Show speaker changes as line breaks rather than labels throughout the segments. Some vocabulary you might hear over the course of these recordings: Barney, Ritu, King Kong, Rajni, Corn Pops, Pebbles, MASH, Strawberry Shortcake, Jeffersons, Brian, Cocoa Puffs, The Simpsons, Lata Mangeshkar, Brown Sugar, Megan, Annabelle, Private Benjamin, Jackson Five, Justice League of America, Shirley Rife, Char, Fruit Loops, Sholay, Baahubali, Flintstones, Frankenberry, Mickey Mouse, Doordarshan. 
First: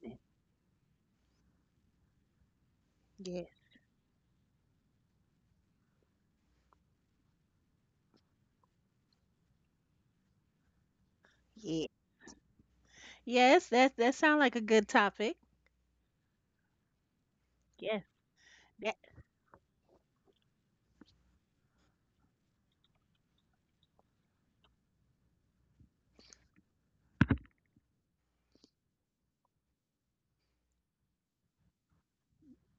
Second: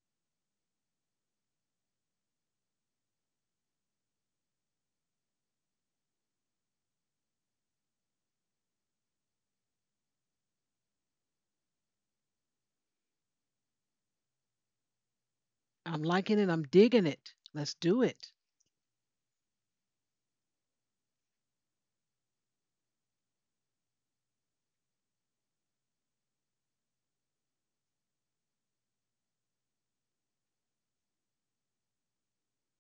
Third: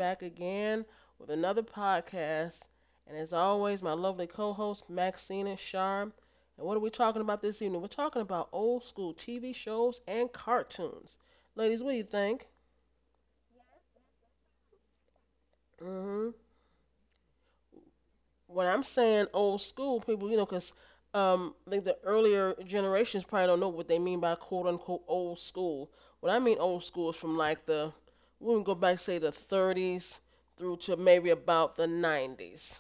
back again with another podcast. And as
Yes.
always, my lovely co host Maxine and Char. And what are we talking about this evening? We're talking about old school TV shows and cartoons. Ladies,
Yeah.
what do you think?
Yes, that sounds like a good topic.
I'm
Mm-hmm.
liking it. I'm digging it. Let's do
Yes.
it.
When I'm
That.
saying old school people, 'cause I think the earlier generations probably don't know what they mean by quote unquote old school. What I mean old school is from like the, we can go back, say, the 30s through to maybe about the 90s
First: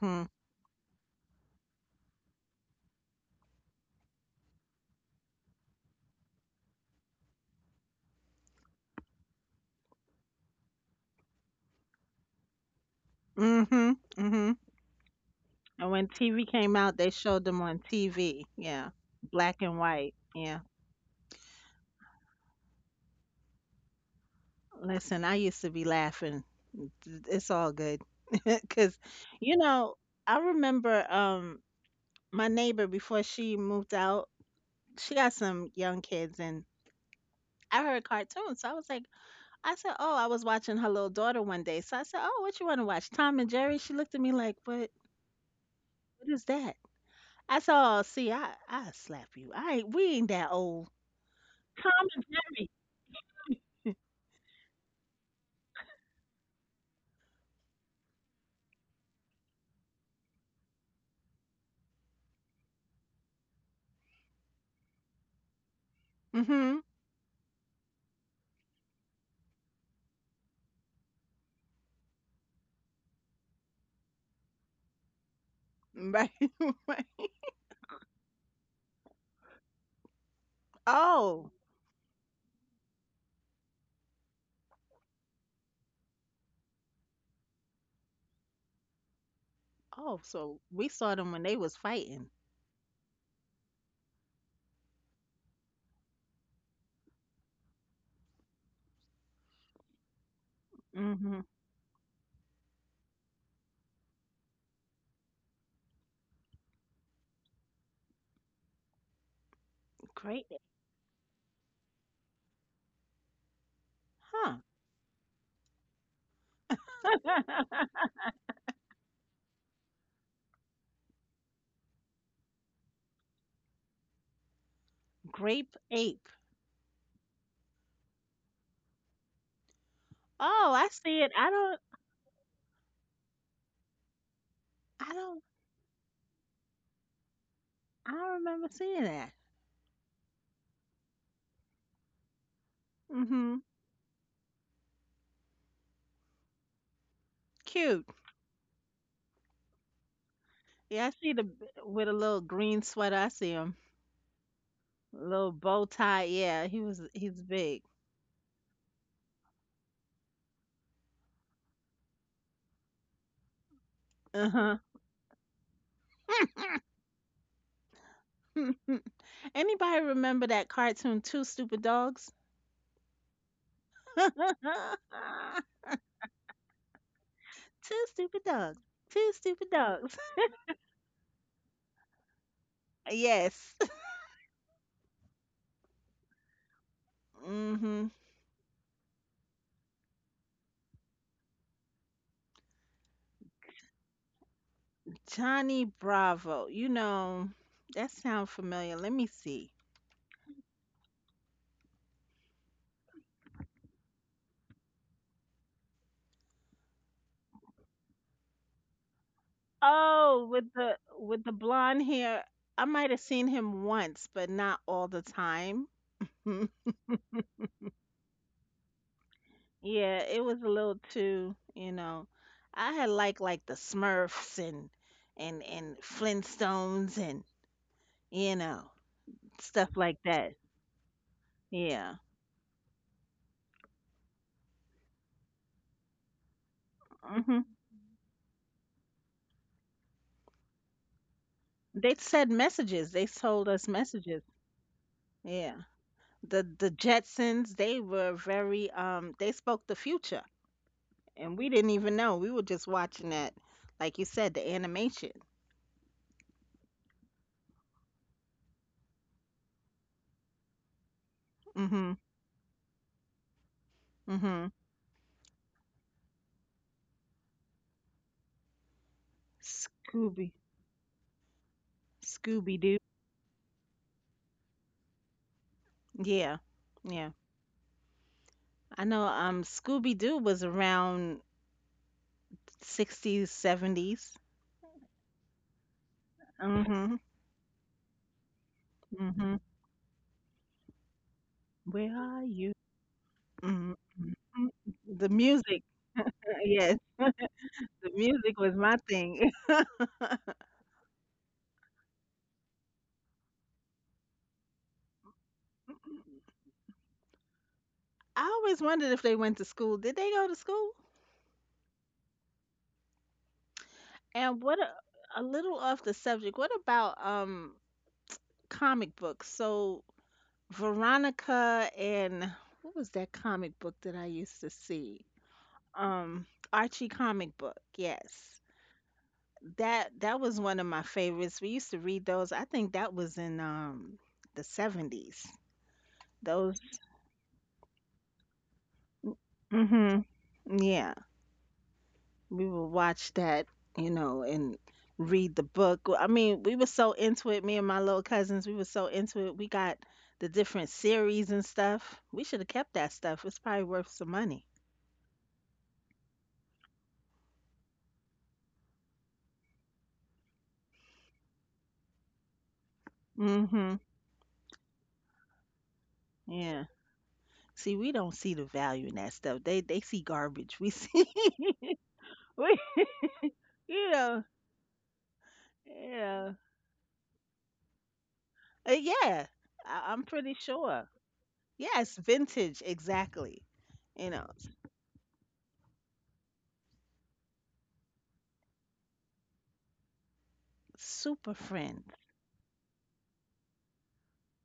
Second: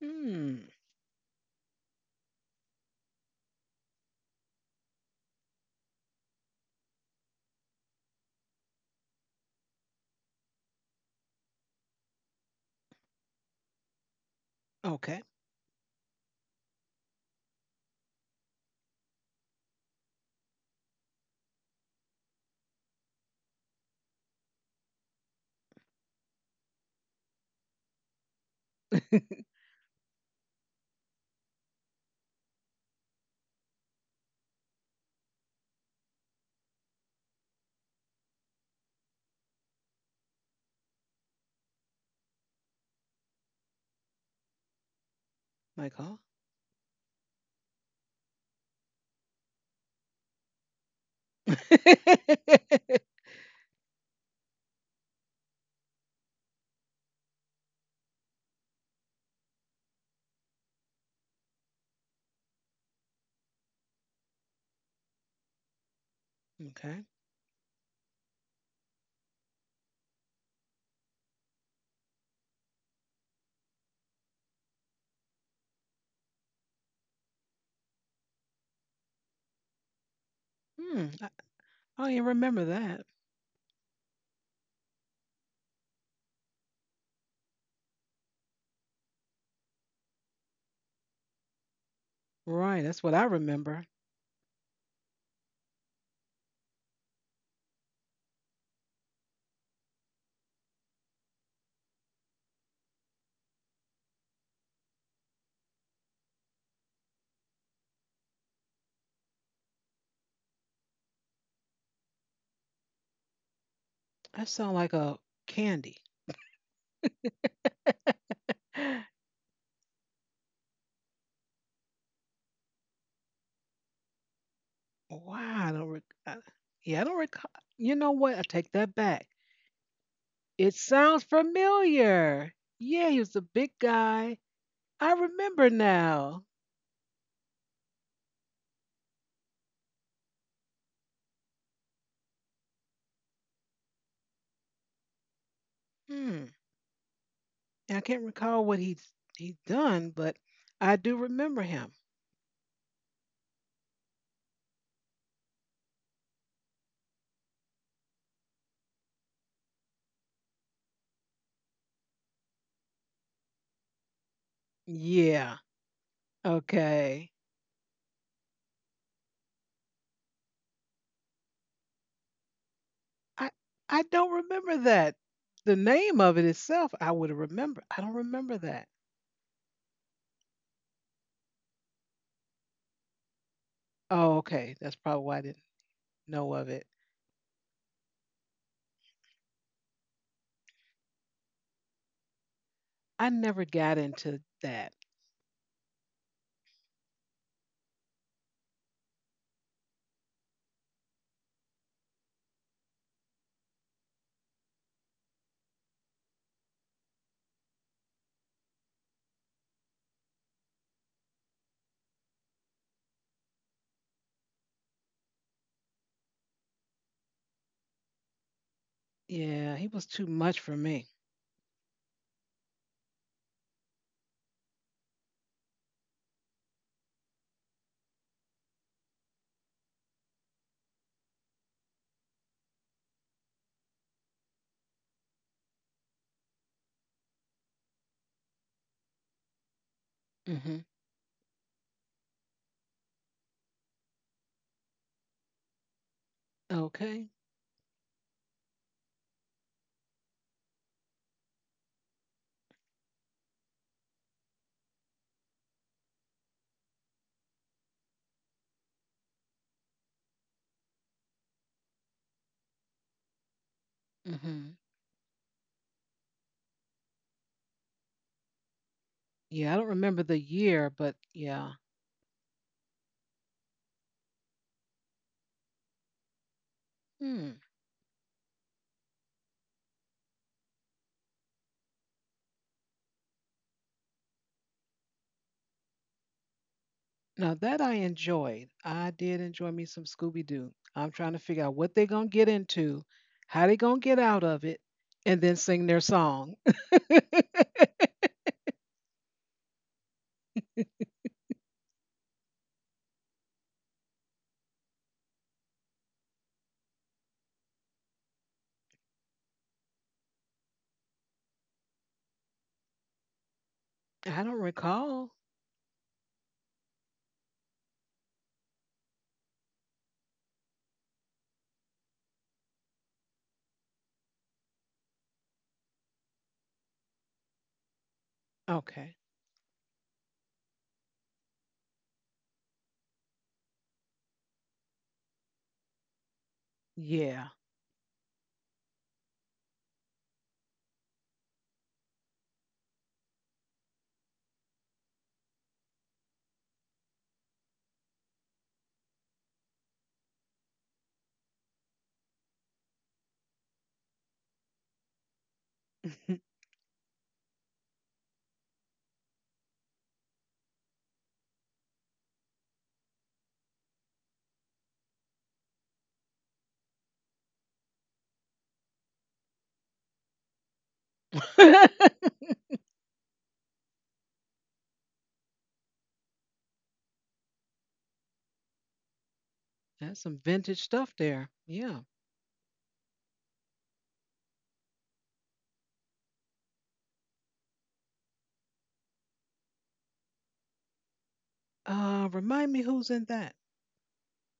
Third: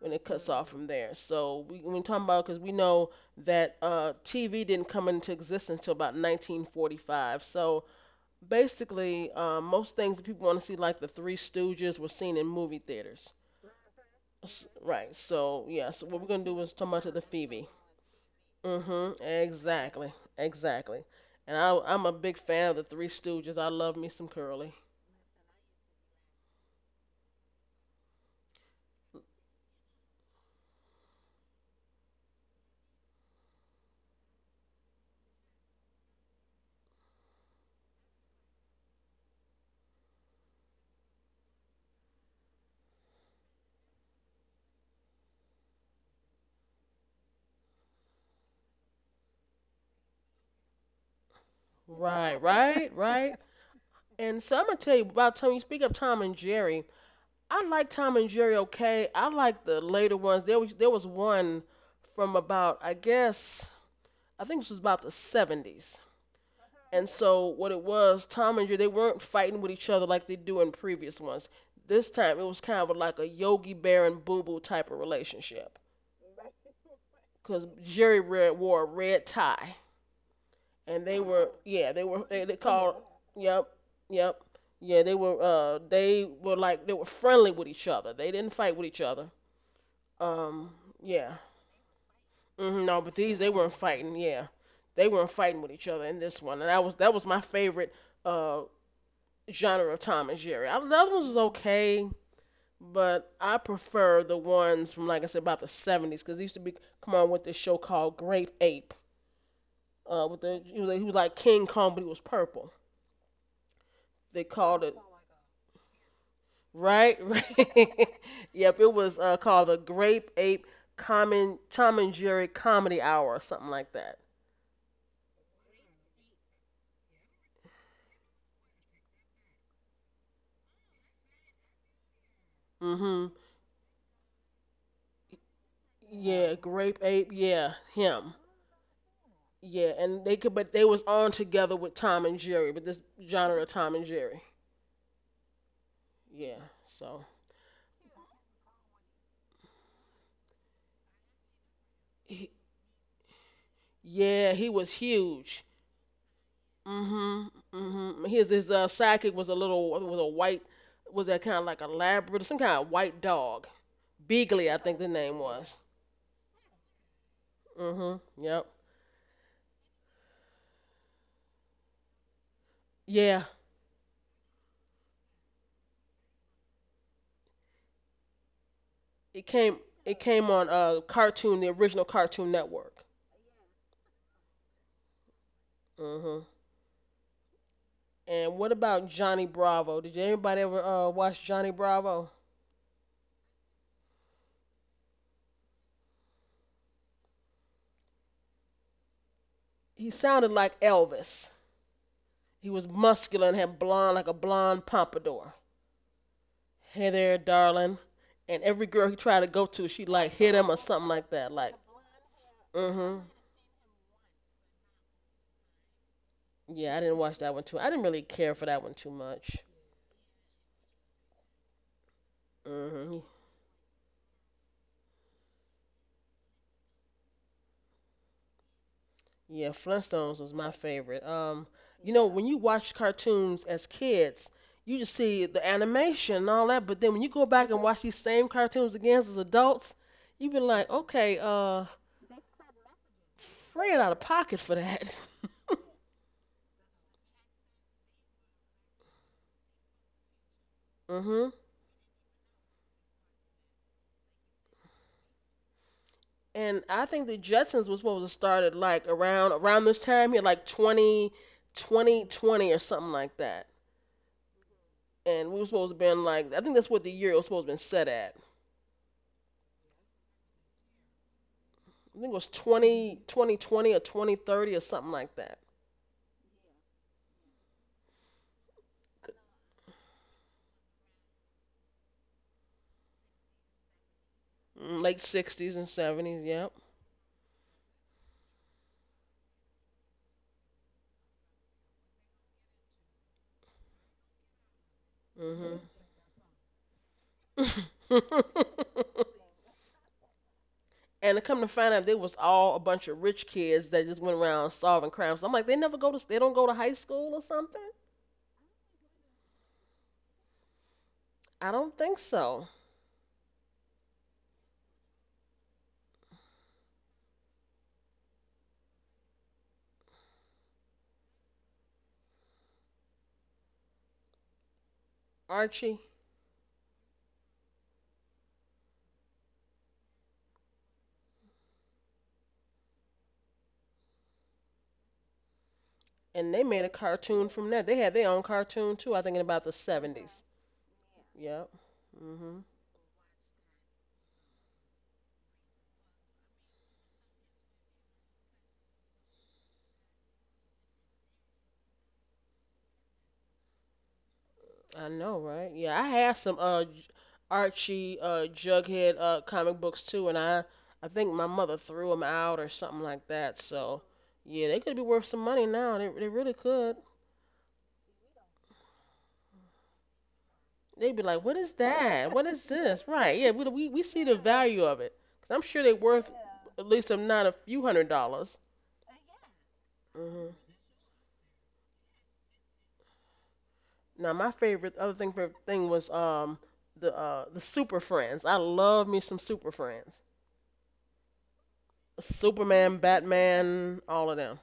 when it cuts
Hmm.
off from there. So we talking about, because we know that TV didn't come into existence until about 1945. So basically, most things that people want to see, like the Three Stooges, were seen in movie theaters.
Mhm. Mhm.
Right.
Okay.
So yeah.
And
So
when
what we're gonna
TV
do is
came
talk
out,
about
they
to the
showed them
Phoebe.
on TV. Yeah,
Mm-hmm.
black and
Exactly.
white. Yeah.
Exactly. And I'm a big fan of the Three Stooges. I love me some Curly.
Listen, I used to be laughing. It's all good, 'cause you know I remember my neighbor before she moved out, she got some young kids, and I heard cartoons, so I was like, I said, "Oh, I was watching her little daughter one day." So I said, "Oh, what you want to watch? Tom and Jerry?" She looked at me like, "What?
My call.
What is that?" I said, "Oh, see, I slap you. I ain't we ain't that old." Tom and
Right.
Okay.
Jerry.
Right. Right. And so I'm gonna tell you about Tom. You speak of Tom and Jerry. I like Tom and Jerry. Okay. I like the later ones. There was one from about, I guess, I think this was about the 70s.
Mm-hmm.
And so what it was, Tom and Jerry, they weren't fighting with each other like they do in previous ones. This time it was kind of like a Yogi Bear and Boo Boo type of relationship,
Right. Right.
because Jerry wore a red tie,
Hmm.
and they
I,
Oh.
were, yeah,
I
they
don't even
were, they
remember
called.
that.
Yep, yep, yeah, they were, they were, like, they were friendly with each other. They didn't fight with each other.
Oh. So
Um
we saw them
yeah.
when they was fighting.
Right.
No,
That's
but
what I
these they weren't
remember.
fighting. Yeah, they weren't fighting with each other in this one, and that was my favorite uh genre of Tom and Jerry. I, the other ones was
Mm-hmm.
okay, but I prefer the ones from like I said about the 70s because they used to be come on with this show called Great Ape. With
Great.
the He was like King Kong, but he was purple. They
That
Huh.
sounds
called
like
it.
a candy.
Right, right. Yep, it was, called the Grape Ape Common Tom and Jerry Comedy Hour or something like that.
Wow. I
Grape
don't. Rec-
ape.
I, yeah. I don't recall. You know what? I take that back. It
Oh, I see
sounds
it. I don't.
familiar. Yeah. He
Mhm.
was a big guy. I
I don't.
remember now.
Yeah, Grape Ape. Yeah,
I
him.
don't remember seeing that.
Yeah, and they could, but they was on together with Tom and Jerry, but this genre
Mm-hmm.
of Tom and Jerry.
Hmm.
Yeah. So
I
Cute.
can't recall what he's done, but I
Yeah, I
do
see the
remember him.
with a little
he,
green sweater. I see
yeah, he was
little
huge.
bow tie, yeah, he's
Mhm.
big.
Mhm. His sidekick was a little, was a white, was that kind of like a Labrador, some kind of white dog.
Uh
Beagley, I
huh.
think the name
Yeah.
was.
Okay.
Mhm. Yep.
Anybody remember that cartoon Two Stupid Dogs?
Yeah.
I I don't
Two
remember that. The name of it itself, I would have remembered. I don't
stupid
remember
dogs.
that.
Two
It
stupid
came
dogs.
it came on, cartoon, the original Cartoon Network.
Yes.
Oh, okay. That's probably why I didn't
Mhm.
know of it.
Mhm.
And what about Johnny Bravo? Did anybody ever watch Johnny Bravo?
I never got into that.
Johnny Bravo. You know, that sounds familiar. Let me see.
He sounded like Elvis. He was muscular and had blonde, like a blonde pompadour. Hey there, darling. And every girl he tried to go to, she like
Oh,
hit him
with
or
the
something like
with
that.
the
Like,
blonde hair. I
mm,
might
mhm.
have seen him once, but not all the time.
Yeah, I didn't watch that one too. I didn't really care for that one too much.
Yeah, he was
Yeah,
too
it
much
was a
for
little
me.
too,
Mm,
I had
mhm.
liked like the Smurfs and and Flintstones and you know
Yeah,
stuff like
Flintstones was
that.
my favorite.
Yeah.
When you watch cartoons as kids, you just see the animation and all that, but then when you go
Hmm.
back and watch these same cartoons again as adults, you've been
Hmm.
like, okay,
They said messages. They told us
Fred out of
messages.
pocket for that.
Yeah. The
Okay.
Jetsons, they were very they spoke the future
Mhm.
and we didn't even know. We were just watching that, like you said, the animation.
And I think the Jetsons was supposed to start at like around this time here, like 20,
Mhm.
twenty, 20 or something like that.
Mhm.
Hmm.
And we were supposed to been like, I think that's what the year it was supposed to been set at.
Yeah, I don't remember the
Scooby
year, but yeah.
I think it was
Scooby Doo.
20, 2020 or 2030 or something like that.
Yeah. Yeah.
Hmm.
I know Scooby Doo was around 60s, 70s.
Mm. Late 60s and seventies. Yep.
Mm-hmm.
Now that I enjoyed, I did
Mm-hmm.
enjoy me some Scooby Doo. I'm trying to figure out what they're
Where
gonna
are
get
you?
into, how they
Mm-hmm.
gonna get out
Mm-hmm.
of it,
The
and then
Mhm.
music,
sing their song.
yes, the music was my thing.
And to come to find out, they was all a bunch of rich kids that just went around solving crimes. I'm like, they don't go to high school or something.
I always wondered if they went to school. Did they go to school?
I don't think so.
I
And
don't
what
recall.
a little off the subject. What about comic books? So Veronica and what was that comic book that I used to see?
Archie.
Um Archie comic book. Yes.
Okay.
That was one of my favorites. We used to read those. I think that was in the 70s.
And they
Those.
made a cartoon
Yeah.
from that. They had their own cartoon too. I think in about the
Mhm.
seventies.
Yeah,
Yep. Mhm.
we would watch that, you know, and read the book. Well, I mean, we were so into it, me and my little cousins, we were so into it. We got the different series and stuff. We should have kept that stuff. It's probably worth some money.
I know, right? Yeah, I had some Archie, Jughead, comic books too, and I think my mother threw them out or something like that.
Hmm.
So yeah, they could be worth some money now. They really
Yeah.
could.
See, we don't see the value in that stuff. They see garbage. We
They'd be
see,
like, what is that?
That's
What is
we,
this? Right? Yeah, we
you
see the
know,
value of it. I am sure they're worth
yeah.
at least, if not, a few hundred dollars.
Yeah, I- I'm
some
pretty
hmm
vintage
sure.
stuff there. Yeah.
Yes, vintage, exactly. You
Now
know,
my favorite thing was the the Super Friends. I love me some Super Friends.
super friend.
Remind me
Superman,
who's in that.
Batman, all of them.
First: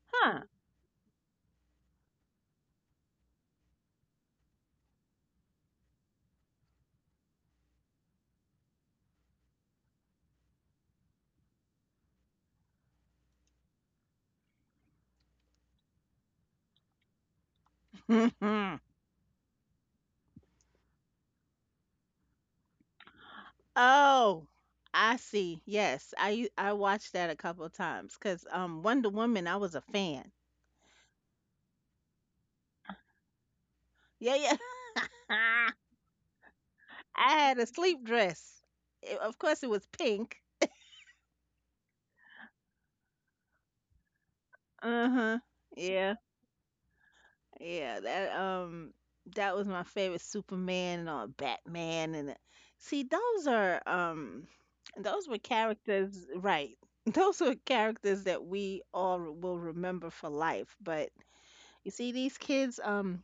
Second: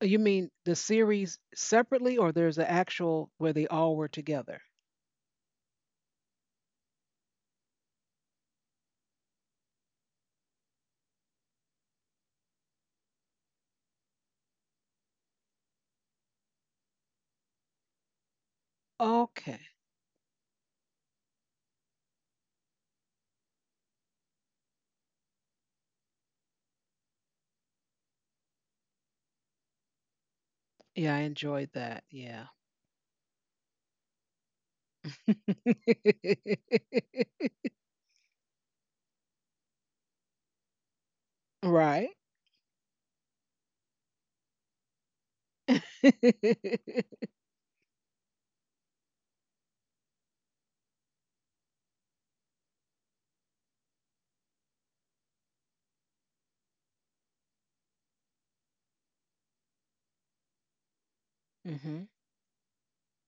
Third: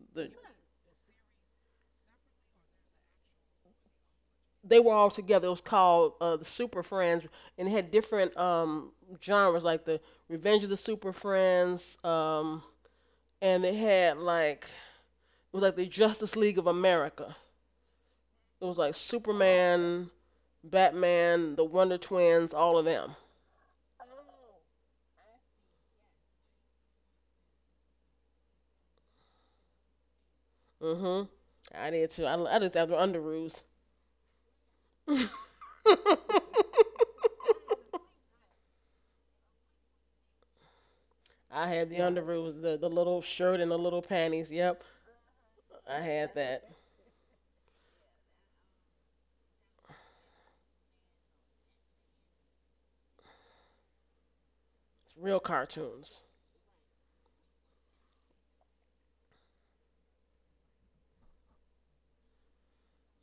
You
The,
Huh.
mean the series separately, or there's an actual where they all were together?
they were all together. It was called, the Super Friends, and it had different genres like the Revenge of the Super Friends, and it had like it was like the Justice League of America. It was like
Okay.
Superman, Batman, the Wonder Twins, all of them.
Oh, I see. Yes, I u- I watched that a couple of times because Wonder Woman, I was a fan.
Yeah, I
Mhm.
enjoyed
I
that.
did too.
Yeah.
I did that under Underoos.
Yeah, yeah.
I
I had a sleep dress. It- of course, it was pink.
had the,
Right.
yeah, Underoos, the little shirt and the little panties. Yep,
Uh huh.
I
Yeah.
had that.
Yeah, that that was my favorite Superman and all Batman and the- see those are
It's
those were
real
characters
cartoons.
right. Those were characters that we all re- will remember for life. But you
Hmm.
see these kids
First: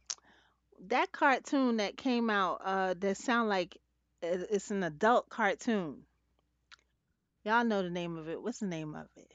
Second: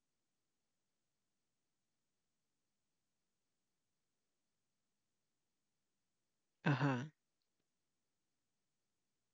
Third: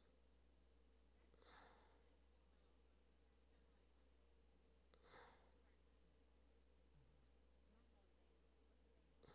that cartoon that came out that sound like it- it's an adult cartoon.
Uh huh.
Y'all know the name of it. What's the name of it?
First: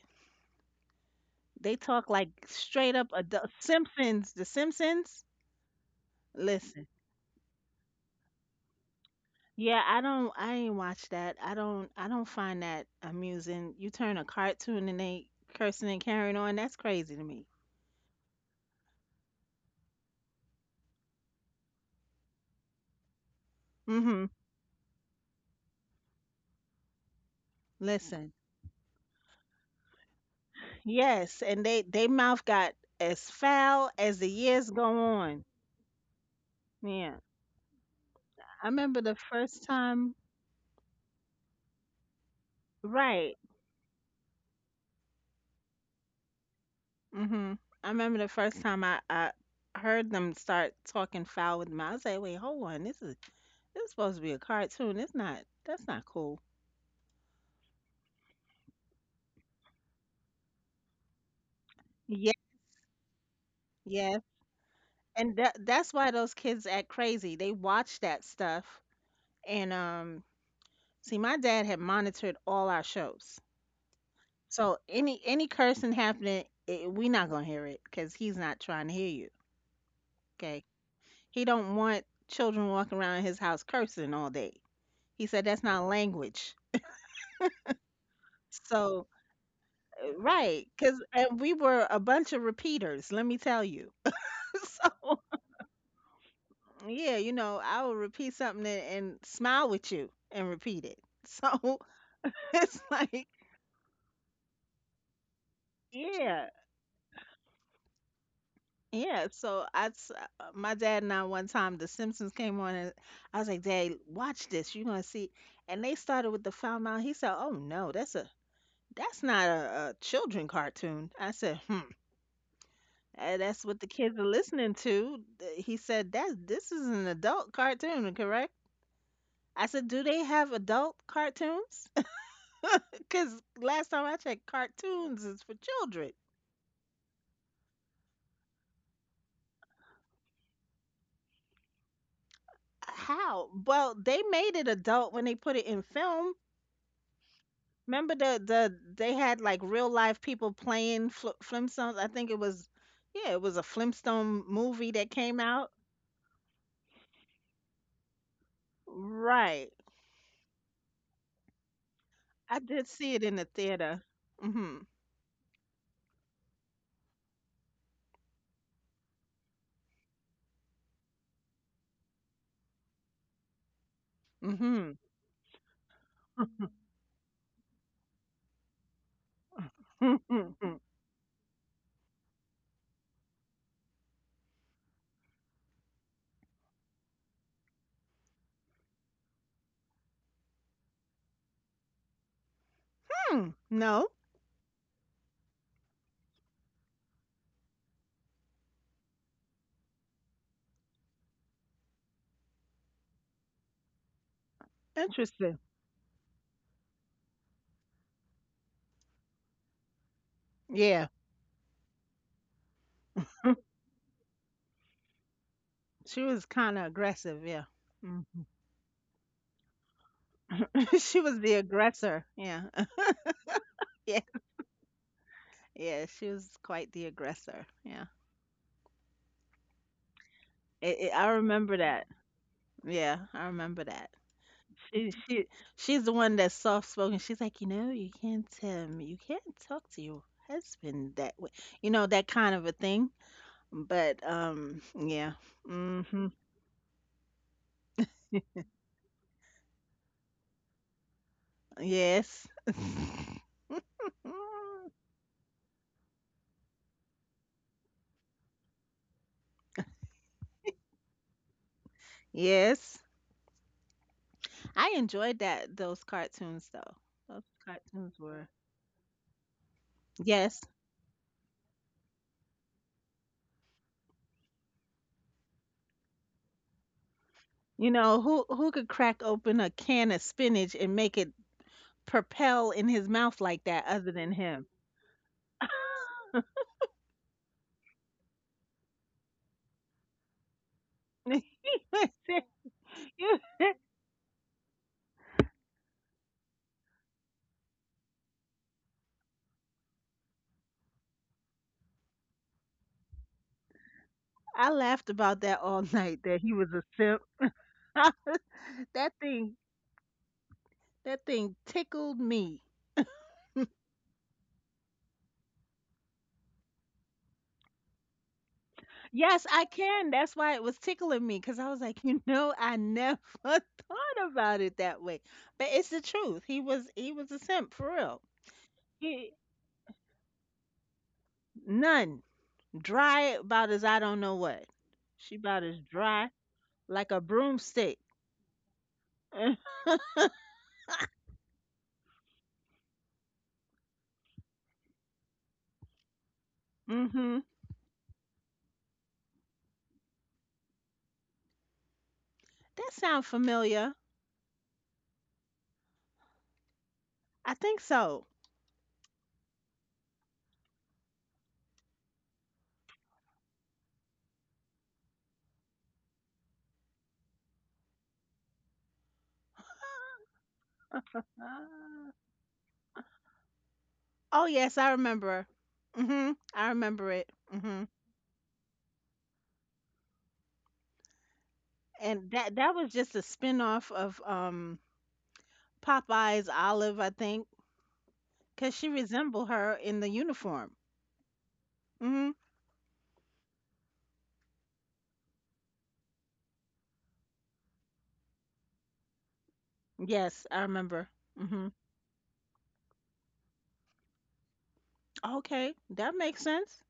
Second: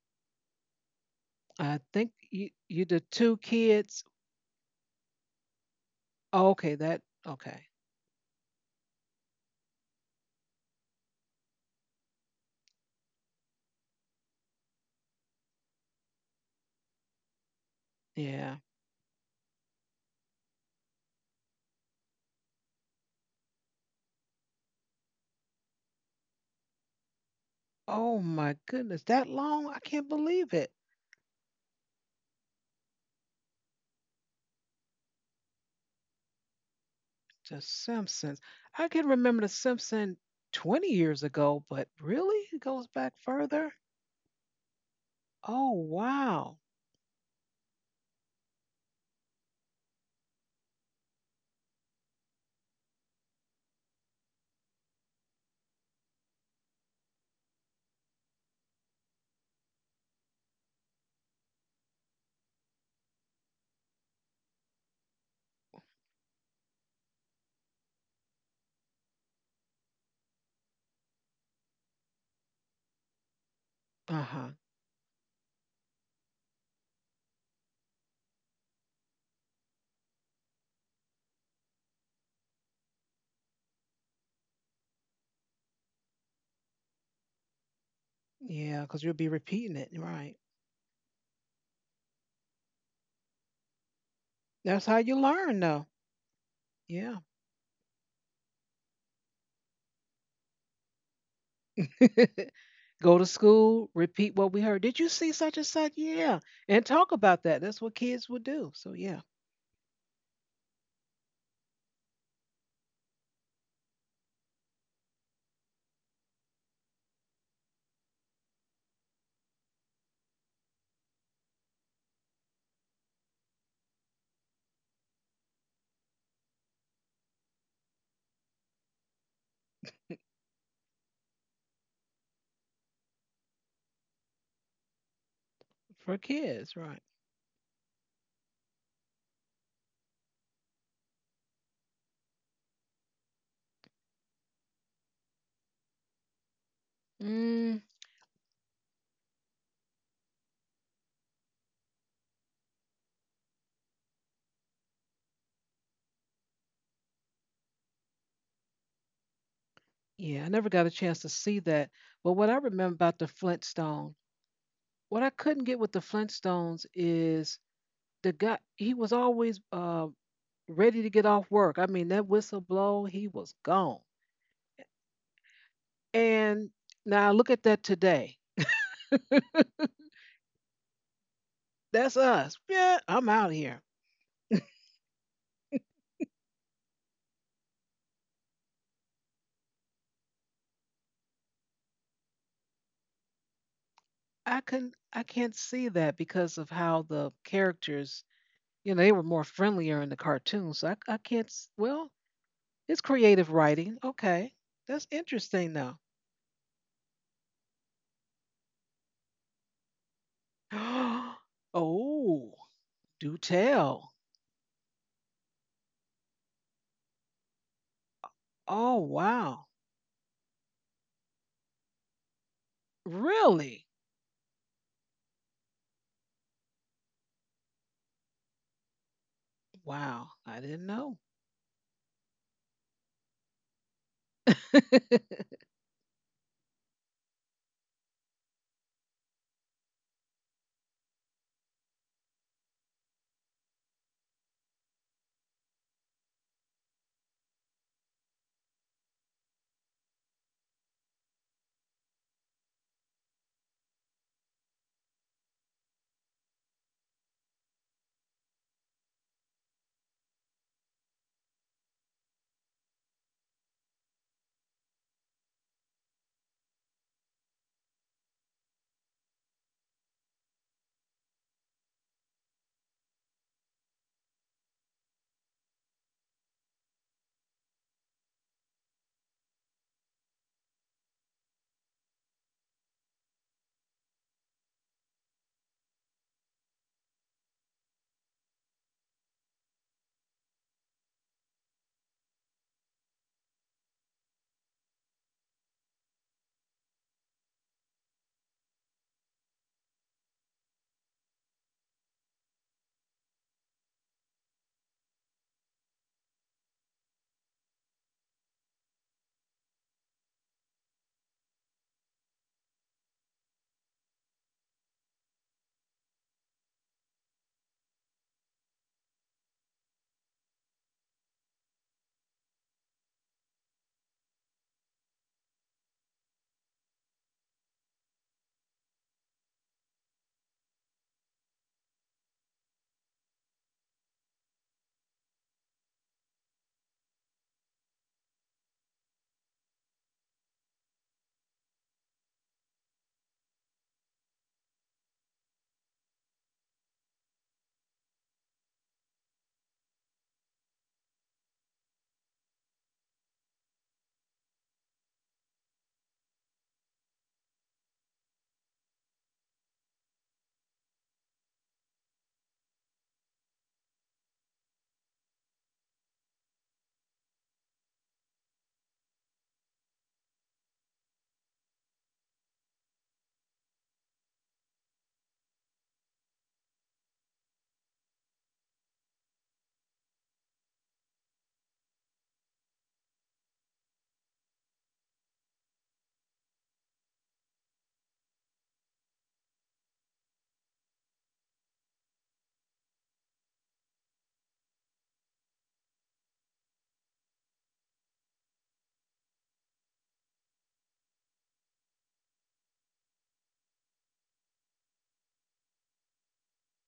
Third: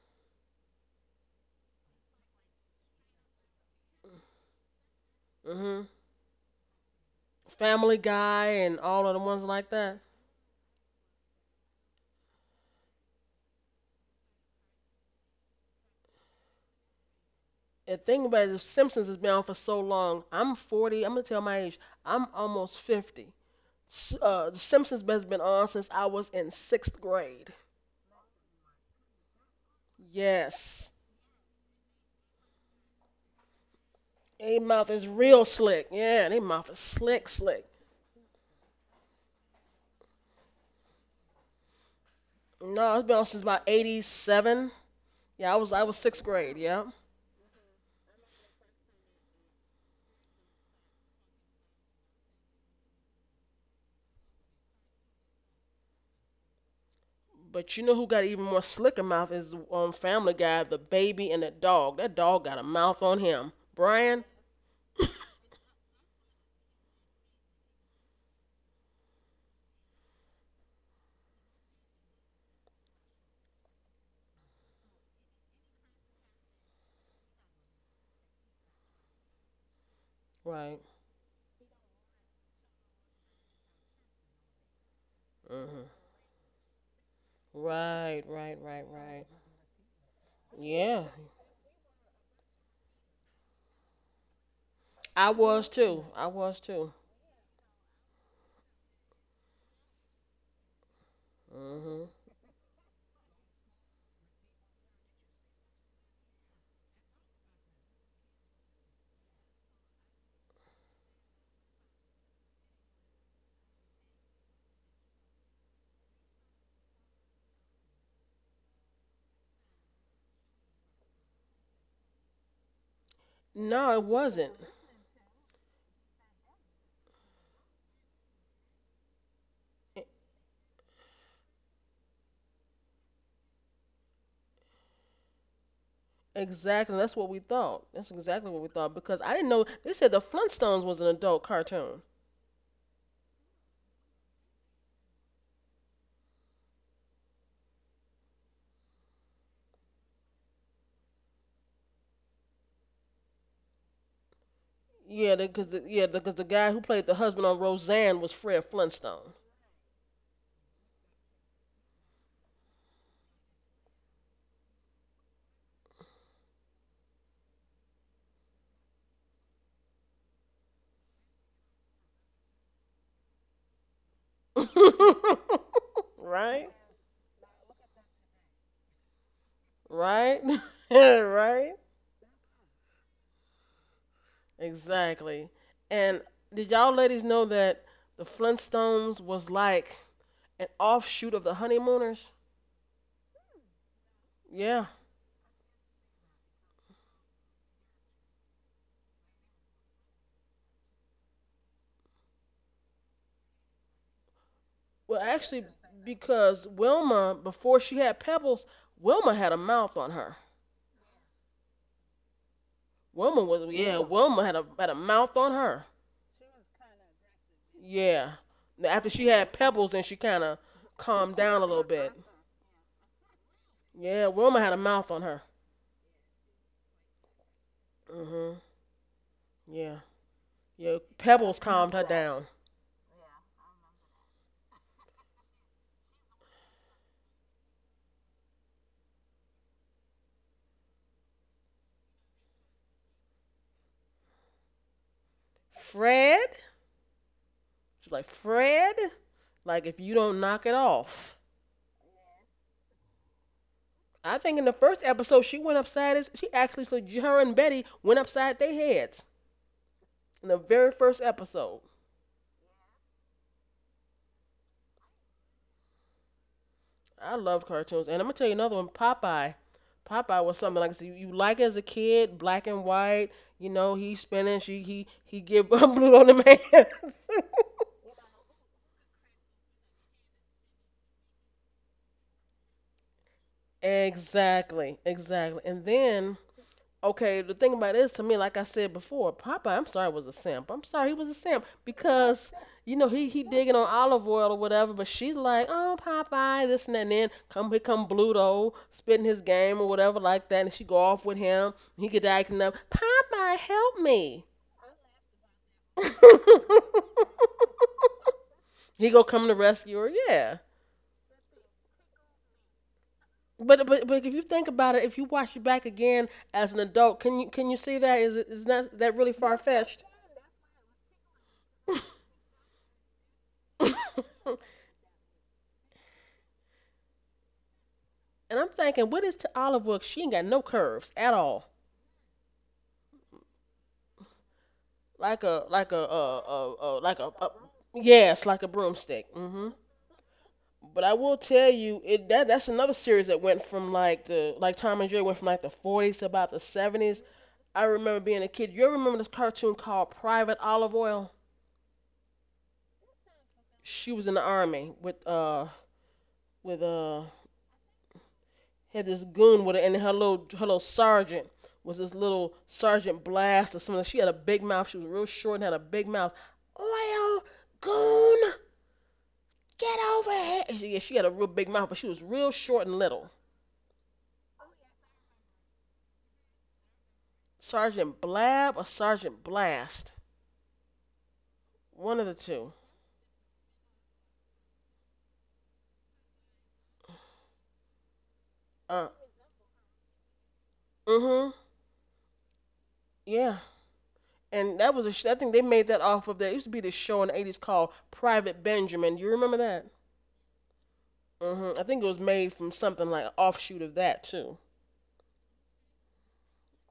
They
I
talk
think
like
you
straight
the
up
two
adult
kids.
Simpsons, The Simpsons.
Mhm.
Oh, okay,
Listen.
that okay.
Family Guy and all of the ones like
Yeah,
that.
I ain't watch that. I don't find that amusing. You turn a cartoon and they cursing and carrying on, that's crazy to me.
The thing about
Yeah.
The Simpsons has been on for so long. I'm 40. I'm gonna tell my age. I'm almost 50.
Mhm.
The Simpsons has been on since I was in sixth grade.
Oh
Listen.
my goodness, that long! I can't believe it.
Yes.
Yes, and they mouth got as foul as the
They
years go
mouth is
on.
real slick. Yeah, they mouth is
Yeah.
slick,
The
slick.
Simpsons.
I
I
remember
can
the
remember the
first time
Simpsons 20 years ago, but really, it goes
No, it's
back
been on
Right.
since about
further.
87. Yeah, I
Oh
was I was sixth
wow.
grade. Yeah,
Mhm. I remember the first time I heard them start talking foul with them. I was like, wait, hold on, this is supposed to be a cartoon. It's not That's not cool.
but you know who got even more slicker mouth is Family Guy, the baby and the dog. That
Yeah.
dog got a mouth on him.
Yes.
Brian.
And that's why those kids act crazy. They watch that stuff. And see my dad had monitored all our shows.
Uh huh.
So any cursing happening, it, we not going to hear it cuz he's not trying to hear you. Okay?
Right.
He don't want children walking around his house cursing all day. He said that's not
Mhm.
language.
Right. Right. Right.
Yeah, because
So
you'll
Right.
be repeating it, right?
right, cuz
Yeah,
and we were a bunch of repeaters, let me tell you.
That's how
So
you
I
learn,
was
though.
too. I was too.
yeah,
Yeah.
you know, I will repeat something and smile with you and repeat it. So
Mhm.
it's
Go
like,
to school, repeat what we heard. Did you see such and such? Yeah.
yeah,
And talk about that. That's what kids would do. So, yeah,
yeah. So I, s- my dad and I one time The Simpsons came on, and I was like, Dad, watch this. You're gonna see. And they started with the foul mouth. He said, oh no, that's not a children cartoon. I said, hmm. That's what the
No, it
kids are
wasn't.
listening to. Th- He said that this is an adult cartoon, correct? I said, do
E-
they have adult cartoons? Because last time I checked, cartoons is for children.
for kids,
Exactly.
right.
That's what we thought. That's exactly what we thought because I didn't know. They said the Flintstones was an adult cartoon.
How? Well, they made it adult when they put it in film.
Mm.
Remember the they had like real life people playing Fl- Flintstones. I think it was, yeah, it was a Flintstone movie that
Yeah,
came
because
out.
because the guy who played the husband on Roseanne was Fred Flintstone.
Right.
Yeah, I never got a chance to see that. But what
I
I
did
remember
see
about
it
the
in the theater.
Flintstone,
Mhm.
what I couldn't get with the Flintstones is the guy, he was always ready to get off work. I mean, that whistle blow, he was gone.
Mhm.
Right?
And now look at that today.
Right?
Hmm.
Right?
That's us. Yeah, I'm out here.
Exactly. And did y'all ladies know that the Flintstones was like an offshoot of the Honeymooners?
No.
I
Yeah.
can I can't see that because of how the characters, you know, they were more friendlier in the cartoon. So I can't. Well, it's creative writing. Okay, that's
Well,
Interesting.
actually,
interesting though.
because Wilma, before she had Pebbles, Wilma had a mouth on her.
Yeah.
Oh, do
Wilma was, yeah,
tell.
Wilma had a mouth on her.
She was kind of aggressive. Yeah.
Yeah.
Mhm.
Oh
After she had
wow,
Pebbles, then she kind of
She
calmed
was the
down a little bit.
aggressor. Yeah.
really?
Yeah.
Yeah, Wilma had a mouth on her.
Yeah. She was quite the aggressor. Yeah.
Mhm. Yeah.
Wow, I didn't
Your
know.
I
Pebbles
remember
calmed her
that.
down.
Yeah, I remember that. She she she's the one that's soft spoken. She's like, you know, you can't talk to your husband that way. You know, that kind of a thing. But yeah. Hmm.
Fred? She's like, Fred? Like, if you don't knock it off.
Yes.
I think in the
Mm.
first episode, she went upside his, she actually, so her and Betty went upside their heads in the very first episode.
Yes. I enjoyed that those cartoons though.
I
Those
loved cartoons. And
cartoons
I'm going to tell
were.
you another one, Popeye. Popeye was
Yes.
something like, I, you like it as a kid, black and white. You know, he's spinning, he give blue on the man.
You know, who could crack open a can of spinach and make it propel in his mouth like that other than him?
Exactly, exactly. And then, okay, the thing about it is, to me, like I said before, Popeye, I'm sorry, was a simp. I'm sorry, he was a
He
simp
was ser-
because, he
You-
digging on olive oil or whatever, but she's like, oh Popeye, this and that, and then come here come Bluto spitting his game or whatever like that, and she go off with him. And he get to acting up, Popeye, help me.
I laughed about that all night that he was a simp.
He
that
go come to
thing
rescue her, yeah.
that thing tickled me.
But if you think about it, if you watch it back again as an adult, can you see that, is it, is that that really
Yes,
far
I
fetched?
can. That's why it was tickling me cuz I was like, you know, I never thought about it that way. But it's the truth. He was a simp for real.
And I'm thinking, what
He
is to Olive Wilkes? She ain't got no curves at all.
none dry about as I don't know what. She
Like
about
a
as
like a
dry
uh uh, uh
like
like
a
a, a
broomstick.
yes, like a broomstick. But I will tell you, it that that's another series that went from like the like Tom and Jerry went from like the 40s to about the 70s.
Mhm.
I remember being a kid. You remember this cartoon called Private Olive Oil?
That sound familiar.
She was in the army with
I think so.
had this goon with her, and her little sergeant was this little sergeant blast or something. She had a big mouth. She was real short and had a big mouth. Oil goon, get over here. And she, yeah, she had a real big mouth, but she
Ah.
was real short and little.
Oh yes, I remember. Mhm. I remember it. Mhm.
Sergeant Blab or Sergeant Blast, one of
And
the
that
two.
that was just a spin-off of Popeye's Olive, I think, 'cause she
Uh,
resembled her in the uniform.
mm-hmm,
Mhm.
yeah. And that was a I think they made that off of that. It used to be this show in the 80s called Private Benjamin. You remember that?
Yes, I remember. Mhm.
Mm-hmm. I think it was made from something like an offshoot of that too.
Okay, that makes sense.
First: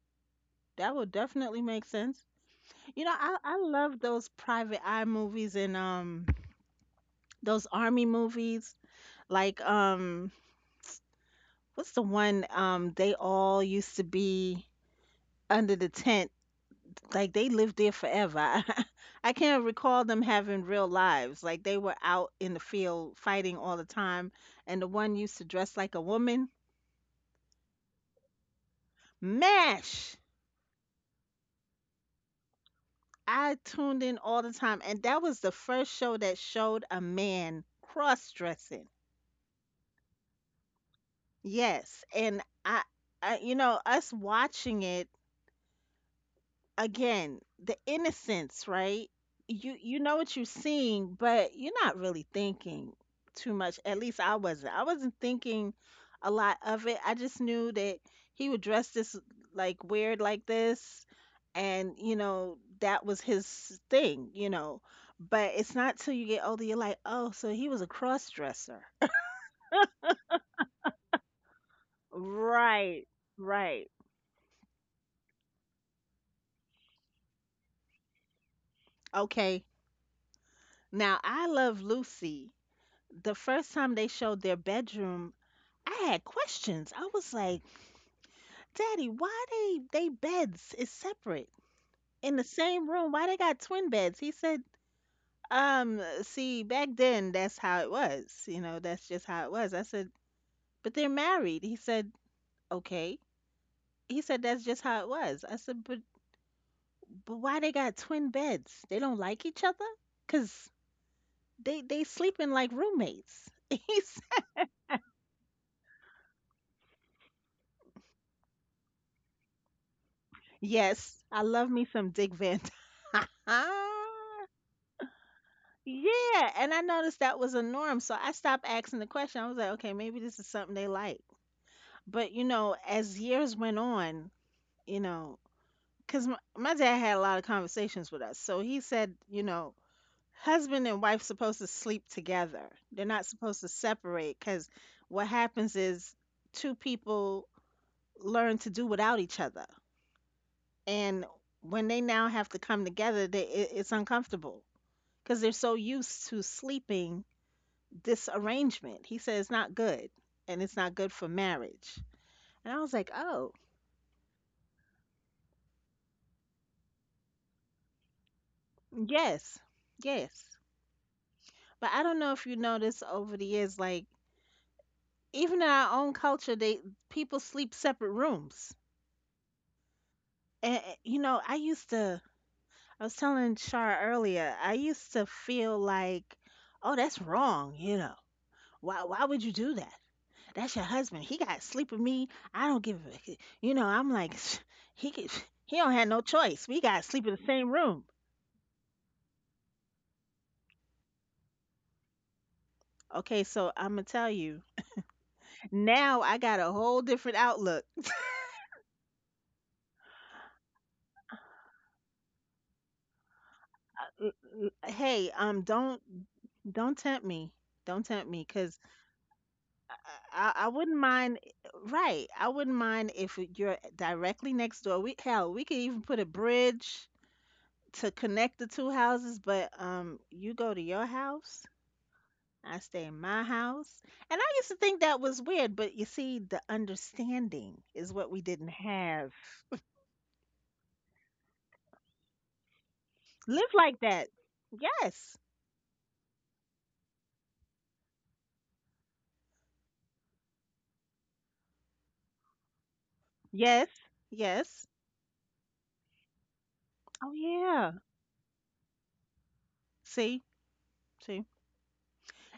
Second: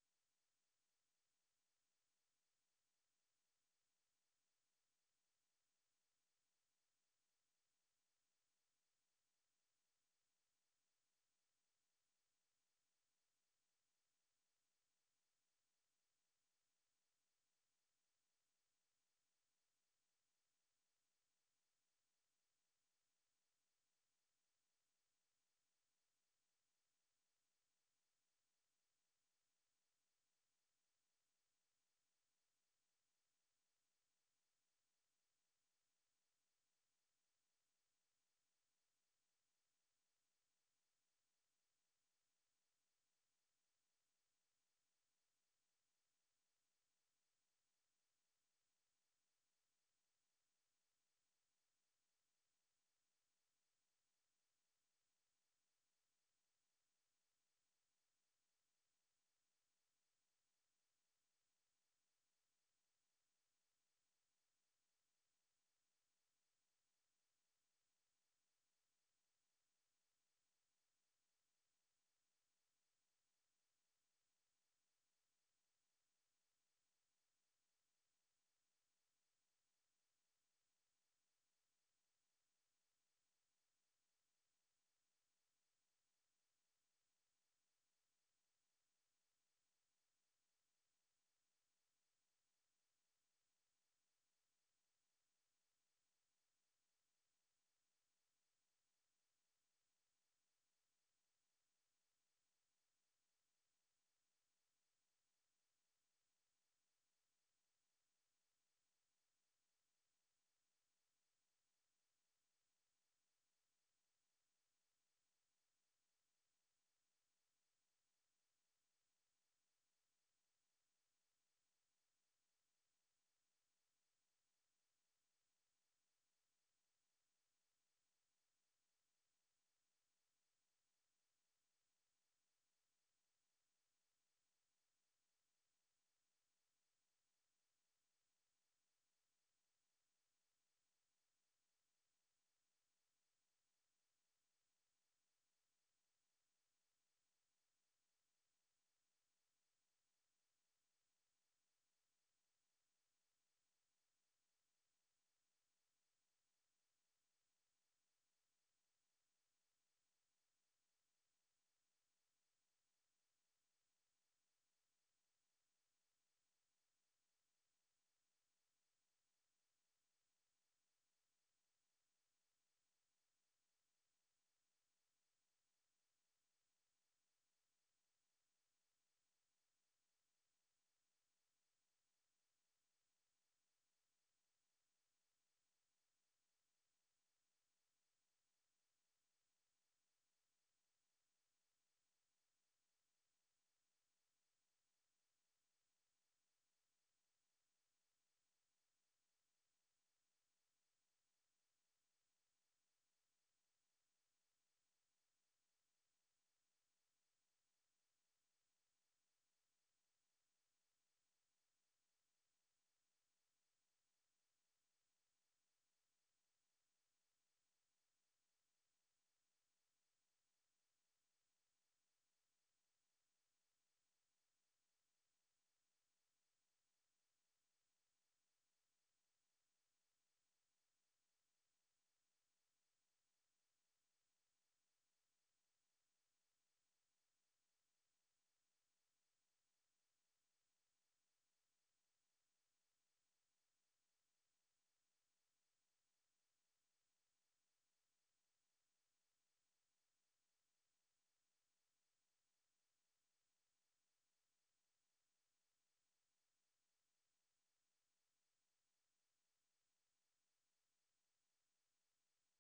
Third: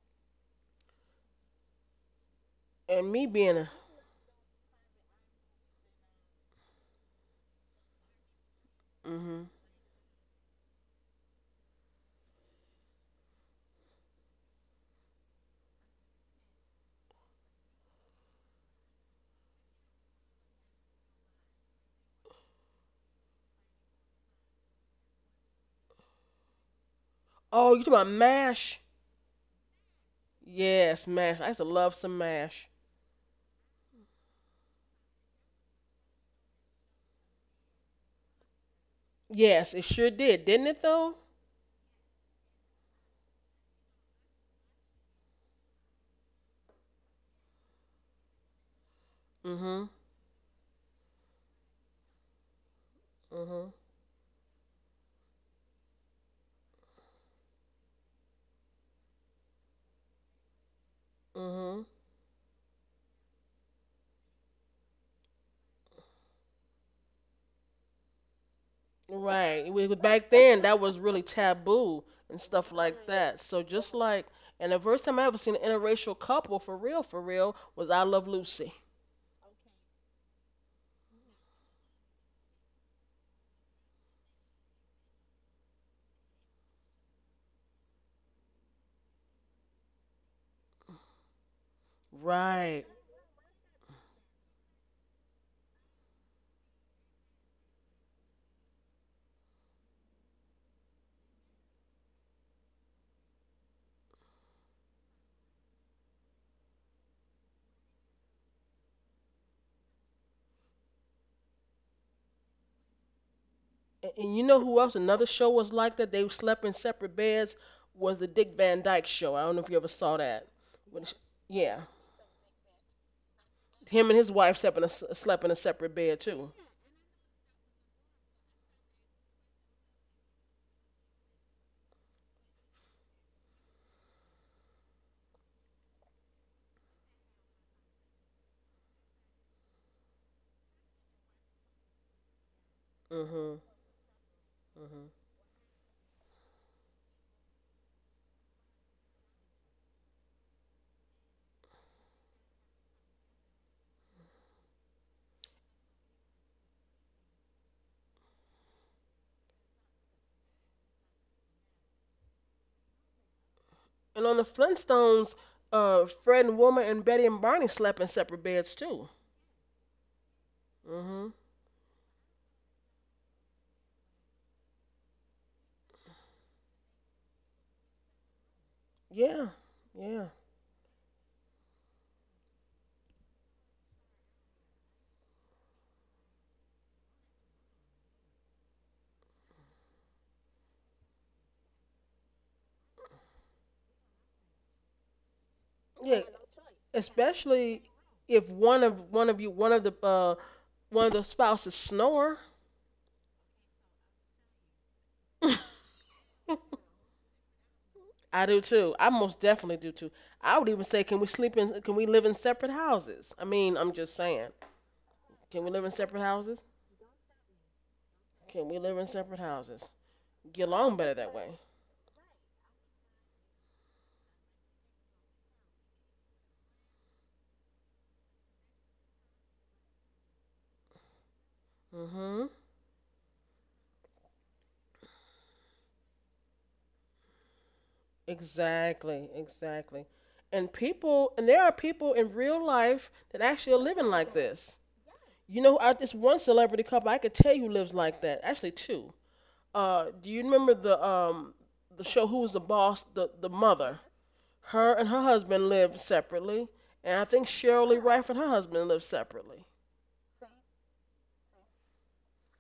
That would definitely make sense. You
And
know,
me
I
being a
love those private eye movies and those army movies
hmm.
like what's the one they all used to be under the tent. Like, they lived there forever. I can't recall them having real lives. Like, they were out in the field fighting all the time. And the one used to dress like a woman.
Oh, you talking about Mash?
MASH!
Yes, Mash. I used to love some Mash.
I tuned in all the time. And that was the first show that showed a man cross dressing.
Yes, it sure did, didn't it though?
Yes. And you know, us watching it again the innocence right you
Mhm.
you know what you're seeing but you're not really thinking too
Mhm.
much at least i wasn't thinking a lot of it I just knew that he would dress this like weird like this
Mhm.
and you know that was his thing you know but it's not till you get older you're like oh so he was a cross dresser
Right. Back then, that was really taboo and stuff like
right
that. So
right
just like, and the first time I ever seen an interracial couple for real, was I Love Lucy.
okay now I love lucy the first time they showed their bedroom. I had questions. I was like, Daddy, why they beds is separate in the
Right.
same room? Why they got twin beds? He said, see, back then that's how it was. You know, that's just how it was. I said, but they're married. He said, okay. He said that's just how it was. I said, but why they got twin beds? They don't like each other? Cause they sleeping like roommates. He
And you
said,
know who else? Another show was like that. They slept in separate beds. Was the Dick Van Dyke show? I don't know if you ever saw that. When she-
yes, I love
yeah.
me some Dick Van Dyke.
Him and his wife slept in a separate bed too.
Yeah, and I noticed that was a norm, so I stopped asking the question. I was like, okay, maybe this is something they like. But you know, as years went on, you know, because my dad had a lot of conversations with us, so he said, you know, husband and wife supposed to sleep together. They're not
Mhm.
supposed to separate because
Mhm.
what happens is two people learn to do without each other, and when they now have to come together, they, it's uncomfortable because they're so used to sleeping this arrangement. He said it's not good and it's not good for marriage. And I was like, oh,
And on the Flintstones, Fred and Wilma and Betty and Barney slept in separate beds too.
yes, yes.
Mhm.
But I don't know if you noticed over the years, like even in our own culture, they people sleep separate rooms.
Yeah. Yeah.
And eh, you know, I used to. I was telling Shar earlier. I used to feel like, oh, that's wrong. Why would you do that? That's your husband. He got to sleep with me. I don't give a, you know, I'm like, he could, he don't have
Yeah.
no choice. We got to sleep in the same
Especially
room.
if one of one of you one of the spouses snore.
Okay, so I'm gonna tell you now. I got a whole different outlook.
I do too. I most definitely do too. I would even say, can we sleep in? Can we live in separate houses? I mean, I'm just
Uh,
saying.
Hey,
Can we live in
don't
separate houses?
don't tempt me. Don't tempt me,
Can we
cause
live in separate houses?
I, I
Get
I
along
wouldn't
better that
mind.
way.
Right, I wouldn't mind if you're directly next door. We hell, we could even put a bridge to connect the two houses. But you go to your house,
Mm-hmm.
I stay in my house. And I used to think that was weird, but you see, the understanding is what we didn't
Exactly,
have.
exactly. And people, and there are people in real life that actually
Live
are
like
living
that.
like this.
Yes.
You know, I, this one celebrity couple I could tell you lives like that. Actually, two. Do you remember the show Who Was the Boss? The
Yes.
mother,
Yes.
her and her husband lived separately, and I
Oh,
think
yeah.
Shirley Rife and her husband lived separately.
See? See?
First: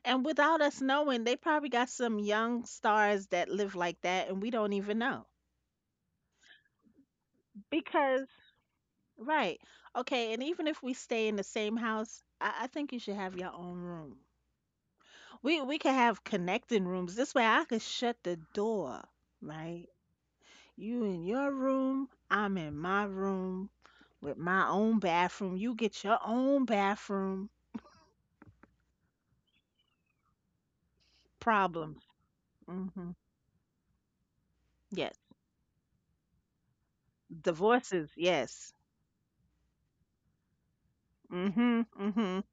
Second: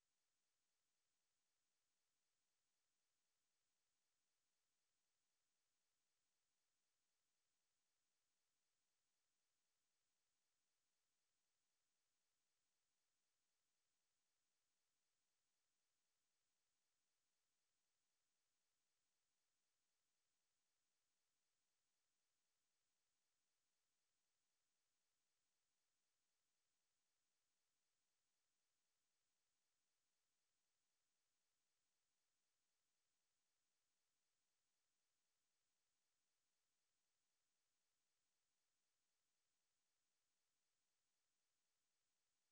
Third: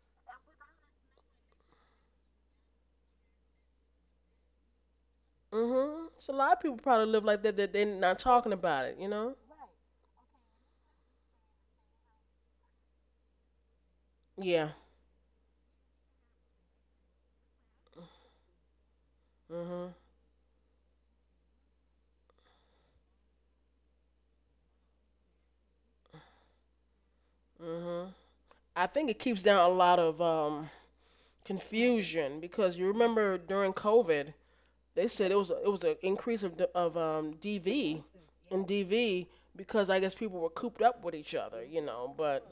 And without us knowing, they probably got some young stars that live like that, and we don't even know.
Hmm. So a lot of people probably live like that that they're not
Because,
talking about it. You know?
right. Okay. And even if we stay in the same house, I think you should have your own room.
Yeah.
We could have connecting rooms. This way I could shut the door,
Hmm.
right? You in your room, I'm in my room with my own bathroom. You get your own bathroom.
Hmm. I think it keeps down a lot of
Problem.
confusion because you
Hmm.
remember during COVID they
Yes.
said it was a, it was an increase of DV
Divorces.
and
Yes.
DV because I guess people were cooped up with each other, you
Hmm.
know.
Hmm.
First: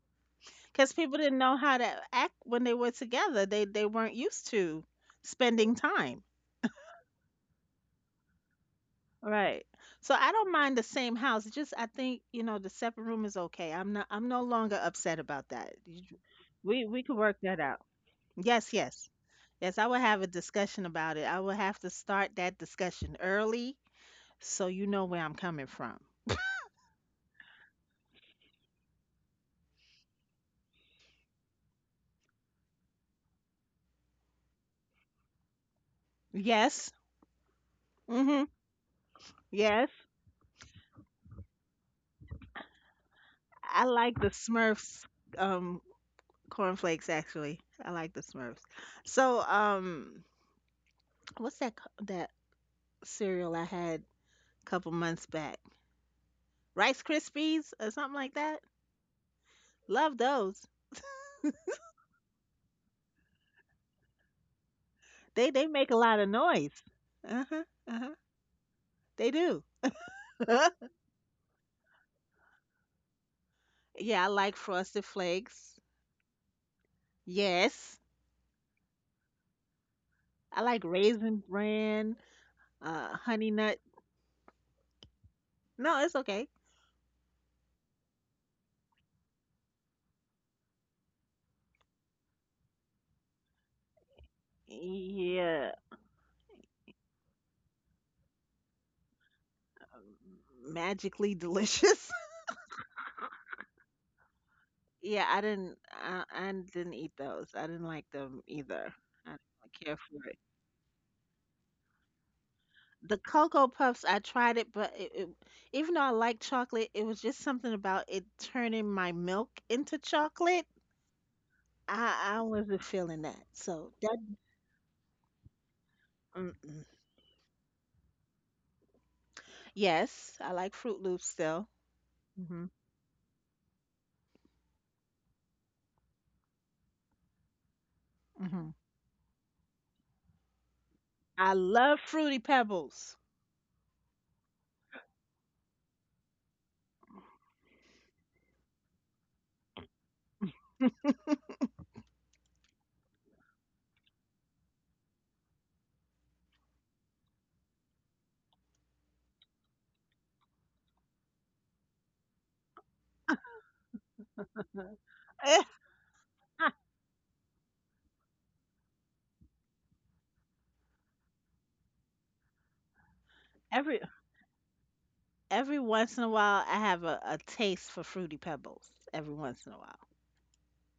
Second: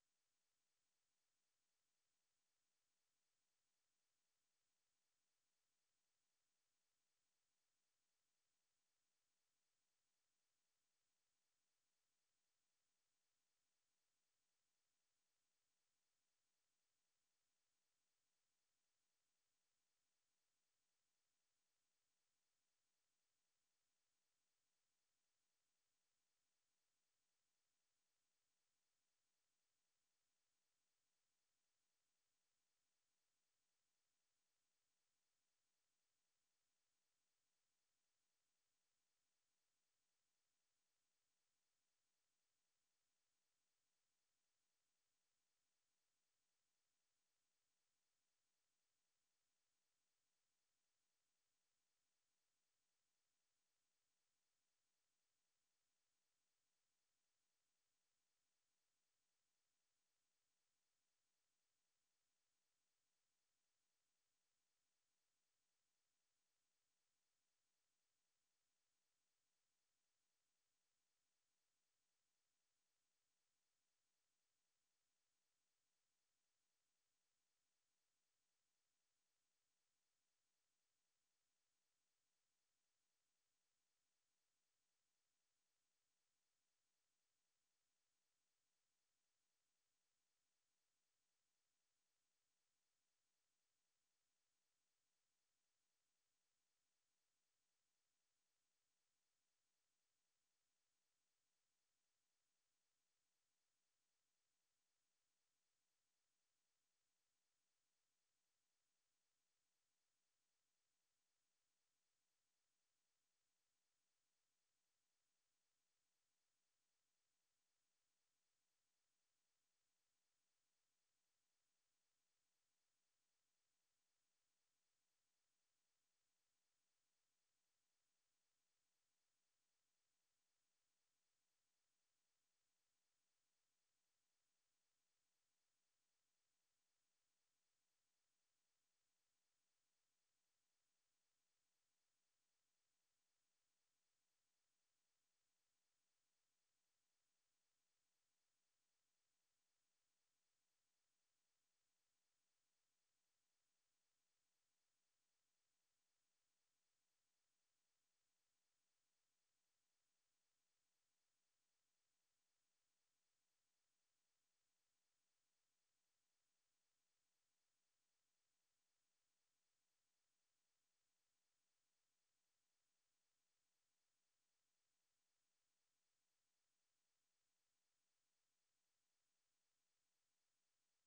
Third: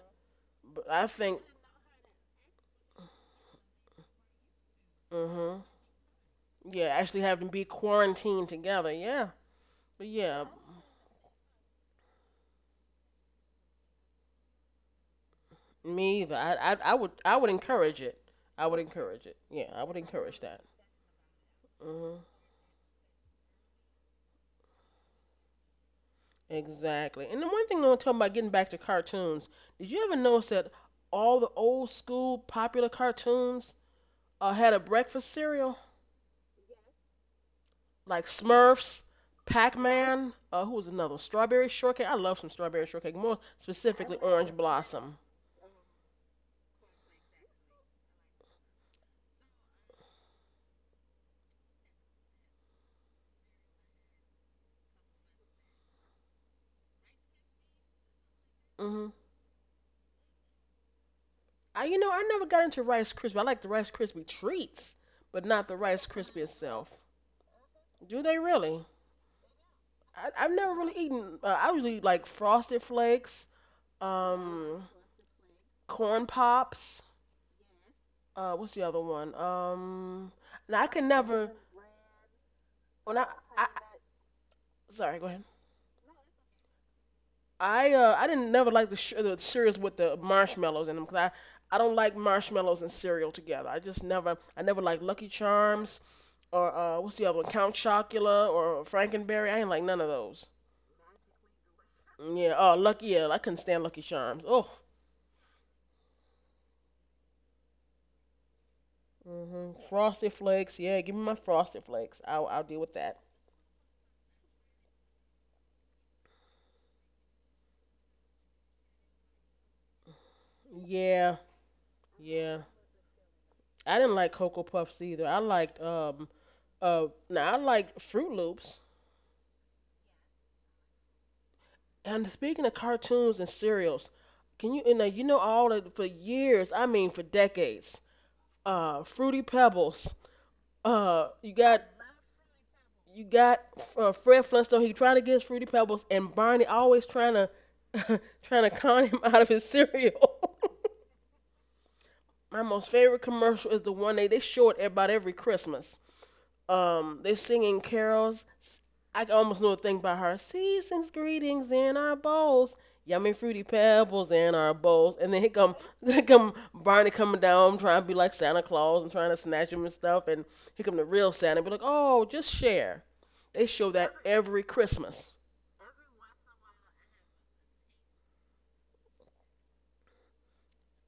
But
Because
I
people didn't
think,
know how to act when they were together. They weren't used to
hmm,
spending time.
yeah, actually having to be quarantined together, yeah.
Right.
But
So I
yeah,
don't mind the same house. It's just I think, you know, the separate room is okay. I'm no longer upset about that. You-
me either. I, I
We
I
we
would
could
I
work
would
that out.
encourage it. I
Yes,
would
yes.
encourage it. Yeah,
Yes,
I
I will
would
have a
encourage that.
discussion about it. I will have to
Hmm.
start that discussion early so you know where I'm coming from.
Exactly. And the one thing I want to talk about getting back to cartoons. Did you ever notice that all the old school popular cartoons a had a breakfast cereal
Yes. Mm.
like
Mhm.
Smurfs, Pac
Yes.
Man. Who was another? One? Strawberry shortcake. I love some strawberry shortcake. More
I
specifically,
like the
orange
Smurfs
blossom.
um cornflakes actually. I like the Smurfs. So, um what's that c- that cereal I had a couple months back? Rice Krispies or something like that?
Hmm.
Love those.
I, you know, I never got into Rice Krispie. I like the Rice Krispie treats, but
They
not the
make a
Rice
lot of
Krispie
noise.
itself.
Uh-huh. Uh-huh.
Do they really?
They do.
I, I've never really eaten. I usually eat like Frosted Flakes,
Yeah, I like
um,
Frosted Flakes.
corn pops.
Yes.
What's the other one?
I
Now
like
I could
Raisin
never.
Bran,
When I,
Honey
I,
Nut.
sorry, go ahead.
No, it's okay.
I didn't never like the, the cereals with the marshmallows in them 'cause I don't like marshmallows and cereal together. I never like Lucky
Yeah,
Charms or what's the other one Count Chocula or Frankenberry. I ain't like none of those.
magically delicious.
Mm, yeah, oh Lucky yeah I couldn't stand Lucky Charms. Oh,
Yeah, I didn't. I didn't eat those. I didn't like them either. I didn't
hmm.
really care for
Frosted
it.
Flakes. Yeah, give me my Frosted Flakes. I'll deal with that.
The Cocoa Puffs, I tried it, even though I like chocolate, it was just something about it turning my milk into chocolate.
Yeah,
I
yeah.
wasn't feeling that. So
I didn't
that,
like Cocoa Puffs either. I liked
mm-mm.
now I liked Fruit Loops.
Yes, I like Fruit Loops still.
And speaking
Hmm.
of cartoons and cereals, can you, you know all that for years, I mean for decades,
Hmm.
Fruity Pebbles, uh, you
I
got,
love Fruity Pebbles.
you got Fred Flintstone, he trying to get Fruity Pebbles, and Barney always trying to, trying to con him out of his cereal. My most favorite commercial is the one they show it about every Christmas. They're singing carols. I almost know a thing by her. Season's greetings in our bowls, yummy fruity pebbles in our bowls. And then here
Eh,
come, here come Barney coming down trying to be like Santa Claus and trying to snatch him and stuff. And here come the real Santa, be like, oh, just share. They show
Every
that every Christmas.
every once in a while, I have a taste for Fruity Pebbles. Every once in a while.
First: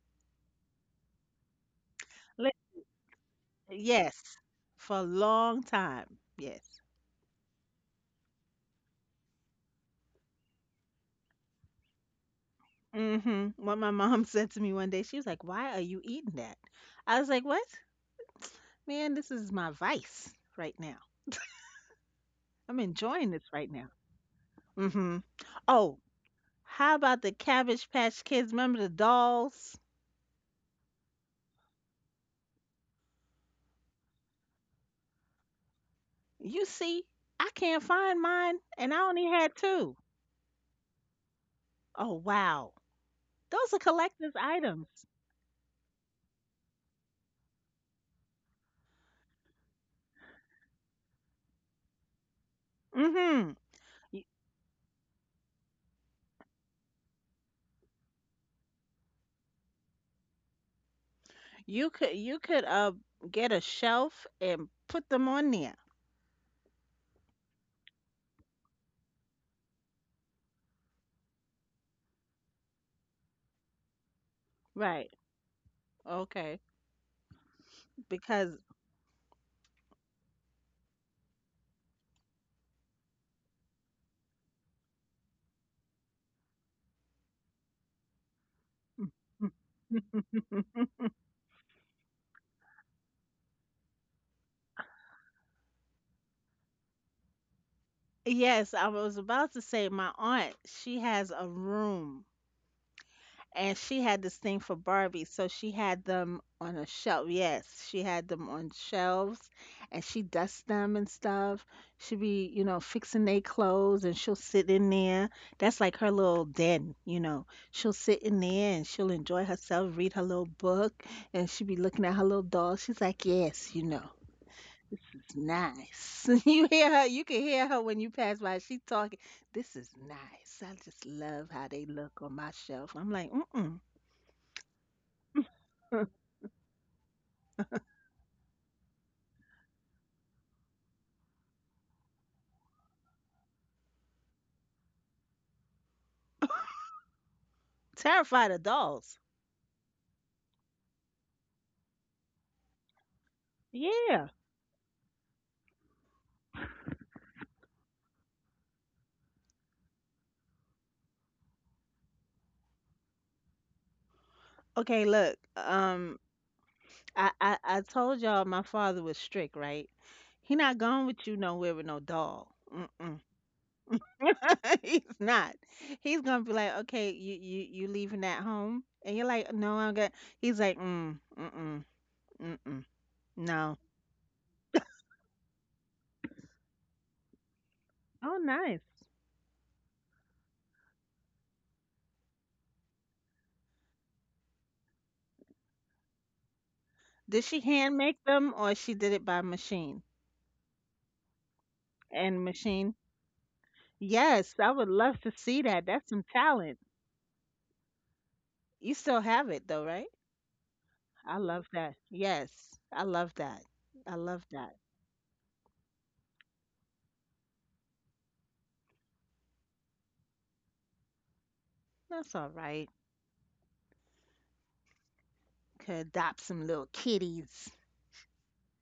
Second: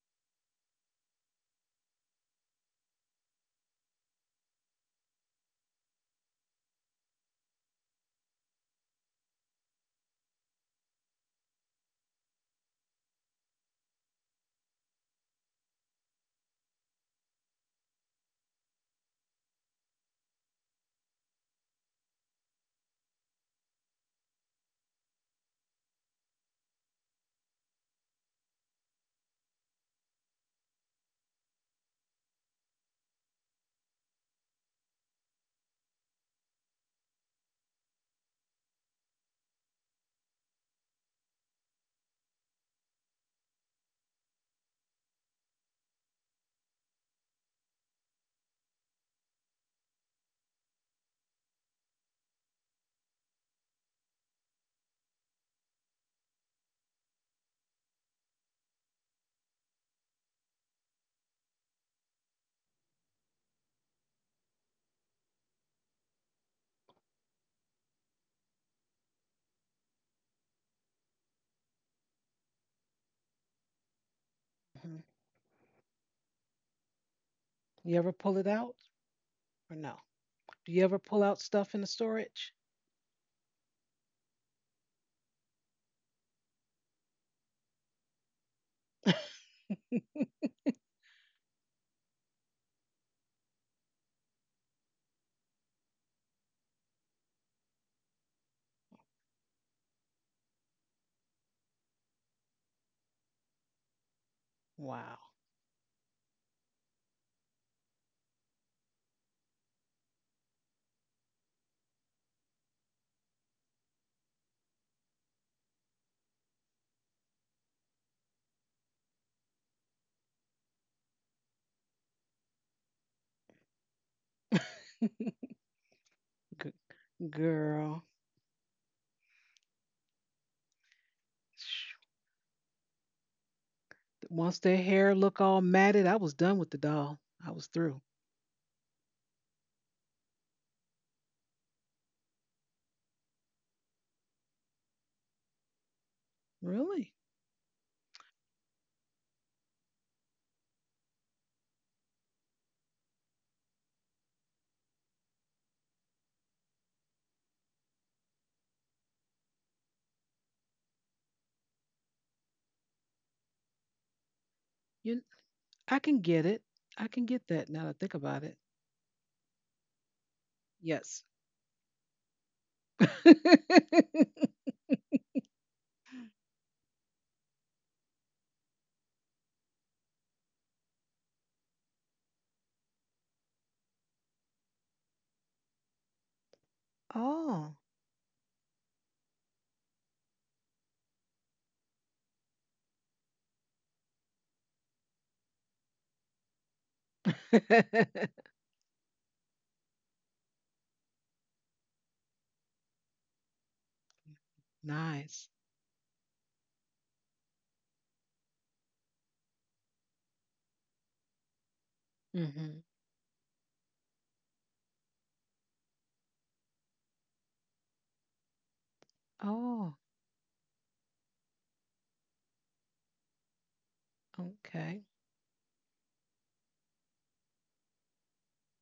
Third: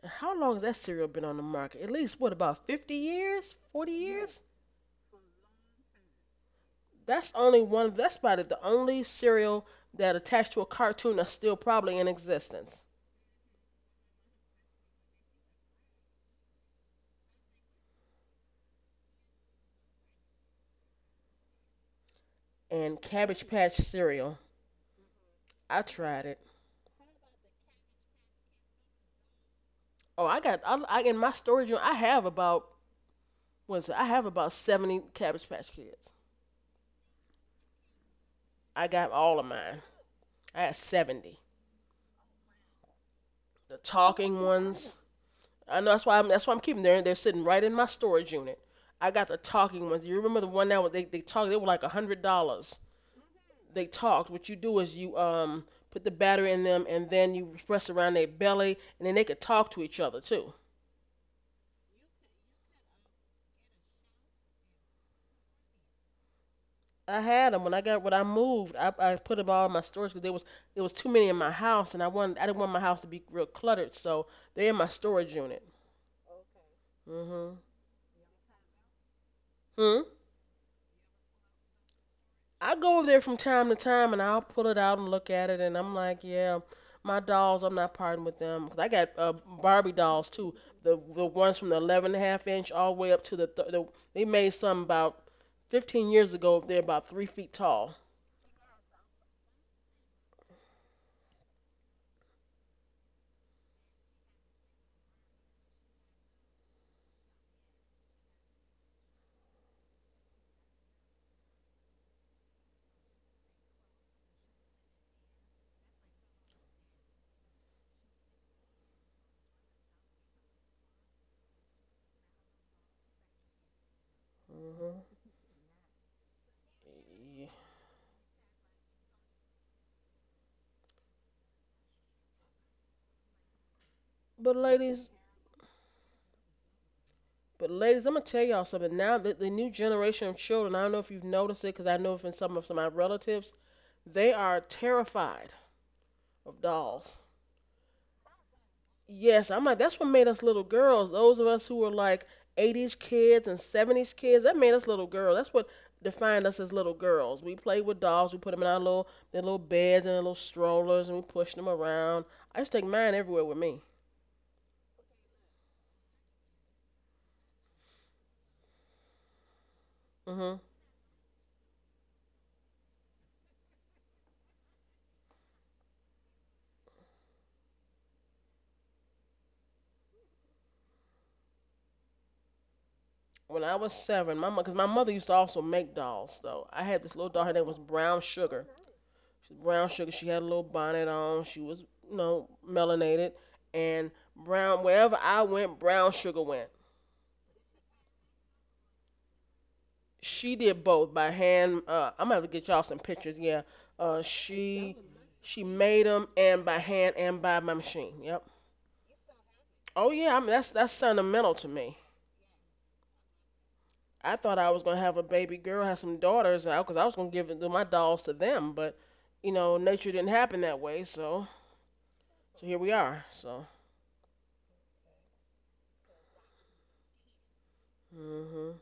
And how long has that cereal been on the market? At least what
Li-
about 50 years, 40
Yes,
years?
for a long time. Yes.
That's only one. That's probably the only cereal that attached to a cartoon that's still probably in existence.
Hmm. What my mom said to me one day, she was like, "Why are you eating that?" I was like, "What? Man, this is my vice right now. I'm
And
enjoying
Cabbage
this right
Patch
now."
cereal.
Hmm.
I
Oh,
tried it.
how about the Cabbage Patch Kids? Remember the dolls?
Oh, I in my storage unit. I have about what's it? I have about 70 Cabbage Patch Kids.
You see, I can't find mine,
I
and I
got
only
all of
had
mine.
two.
I had 70.
Oh, wow. Those
The
are collector's
talking ones.
items.
I know that's why I'm keeping them. They're sitting right in my storage unit. I got the talking ones. You remember the one that was they talked. They were like $100.
Mhm.
They
Y
talked. What you do is you put the battery in them and then you press around their belly and then they could talk to each other too.
you could get a shelf and put them on there.
I had them when I got when I moved. I put them all in my storage because there was it was too many in my house, and I didn't want my house to be real cluttered, so they're in my
Mhm.
Right.
storage unit.
Okay.
Mhm.
You ever pull it
Because
out or no?
Hmm.
Do you ever pull out stuff in the storage?
I go over there from time to time, and I'll pull it out and look at it, and I'm like, yeah, my dolls, I'm not parting with them 'cause I got Barbie dolls too. The ones from the 11 and a half inch all the way up to the, they made some about 15 years ago. They're about 3 feet tall.
Yes, I was about to say my aunt, she has a room and she had this thing for
Wow.
Barbie, so she had them on a shelf. Yes, she had them on shelves, and she dusts them and stuff. She be, you know, fixing their clothes, and she'll sit in there. That's like her little den, you know. She'll sit in there and she'll enjoy herself, read her little book, and she be looking at her little doll. She's like, yes, you know. This
Mhm.
is
G-
nice. You hear her, you can hear her when
girl.
you pass by. She talking, this is nice. I just love how they look on my shelf. I'm like, mm mm.
But
Once their
ladies,
hair looked all matted, I was done with the doll. I
but
was
ladies,
through.
I'm gonna tell y'all something. Now that the new generation of children, I don't know if you've noticed it, because I know from some of my relatives, they are terrified of
Really?
dolls.
Terrified of dogs.
Yes, I'm like that's what made us little girls. Those of us who were like 80s kids and 70s
Yeah.
kids, that made us little girls. That's what defined us as little girls. We played with dolls. We put them in our little their little beds and their little strollers, and we pushed them around. I used to take mine everywhere with me.
Okay,
You,
look.
I
Um,
can get it. I can
I,
get
I
that
I
now that I think
told
about
y'all
it.
my father was strict, right? He
Hmm.
not going
Yes.
with you nowhere with no dog. Mm-mm. He's not. He's gonna be like, okay, you leaving that home, and you're like, no, I'm gonna. He's like, mm mm mm mm mm.
When I
No.
was 7, my mom because my mother used to also make dolls. Though. I had this little doll. Her name
Oh.
was Brown
Oh,
Sugar
nice.
brown sugar. She had a little bonnet on. She was, you know, melanated. And brown, wherever I went, brown sugar went.
Did she hand make them or she did it by machine?
She did both by hand. I'm gonna have
And
to get y'all
machine?
some pictures. Yeah, uh,
Yes, I would
she
love to
Nice.
see
she
that.
made
That's some
them and
talent.
by hand and by my machine. Yep.
You still have it though, right?
Oh yeah, I mean that's
I
sentimental
love
to
that.
me.
Yes,
Hmm.
I love that. I
I
love
thought I
that.
was gonna have a baby girl, have some daughters, out because I was gonna give it- my dolls to them, but you know,
Oh.
nature didn't happen that way. So
That's all
so here
right.
we are. So.
Okay.
Could adopt some little kitties.
Hmm.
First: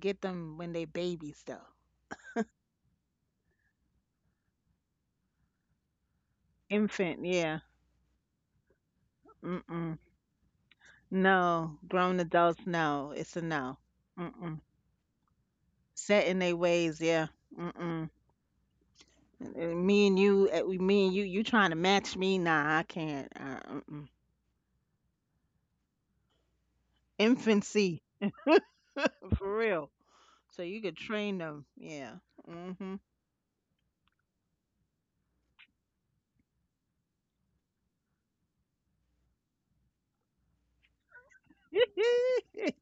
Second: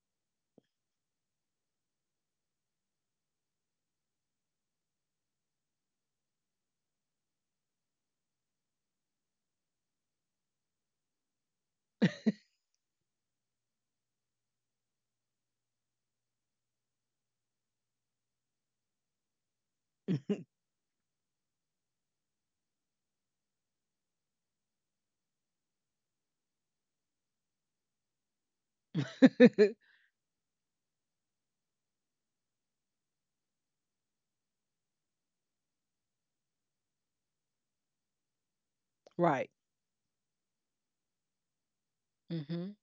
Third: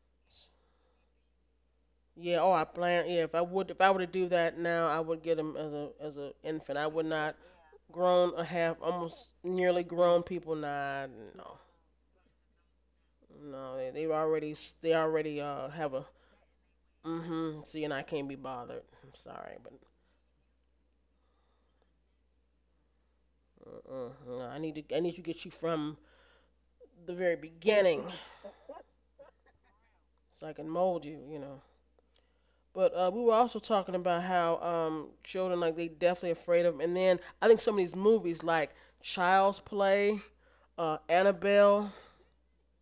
Get them when they babies though.
Yeah, oh, I plan. Yeah, if I would, if I were to do that now, I would get him as a infant. I would
Infant,
not
yeah.
grown or have almost nearly
Mm-mm.
grown people. Nah, no,
No, grown adults, no. It's a
no,
no.
they already
Mm-mm.
they already have a
Set in their ways, yeah.
mm-hmm. See, and I
Mm-mm.
can't be bothered. I'm sorry, but
And Me and you, me and you trying to match me? Nah, I can't. Mm-mm.
uh-uh, no, I need to get you from the very
Infancy,
beginning
for real.
so I
So
can
you could
mold you.
train
You know.
them, yeah. Mm-hmm.
But we were also talking about how children like they definitely afraid of, and then I think some of these movies like
Right.
Child's Play, Annabelle.
Hmm.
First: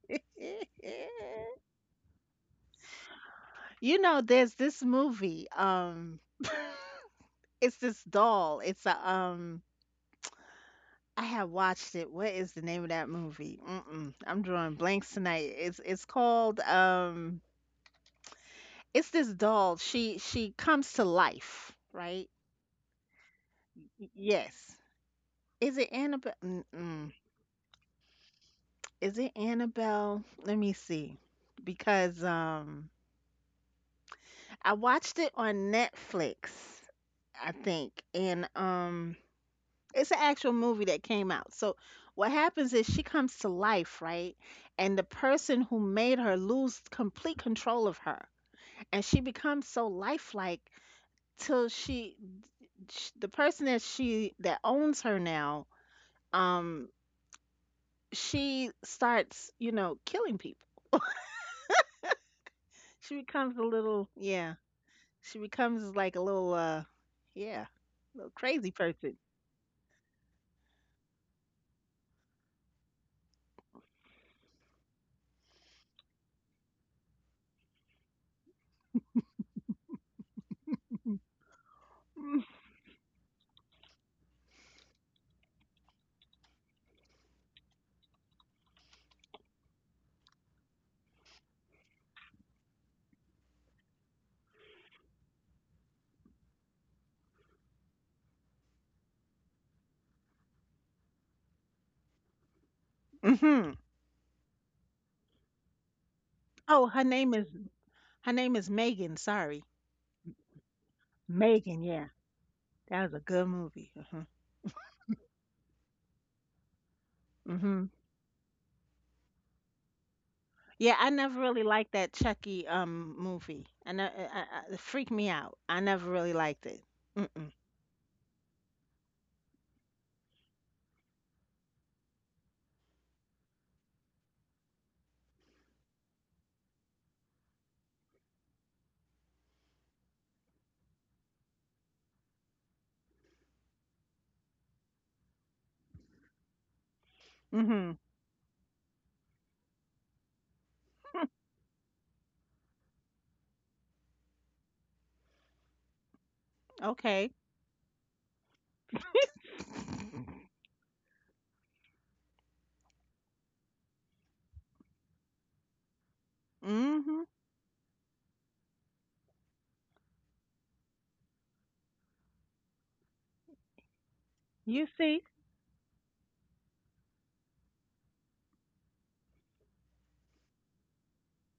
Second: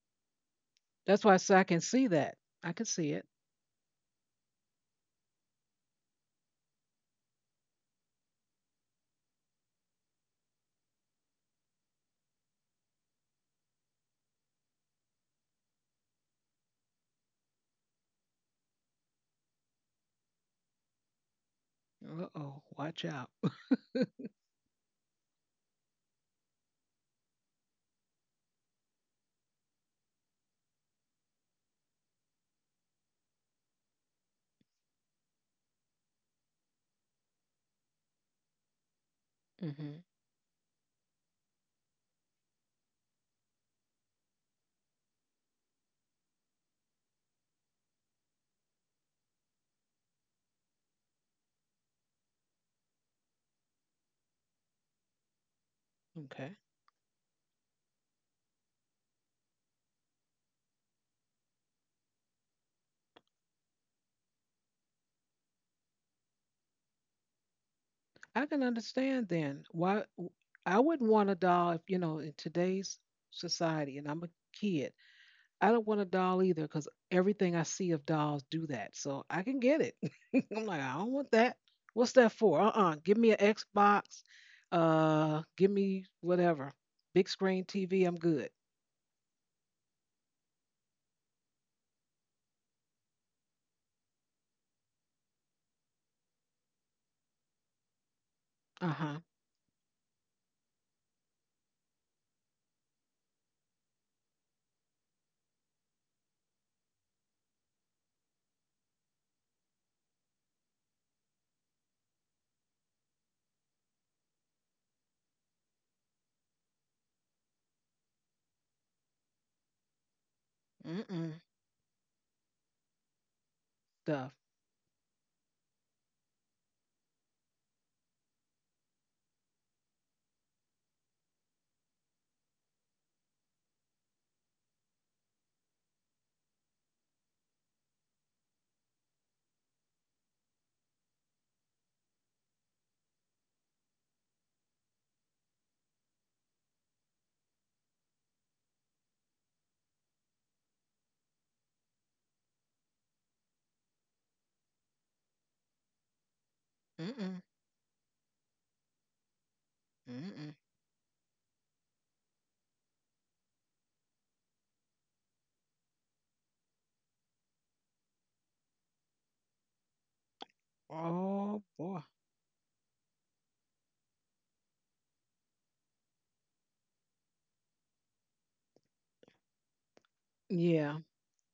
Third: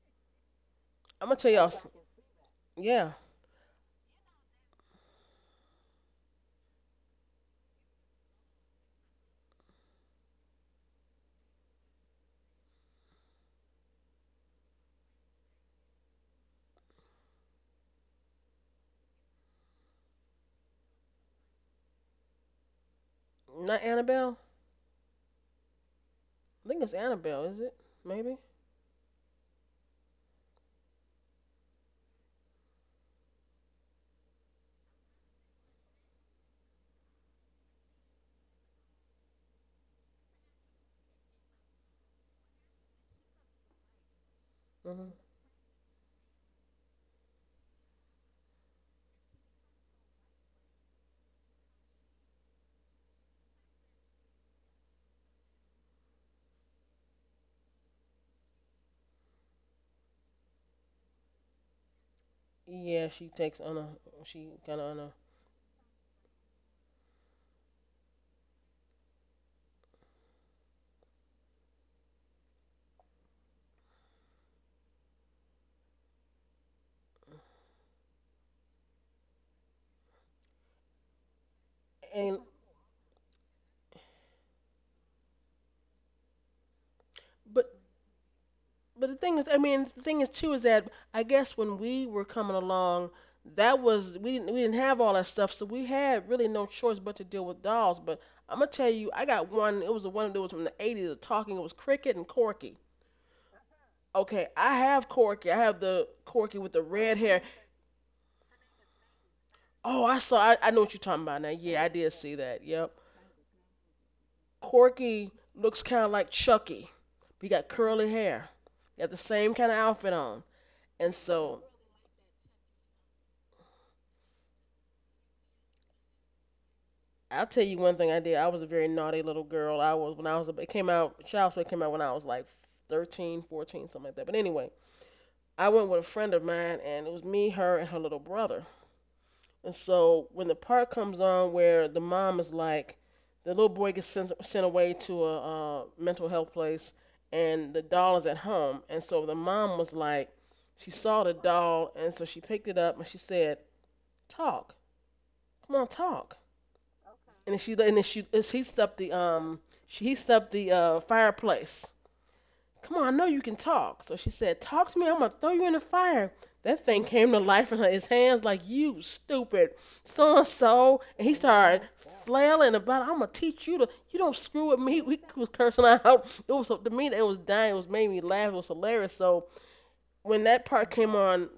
That's
I'm
why
gonna
I
tell
say I
y'all.
can see that. I can see
Yeah,
it.
You know, there's this movie. It's this doll. It's a. I have watched it. What is the name of that movie? Mm-mm, I'm drawing blanks tonight. It's called it's this doll. She comes to life,
Uh
right?
oh. Watch out.
not
Y-
Annabelle.
Yes. Is it Annabelle?
I think it's
Mm-mm.
Annabelle, is it? Maybe.
Is it Annabelle? Let me see. Because I watched it on Netflix, I think, and.
Hmm.
It's an actual movie that came out. So what happens is she comes to life, right? And the
Hmm.
person who made her lose complete control of her, and she becomes so lifelike till she, sh the person that she that owns her now,
Okay.
um, she starts, you know, killing people.
Yeah,
She
she
becomes a
takes on a.
little,
She
yeah,
kind of on a.
she becomes like a yeah, little
I
crazy
can
person.
understand then why I wouldn't want a doll if, in today's society, and I'm a kid. I don't want a doll either because everything I see of dolls do that. So I can get it. I'm like, I don't want that. What's that
And
for? Uh-uh. Give me an Xbox. Give me whatever. Big screen
but
TV. I'm good.
but the thing is, I mean, the thing is too is that I guess when we were coming along, that was we didn't have all that stuff, so we had really no choice but to deal with dolls. But I'm gonna tell you,
Uh-huh.
I got one. It was the one that was from the 80s. Of Talking. It was Cricket and Corky.
Hmm.
Okay, I have Corky. I have the Corky with the
Oh, her
red
name is
hair.
her name is Megan. Sorry.
Oh, I saw. I know what you're talking about now.
Megan,
Yeah, I
yeah,
did see that. Yep.
that was a good movie. Mhm.
Corky looks kind of like Chucky. He got
Mhm.
curly hair. He got the same kind of outfit on.
Yeah, I
And
never
Mm-mm.
really
so,
liked that Chucky movie. I, ne-
Stuff.
I- it freaked me out. I never really liked it. Mm-mm.
I'll tell you one thing I did. I was a very naughty little girl. I was when I was. It came out. Child's Play came out when I was like 13, 14, something like that. But anyway, I went with a friend of mine, and it was me, her, and her little brother. And so when the part comes on where the mom is like, the little boy gets sent away to a mental health place, and the
Mhm.
doll is at home, and so the mom was like, she saw the doll, and so she picked it up and she said, "Talk, come on, talk."
Okay.
Mm-mm.
And then she he stepped the She heats up
Mm-mm.
the fireplace. Come on, I know you can talk. So she said, "Talk to me. I'm gonna throw you in the fire." That thing
Mhm.
came to life in his hands like, you stupid so and so, and he
Oh
started
boy.
flailing about. I'm gonna teach you to. You don't screw with
You
me. We
see?
was cursing out. It was, to me, it was dying. It was made me laugh. It was hilarious. So when that part
Yeah.
came on,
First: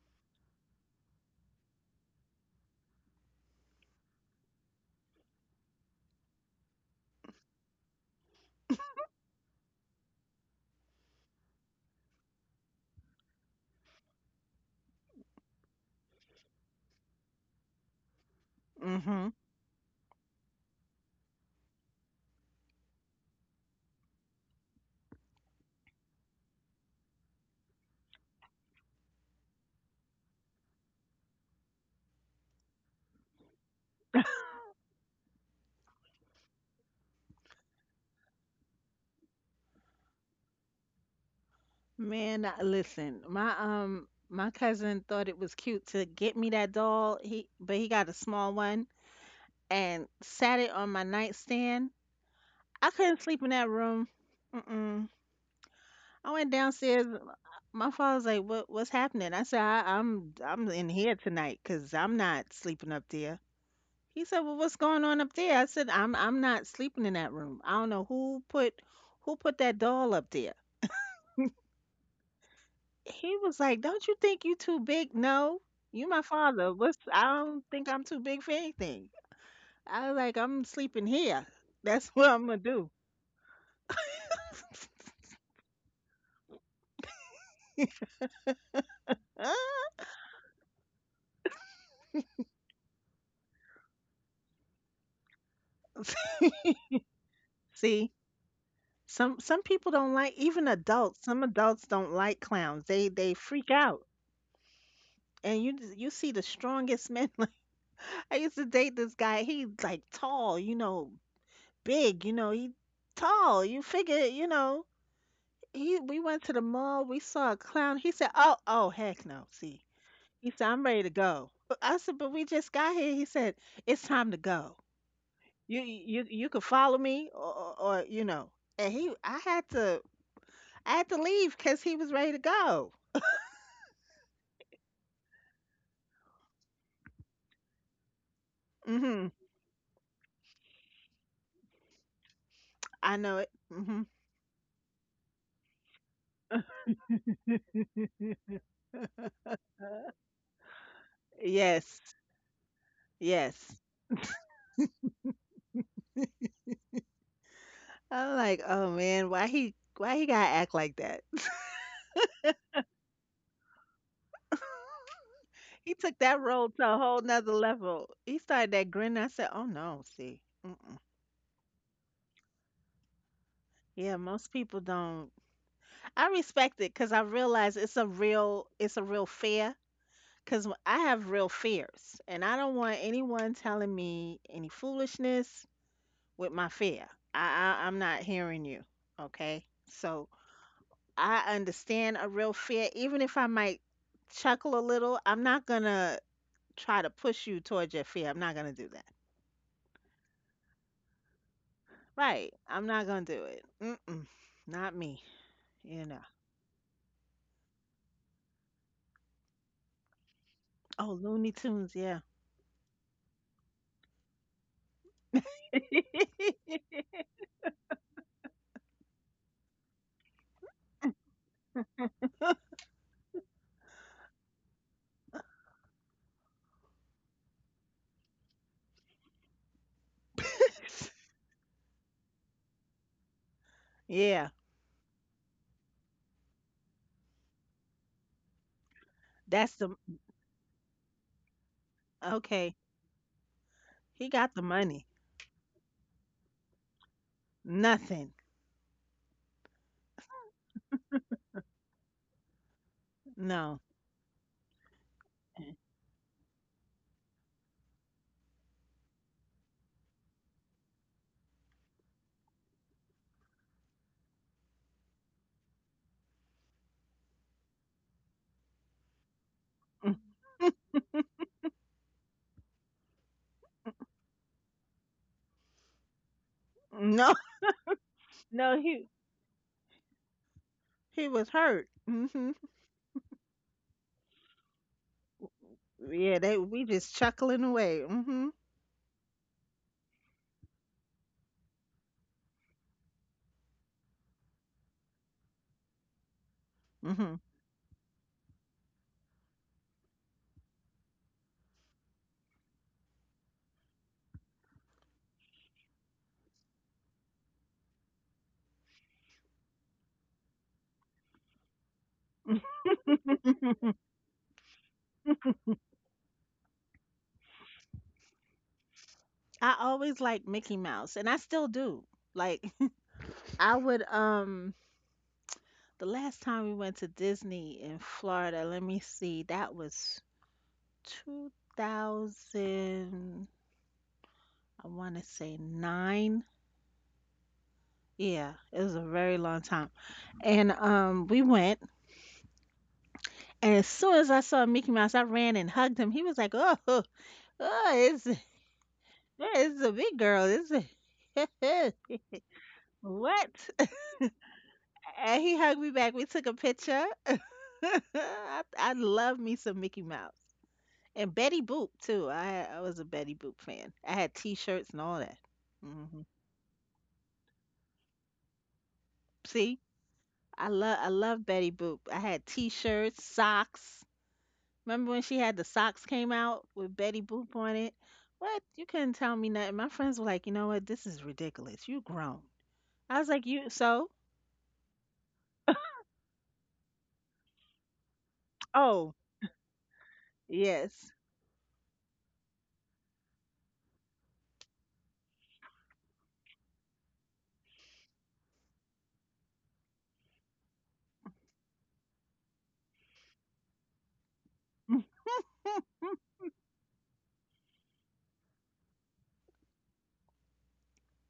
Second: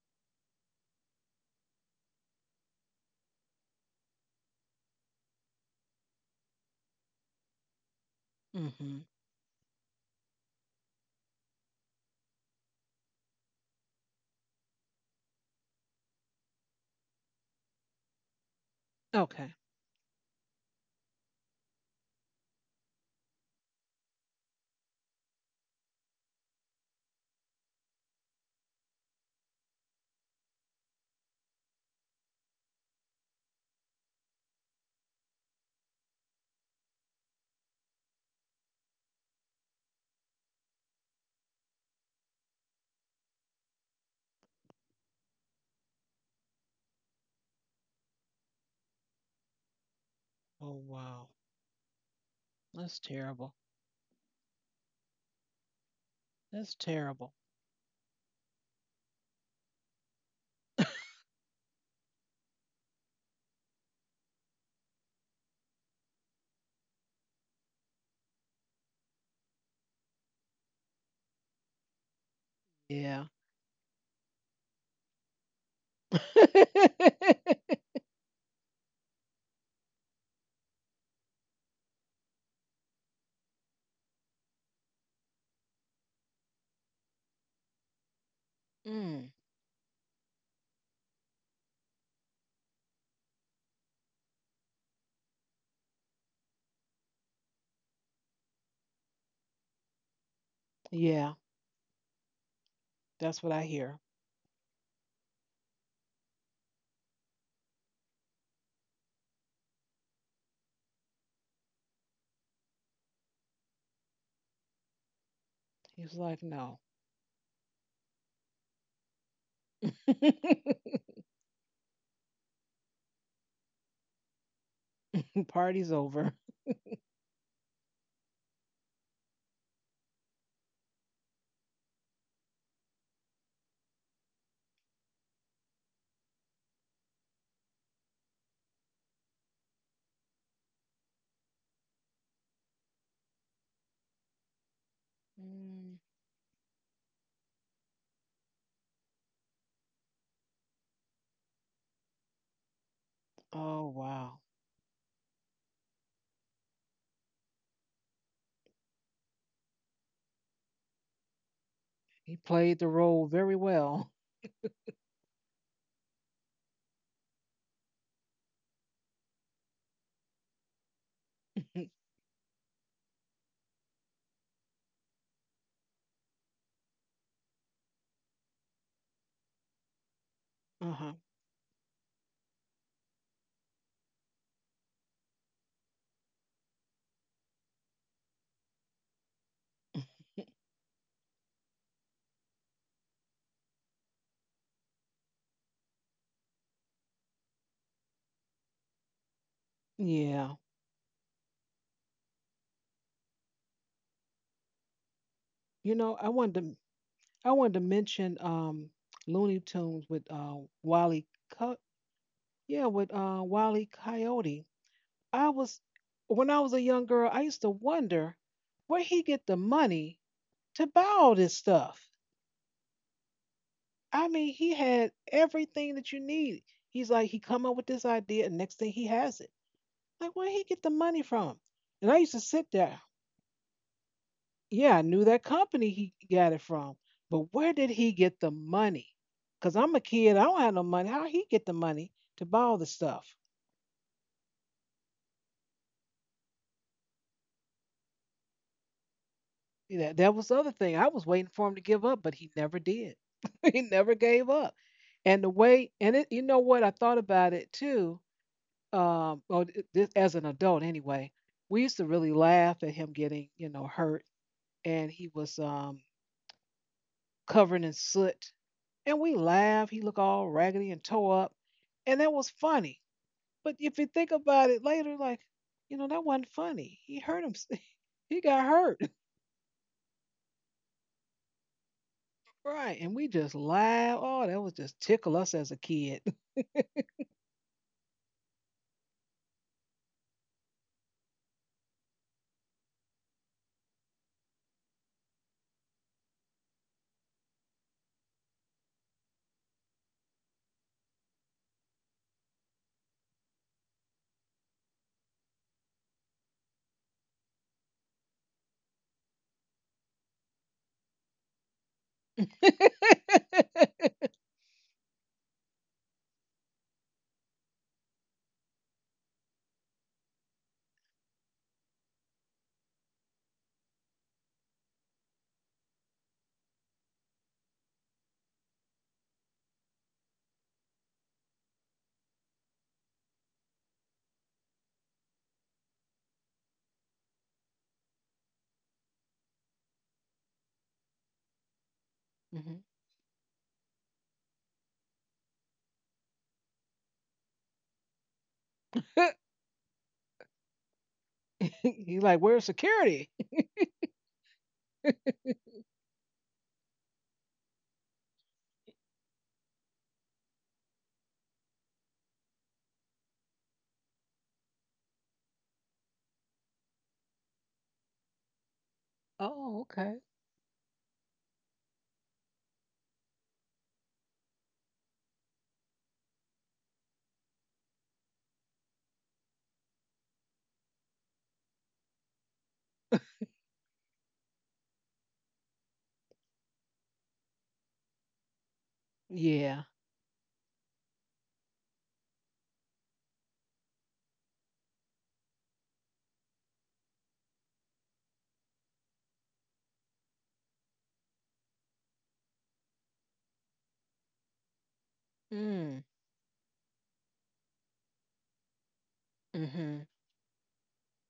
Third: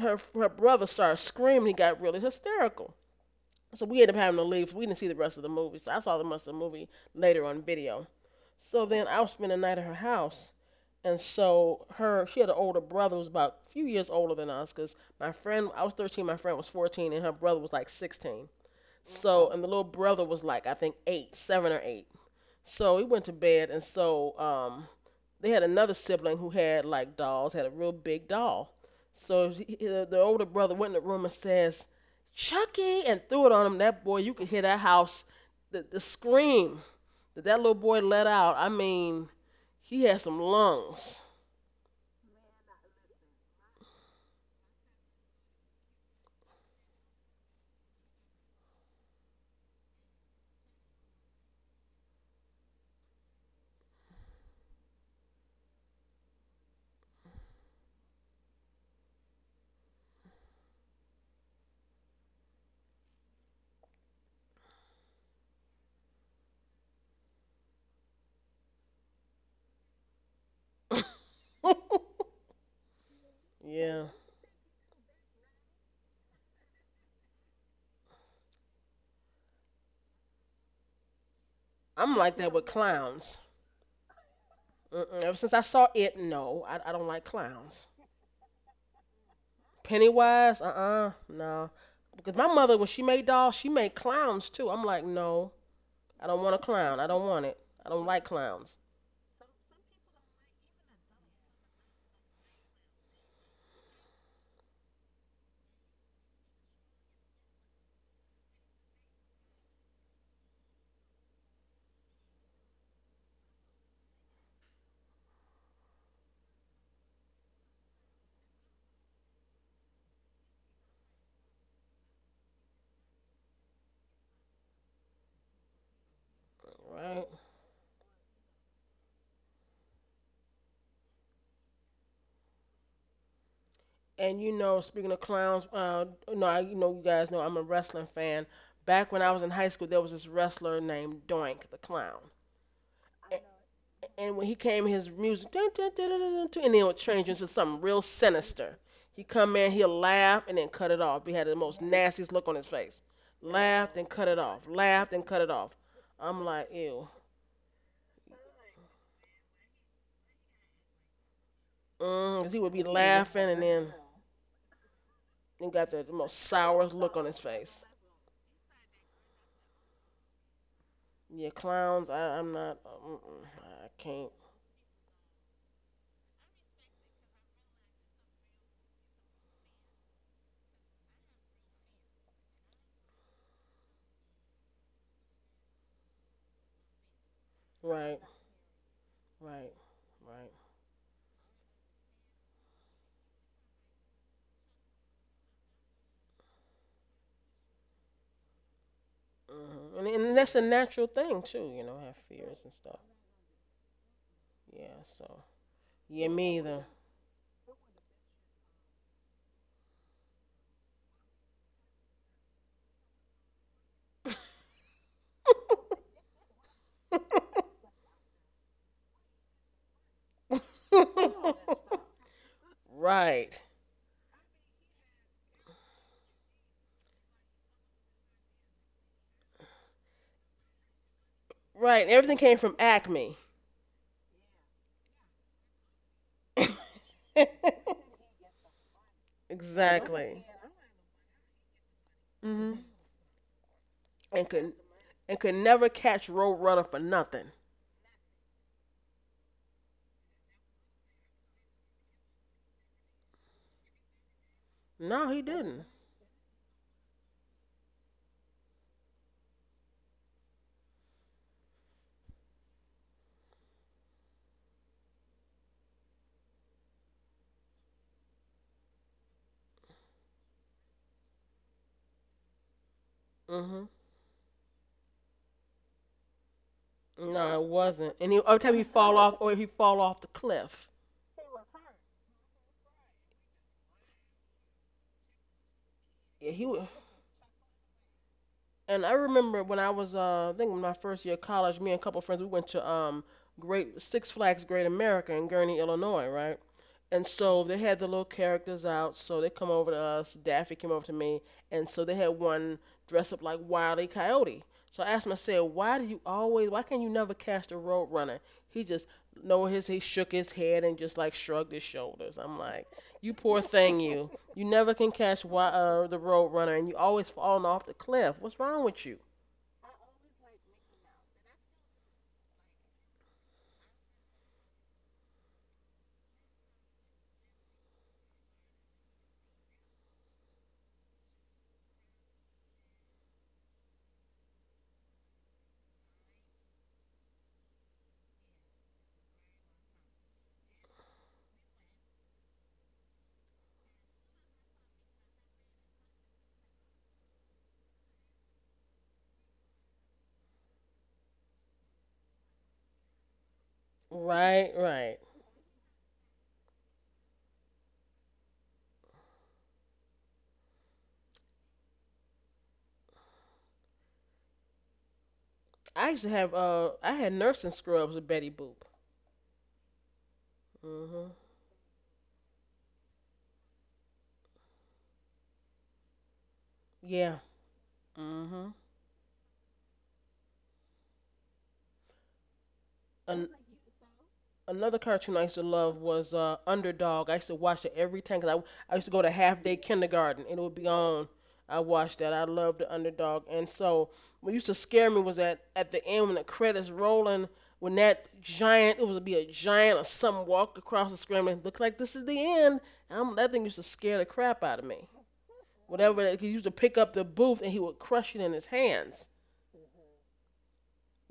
her brother started screaming. He got really hysterical. So we ended up having to leave. We didn't see the rest of the movie. So I saw the rest of the movie later on video. So
Mm-hmm.
then I was spending the night at her house. And so her, she had an older brother who was about a few years older than us. Cause my friend, I was 13, my friend was 14, and her brother was like 16.
Mhm.
So,
Okay.
and the little brother was like, I think 8, 7 or 8. So we went to bed, and so they had another sibling who had like dolls, had a real big doll. So the older brother went in the room and says, "Chucky," and threw it on him. That boy, you could hear that house, the scream that that little boy let out. I mean, he had some lungs.
Listen, my my cousin thought it was cute to get me that doll. He got a small one and sat it
Oh
on my
wow.
nightstand. I
That's
couldn't sleep in
terrible.
that room. Mm mm. I went
That's
downstairs.
terrible.
My father's like, "What? What's happening?" I said, "I'm in here tonight because I'm not sleeping up there." He said, "Well, what's going on up there?" I said, "I'm not sleeping in that room. I don't know who put that doll up there."
Yeah.
He was like, "Don't
Yeah,
you think you too big?" No, you my father. What's? I don't think I'm too big for anything. I was like, "I'm sleeping here. That's
I'm
what
like
I'm
that
gonna
with
do."
clowns. Mm-mm. Ever since I saw it, no, I don't like clowns.
Mm,
Ah.
Pennywise, no. Because my mother, when she made dolls, she made clowns too. I'm like, no, I don't want a clown. I don't want it. I don't
See.
like clowns.
Some people don't like even adults.
yeah,
Some adults don't like clowns. They
that's what I
freak
hear.
out. And you see the strongest men. Like I used to date this guy. He's like tall, you know, big, you know, he tall. You figure, you know, he
He's
we went
like,
to the
no.
mall. We saw a clown. He said, "Oh, oh, heck no." See. He said, "I'm ready to go." I said, "But we just got here." He said, "It's time to go. You
Party's
you
over.
you could follow me
Right?
or, you know." And he I had to leave cuz he was ready to go.
And you know, speaking of clowns, no, you know, you guys know I'm a wrestling fan. Back when
Mhm.
I was in high school, there was this wrestler named Doink the Clown.
I know
I
it.
know.
Mhm.
And when he came, his music, dun, dun,
Mm.
dun, dun, dun, dun, and then it would change into something real sinister. He come in, he'll laugh, and then cut it off. He had the most
Yes.
nastiest look on his face.
Yes.
Oh,
Laughed and cut it
wow.
off. Laughed and cut it off. I'm like, ew.
I'm like, oh man, why he gotta act like that?
He
Mm, 'cause he would
played
be
the role
laughing,
very
and then
well.
he got
He
the
took
most
that role
sourest
to a
look
whole
on his
nother
face.
level. He started that grin. I said, oh no, see. Mm-mm.
Yeah, clowns. I'm not. Mm-mm, I
Yeah,
can't.
most people don't. I respect it because I realize it's a real fear. Because I
Uh-huh.
have real fears, and I don't want anyone telling me any foolishness with my fear. I'm not
Right,
hearing you. Okay,
right,
so
right.
I understand a real fear. Even if I might chuckle a little, I'm not gonna try to push you towards your fear. I'm not gonna do that.
Hmm. And that's
Yeah.
a natural thing too. You know, have
Right.
fears and
I'm
stuff.
not gonna do it. Mm-mm. Not
Yeah.
me.
So
You
You
know,
know.
I
yeah, me
wanted to
either.
mention Looney Tunes with
Oh,
Wally
Looney
Co-
Tunes, yeah.
Wally Coyote. I was when I was a young girl, I used to wonder where he get the money to buy all this stuff.
Right.
I mean, he had everything that you need. He's like, he come up with this idea, and next thing he has it. Like, where he get the money from?
Right. And
And I used
everything
to
came
sit
from
there.
Acme.
Yeah.
Yeah, I knew that company he got it from, but where did he get the money?
That's
Cause
the
I'm a kid, I
Exactly.
don't have no money. How he get the money to buy
okay.
all
Hmm.
the stuff?
He
And
got the
could
money.
and could never catch Roadrunner for nothing.
Nothing.
That was the other thing. I was waiting for him to give up, but he never did.
No.
He never gave up.
No, he
And the
didn't.
way, and it, you know what? I thought about it too. Well, this, as an adult anyway, we used to really laugh at him getting, hurt, and he was covered in soot, and we laughed. He
Mm.
looked all raggedy and tore up, and that was funny. But
Hmm.
if you think about it later, like, that wasn't funny. He
No.
hurt him.
No, it wasn't. And
He
he, every
got
time
No,
he
hurt,
fall off or he fall off the cliff.
he was hurt. Hmm.
right? And we just laugh. Oh, that was just tickle us as a kid.
Yeah,
Yeah,
they
he
we
would.
just chuckling away. Hmm.
And I remember when I was, I think my first year of college, me and a couple of friends, we went to Great Six Flags Great America in Gurnee, Illinois, right? And
Hmm.
so they had the little characters out. So they come over to us. Daffy came over to me, and so they had one dressed up like Wile E. Coyote. So I asked him, I said, "Why do you always? Why can you never catch the roadrunner?" He just no his he shook his head and just like shrugged his shoulders. I'm like, "You poor thing, you. You never can catch the roadrunner, and you always falling off the cliff. What's wrong with you?"
I always liked Mickey Mouse, and I still do. Like, I would, the last time we went to Disney in Florida, let me see, that was 2000, I want to say nine. Yeah, it was a very long time. And we went,
Hmm.
and as soon as I saw Mickey Mouse, I ran and hugged him. He was like, "Oh, oh, it's a big girl. It's a
He's like, "Where's security?"
what?"
Right, right.
And he hugged me back. We took a picture. I love me some Mickey Mouse and Betty Boop too. I had, I was a Betty Boop fan. I had T-shirts and all that.
I
Hmm.
used to have I had nursing scrubs with Betty Boop.
Oh,
See,
okay.
Mm.
I love
Mhm.
Betty Boop. I had T-shirts, socks. Remember when she had the socks came out with Betty
Yeah.
Boop on it?
Mm.
What,
Mhm.
you couldn't tell me nothing. My friends were like, you know what, this is ridiculous. You grown. I was like,
An-
you so?
Another cartoon I used to love was Underdog. I used to watch it every time 'cause I used to
Oh
go to half day
Yeah.
kindergarten and it would be
yes.
on. I watched that. I loved the Underdog. And so what used to scare me was that at the end when the credits rolling, when that giant, it would be a giant or something walk across the screen and looks like this is the end. That thing used to scare the crap out of me.
Mm.
Whatever, he used to pick up the booth and he would crush it in his hands.
Mm-hmm.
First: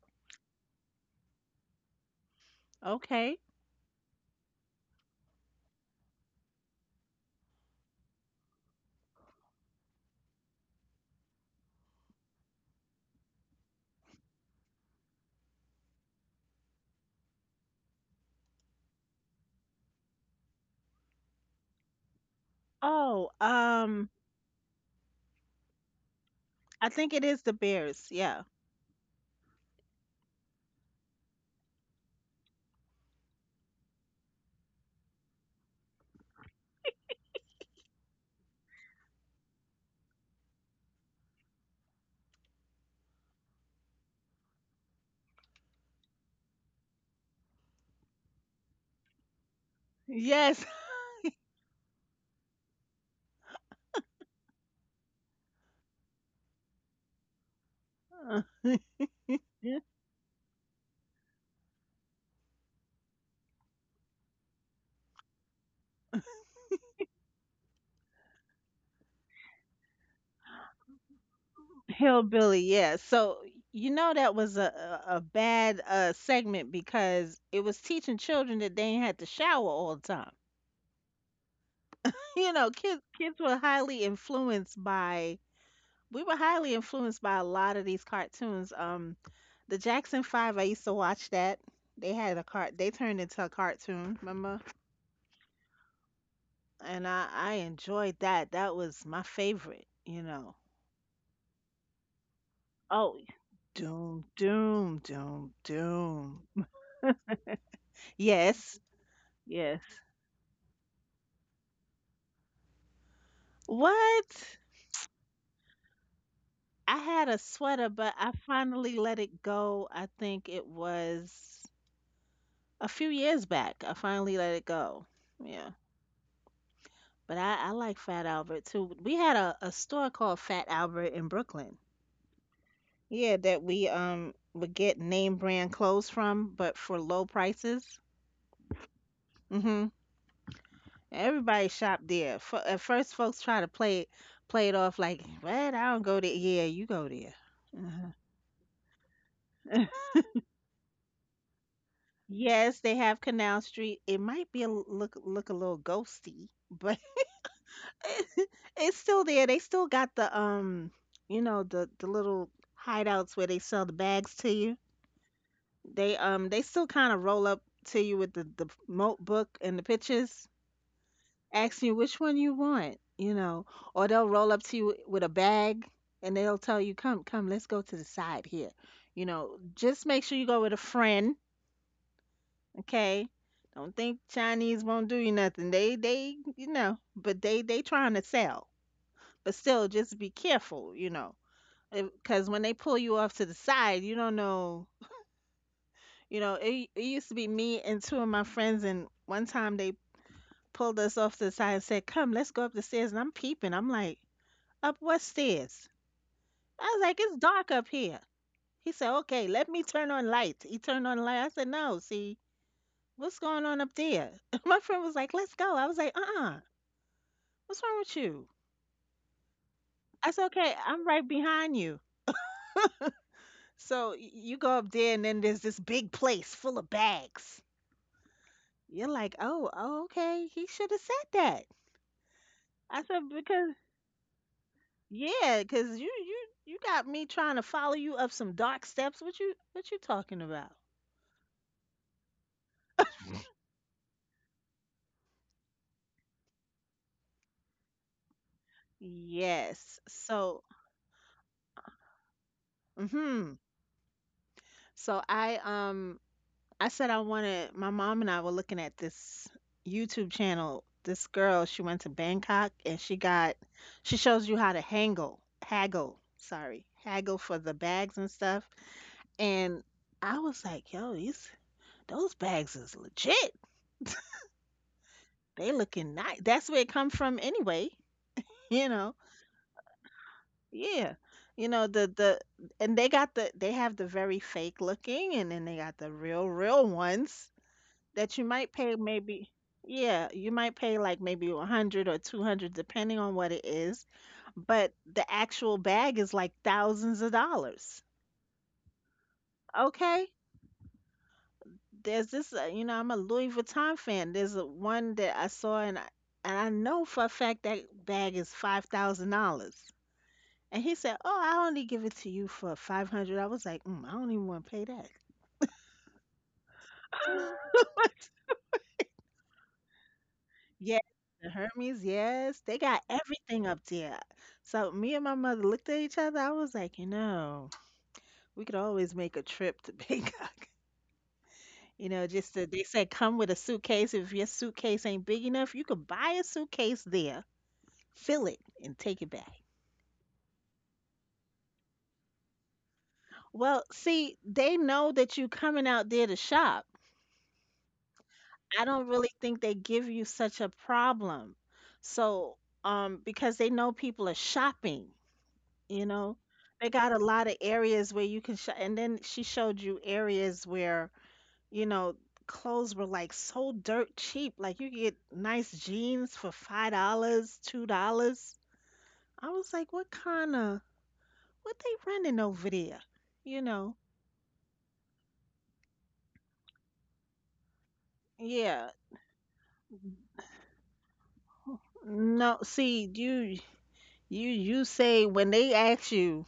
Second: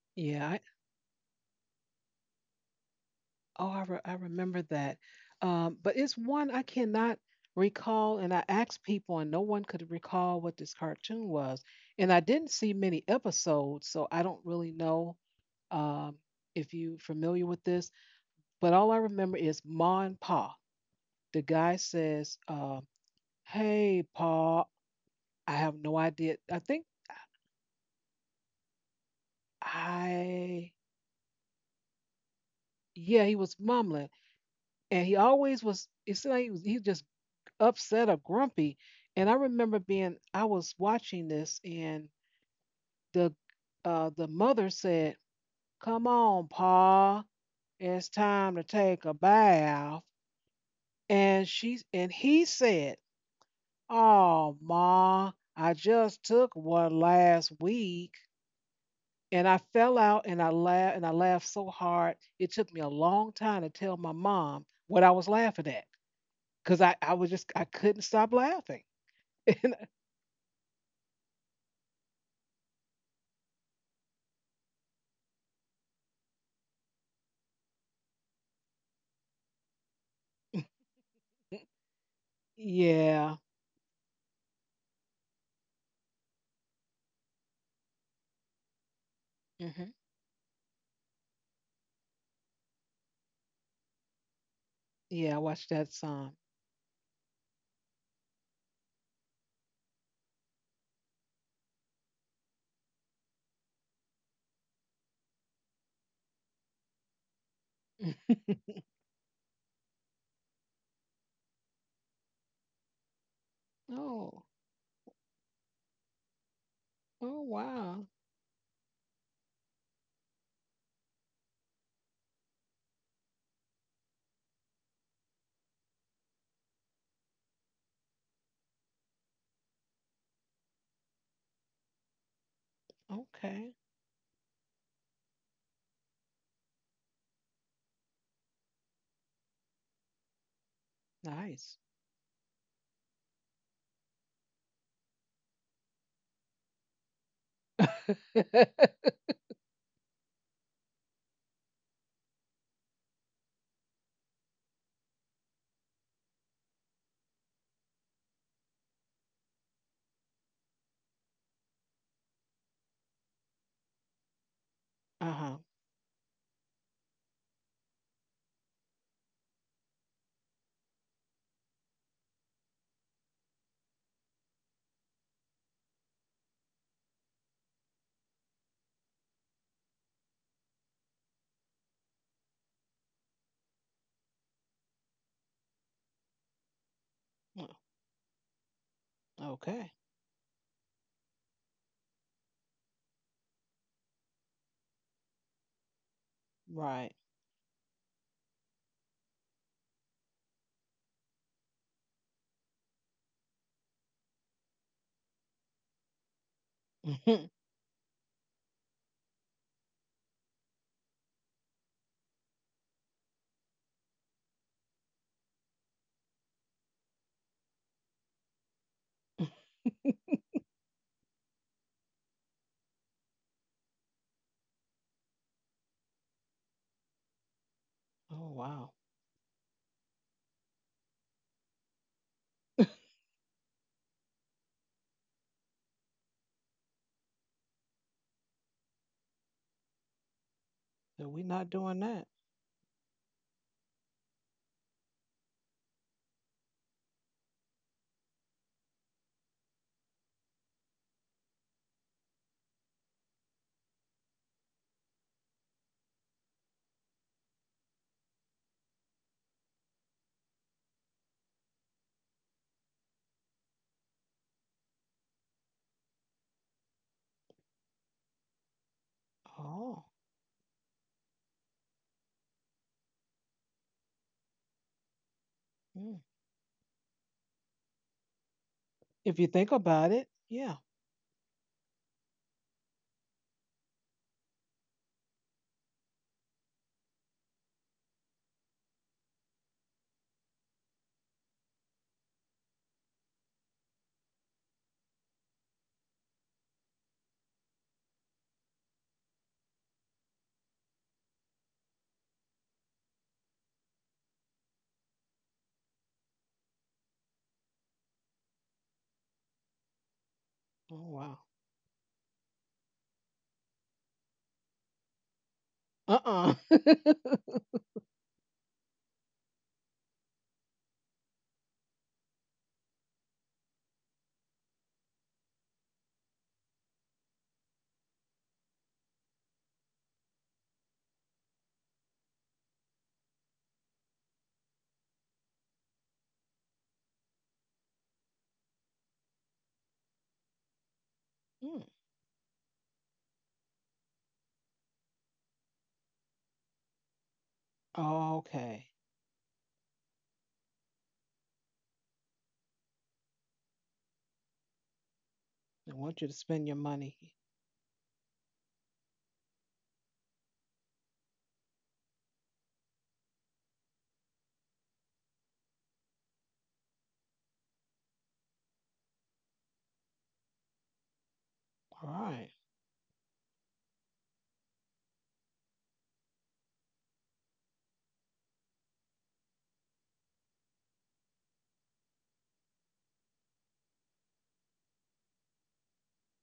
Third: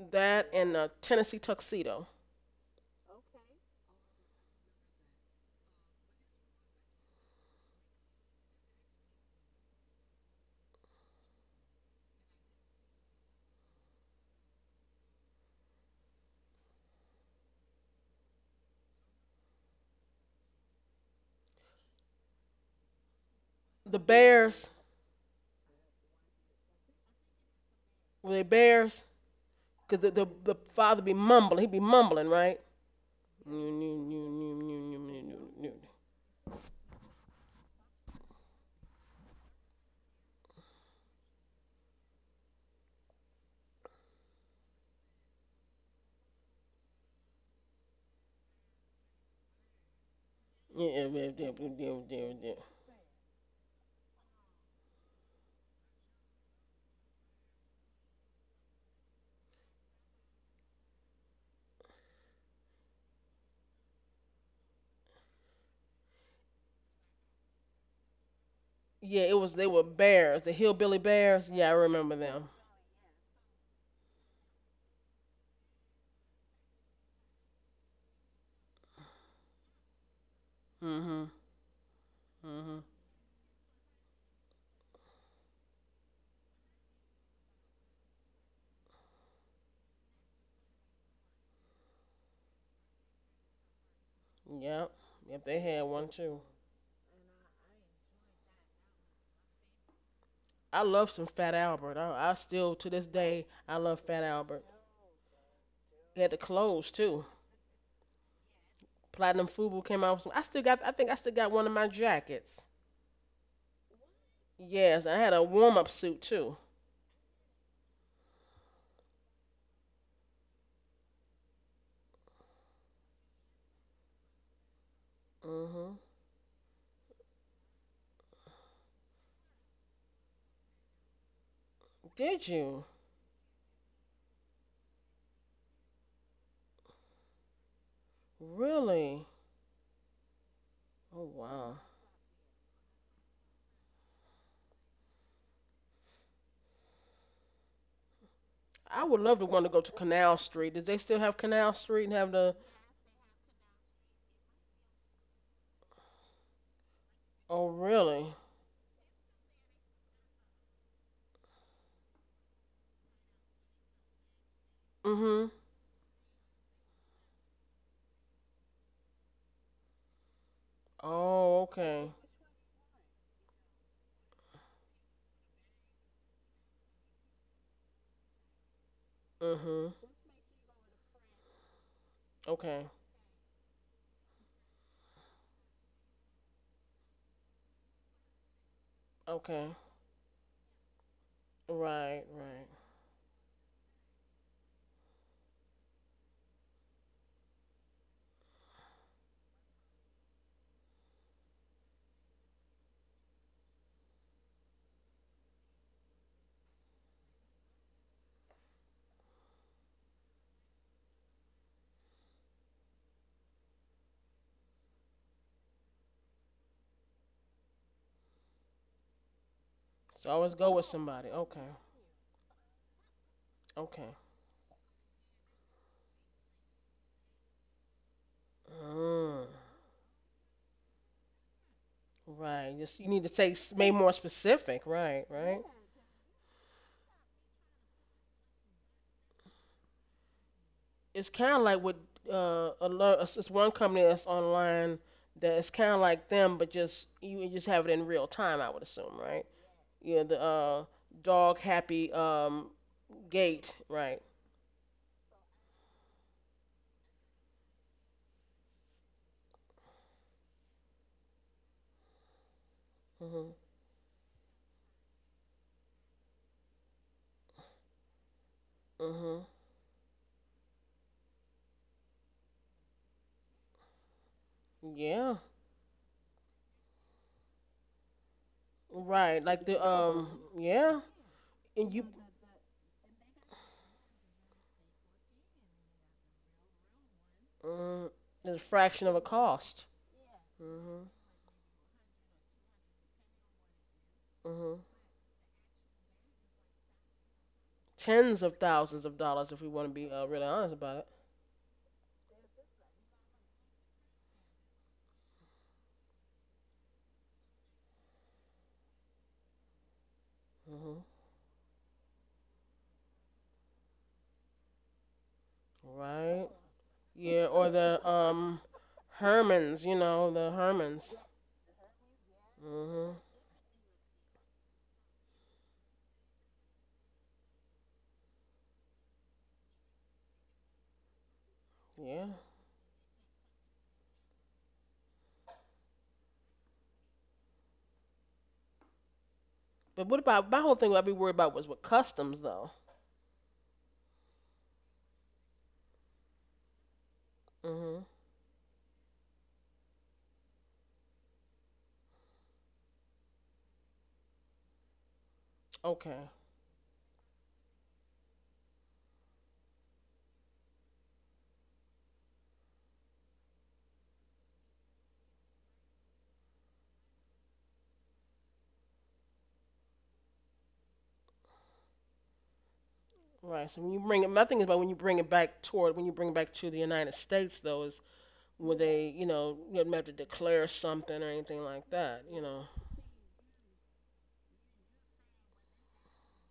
That
Yeah.
and Tennessee Tuxedo.
Okay.
Oh, I remember that. But it's one I cannot recall, and I asked people, and no one could recall what this cartoon was. And I didn't see many episodes, so I don't really know, um, if you familiar with this. But all I remember is Ma and Pa. The guy says,
Oh,
The
"Hey, Paul."
Bears.
I have no idea. I think.
I think it is the Bears.
Were they
Yeah.
bears? Because the
I,
father be mumbling. He'd be mumbling, right?
yeah, he
Yeah,
was mumbling, and he always was. It seemed like he was just upset or grumpy. And I remember being, I was watching this, and the the mother said, "Come on, Paul, it's time to take a bath."
Yes.
And she and he said, "Oh, Ma, I just took one last week." And I fell out and I laughed so hard. It took me a long time to tell my mom what I was laughing at because I was just I couldn't stop laughing.
it was. They
And
were bears. The hillbilly bears. Yeah, I remember them.
Hillbilly, yeah. So you know that was a a bad segment because it was teaching children that they ain't had to shower all the time.
Mhm.
You know,
Mhm.
kids
yeah,
kids were highly influenced by, we were highly influenced by a lot of these cartoons. The
hmm
Jackson Five, I used to watch that. They had a cart. They turned into a cartoon, remember?
Yep.
yeah, I
Yep. They
watched
had
that
one
song.
too.
And I enjoyed that. That was my favorite. You know.
I love some Fat Albert. I still to this
Oh,
day I love Fat
doom,
Albert.
doom, doom,
He had the
doom.
clothes too.
Yes,
Platinum Fubu
yes.
came out with some. I still got. I think I still got one of my jackets.
Oh.
What?
Yes, I had a warm up suit too.
I had
Oh
a sweater,
wow,
but I finally let it go. I think it was a few years back. I finally let it go. Yeah.
Mhm.
But I like Fat Albert too. We had a store called Fat Albert in Brooklyn.
Did you?
Yeah, that
okay,
we would get name brand clothes from, but for low prices.
Really?
Mm-hmm.
Oh
Everybody
nice.
wow.
shop there. F- at first, folks try to play it off like, "What? I don't go there." Yeah, you go there. Uh-huh.
Uh
I would love to want to go to Canal Street. Does they still have Canal Street and have the?
Yes, they have Canal Street. It might be a l- look a little ghosty, but
Oh really?
it's still there. They still got the you know, the little hideouts where they sell the bags to you.
Mhm.
huh.
They still kind of roll up to you with the mo- book and the pictures.
Oh
Ask you
okay.
which one you want, you know, or they'll roll up to you with a bag and they'll tell you, come, come, let's go to the side here. You know,
Mhm.
just make sure you go with a friend,
Okay.
okay? Don't think Chinese won't do you nothing. You know, but they trying to sell. But
Okay.
still,
Okay,
just be careful, you know,
Right.
because when
Right.
they pull you off to the side, you don't know. You know, it
right.
used to be me and two of my friends, and one time they pulled us off to the side and said, "Come, let's go up the stairs." And I'm peeping. I'm like, up what stairs? I was like, it's
Oh
dark up here. He said, okay, let me turn on lights. He turned on light. I said, no, see, what's going on up there? My friend was like, let's go. I was like, uh-uh, what's wrong with you?
So
I said,
always go
okay,
with
I'm right
somebody. Okay.
behind you. So
Okay.
y- you go up there and then there's this big place full of bags.
wow.
You're like,
Mm.
oh, oh okay, he should have said that.
Right. Just
I
you need to
said,
take
because,
made more specific. Right. Right.
yeah, because you got me trying to follow you up some dark steps. What you talking about?
So
It's
we're
kind of
not
like with
doing that.
a lot. It's one company that's online that it's kind of like them, but just you just have it in real time. I would assume. Right.
Yes.
Yeah, the
So.
dog happy um
Mhm.
gate, right.
So I said I wanted, my mom and I were looking at this YouTube channel. This girl, she went to Bangkok and she
Mhm.
got, she shows you how to hangle, haggle, sorry, haggle for the bags and stuff.
Mhm.
And
Oh,
I was like, yo, these those bags is legit.
Yeah.
They
mm.
looking nice. That's where it come from anyway, you know.
If
Right,
you
like
think
the
about it, yeah.
yeah,
Yeah. You know,
and you
the and they got the, they have the very fake looking and then they got the real real ones
mm,
that you
there's a
might pay
fraction of a
maybe,
cost.
yeah, you might pay
Mhm.
like maybe 100 or 200 depending on what it is,
Mhm.
but the actual bag is like thousands of dollars.
Tens of thousands of dollars if we want to be
Okay,
really honest about it.
there's this you know, I'm a Louis Vuitton fan, there's a, one that I saw, and I know for a fact that bag is $5000, and
Oh
he
Mhm.
said,
wow.
oh, I only give it to you for 500. I was like, mm, I don't even want to pay that.
Right.
Uh-uh.
Yeah, or the Hermans, you know, the
Yes,
Hermans.
the Hermes, yes. They got
Mhm.
everything up there. So me and my mother looked at each other. I was like, you know, we could always make a trip to Bangkok. You
Yeah.
know, just to, they said come with a suitcase. If your suitcase ain't big enough, you could buy a suitcase there, fill it, and take it back.
But what about my whole thing? I'd be worried about was
Mm.
with customs though.
Well, see, they know that you coming out there to shop.
Mhm.
Oh, okay.
I don't really think they give you such a problem. So, because they know people are shopping.
They
You
want you to
Okay.
know,
spend your
they
money.
got a lot of areas where you can show, and then she showed you areas where, you know, clothes were like so dirt cheap. Like you could get nice jeans for $5, $2. I was like, what
All
they running
right.
over there? You
Right. So when
know,
you bring it, my thing is about when you bring it back to the United States though is would
yeah.
they, you know, you wouldn't have to declare something or anything like that, you
No,
know.
see, you say when they ask you,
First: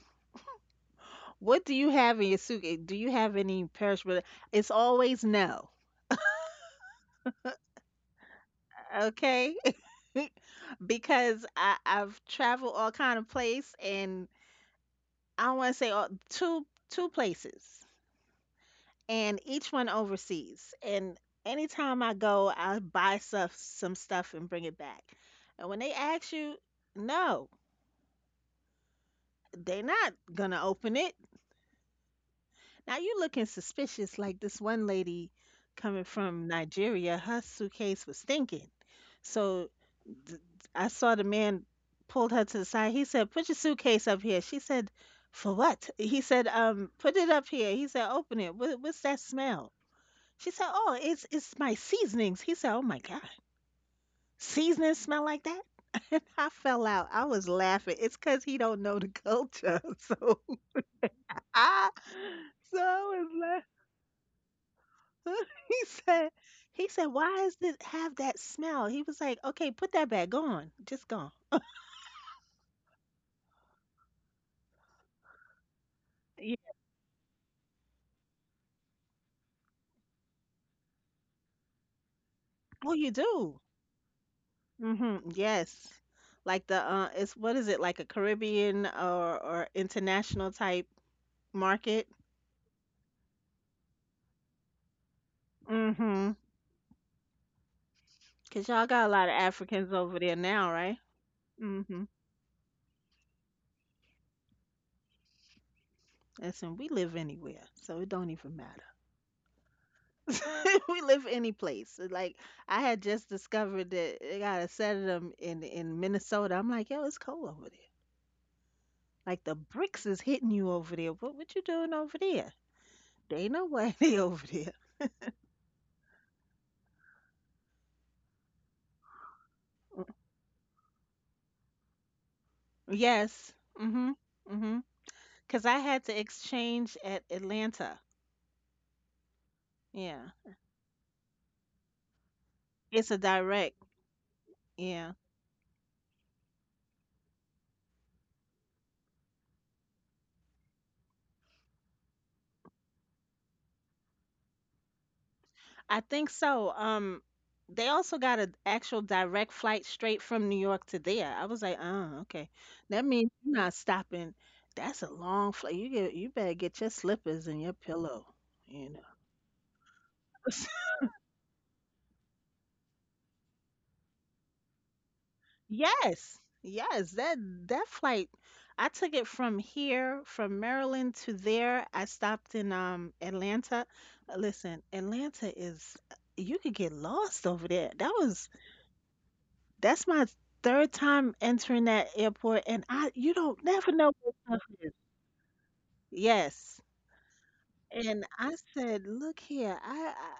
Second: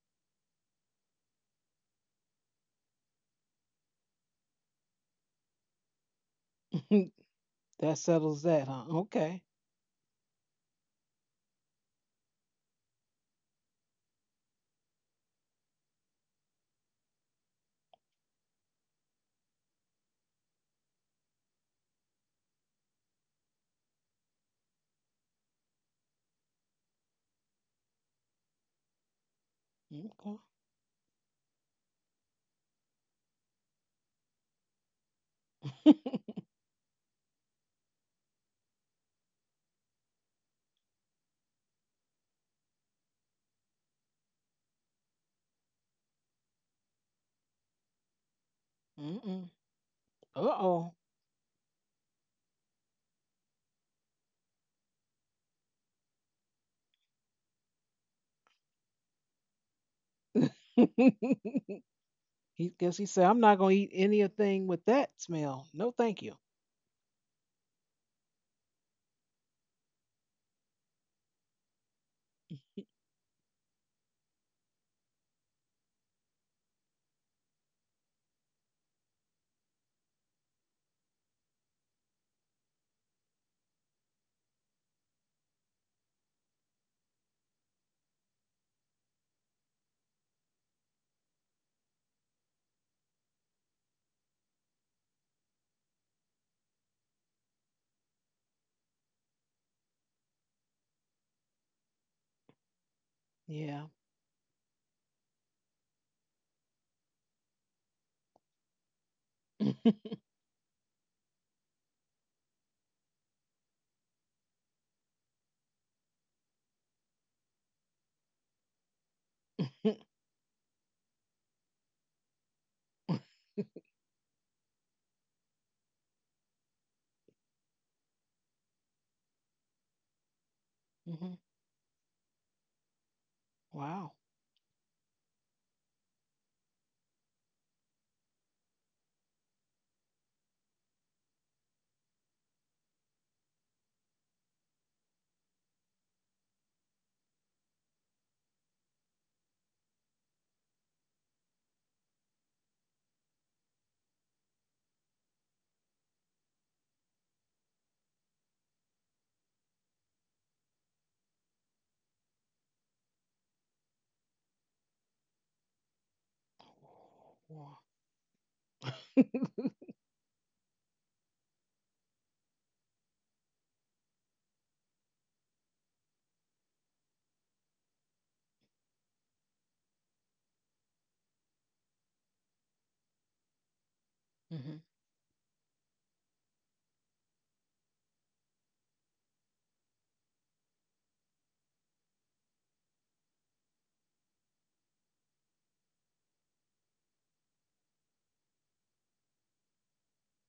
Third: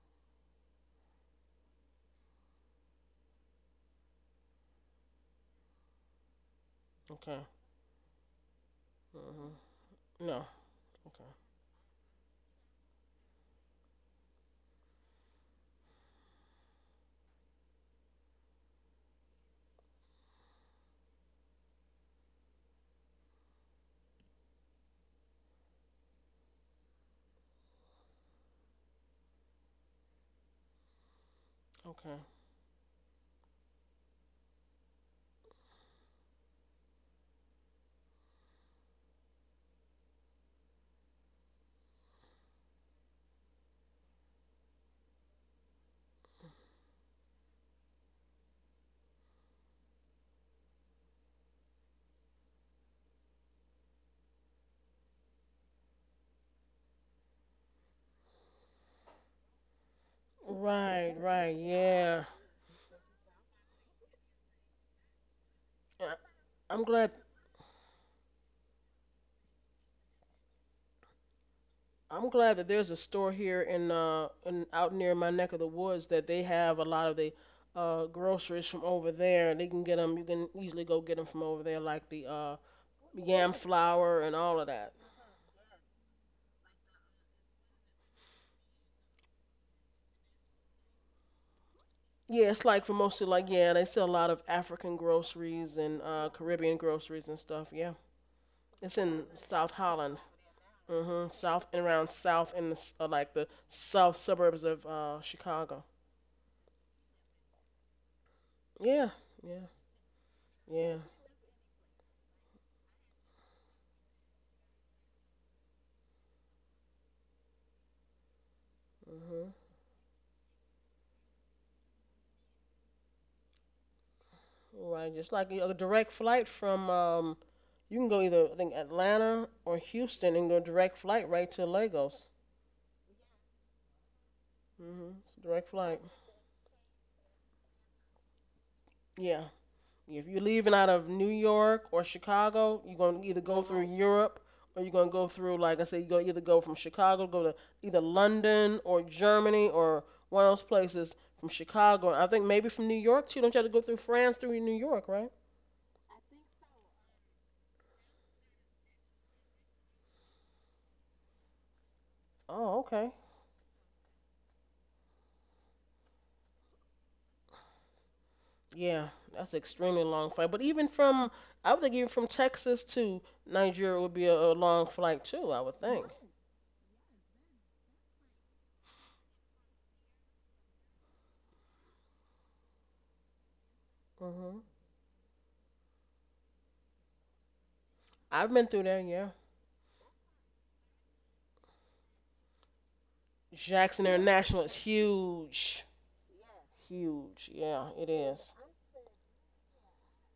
what do you have in your suitcase? Do you have any perishable? It's always no.
Okay.
That settles that, huh? Okay.
Mhm.
Okay?
No. Okay.
Because I've traveled all kind of place, and I want to say all, two places, and each one overseas. And anytime I go, I buy stuff, some stuff, and bring it back. And when they ask you, no, they're not
Okay.
gonna open it.
Okay.
Now you looking suspicious, like this one lady coming from Nigeria. Her suitcase was stinking, so th- I saw the man pulled her to the side. He said, "Put your suitcase up here." She said, "For what?" He said, put it up here." He said, "Open it. What, what's that
Mm-mm.
smell?" She said, "Oh,
Uh-oh.
it's my seasonings." He said, "Oh my God, seasonings smell like that?" And I fell out. I was laughing. It's because he don't know the culture. So
Right. Right.
I,
Yeah.
He
so
guess he said,
I
I'm not
was
gonna eat anything with that
laughing.
smell. No, thank
Uh,
you.
I'm
He said,
glad.
"Why does it have that smell?" He was like, "Okay, put that back. Go on, just go." on."
I'm glad that there's a store here in out near my neck of the woods that they
Yeah.
have a lot of the groceries from over there. They can get them. You can easily go get them from over there, like the
Oh, you
yam
do.
flour and all of that.
Hmm. Yes. Like the uh, it's what is it? Like a Caribbean or international type market?
Yeah, it's like for mostly like yeah, they sell a lot of African groceries and
Mm-hmm.
Caribbean groceries and stuff. Yeah,
'Cause y'all
it's
got a lot
in
of
South
Africans over
Holland,
there now, right?
hmm, south and
Mm-hmm.
around south in the like the
Yeah.
south suburbs of Chicago.
Listen, we live anywhere, so it don't even matter.
Yeah, yeah,
We
yeah.
live any place. Like I had just discovered that they got a set of them in Minnesota. I'm like, yo, it's cold over there. Like
Hmm.
the
Hmm.
bricks is hitting you over there. What you doing over there? They know why they over there.
Right, just like a direct flight from you can go either I think Atlanta or Houston and go direct flight right to Lagos.
Yes.
Wow.
Mm-hmm. Mm-hmm.
Hmm. It's a
Because
direct
I
flight.
had to exchange at Atlanta.
Yeah, if
Yeah.
you're leaving out of New York or Chicago, you're
It's a
gonna either go
direct.
through Europe or you're gonna
Yeah.
go through, like I said, you're gonna either go from Chicago, go to either London or Germany or one of those places from Chicago. I think maybe from New York too. Don't you have to go through France through New York, right?
I think so. They also got an actual direct flight straight from New York to there. I was like, oh, okay.
Oh,
That
okay.
means you're not stopping. That's a long flight. You get, you better get your slippers and
Wow.
your pillow, you know.
Yeah, that's an extremely long flight. But even from, I would think even from Texas to Nigeria would be a long flight too. I would think.
Yes, yes, that flight, I took it from here, from Maryland to there. I stopped in Atlanta.
Mhm.
Mhm.
Listen, Atlanta is you could get lost over there.
I've been through there. Yeah.
That's my third time entering that airport, and I you don't never
Jackson
know where stuff
International is
is.
huge.
Yes,
Huge. Yeah, it
and I
is.
said, look here,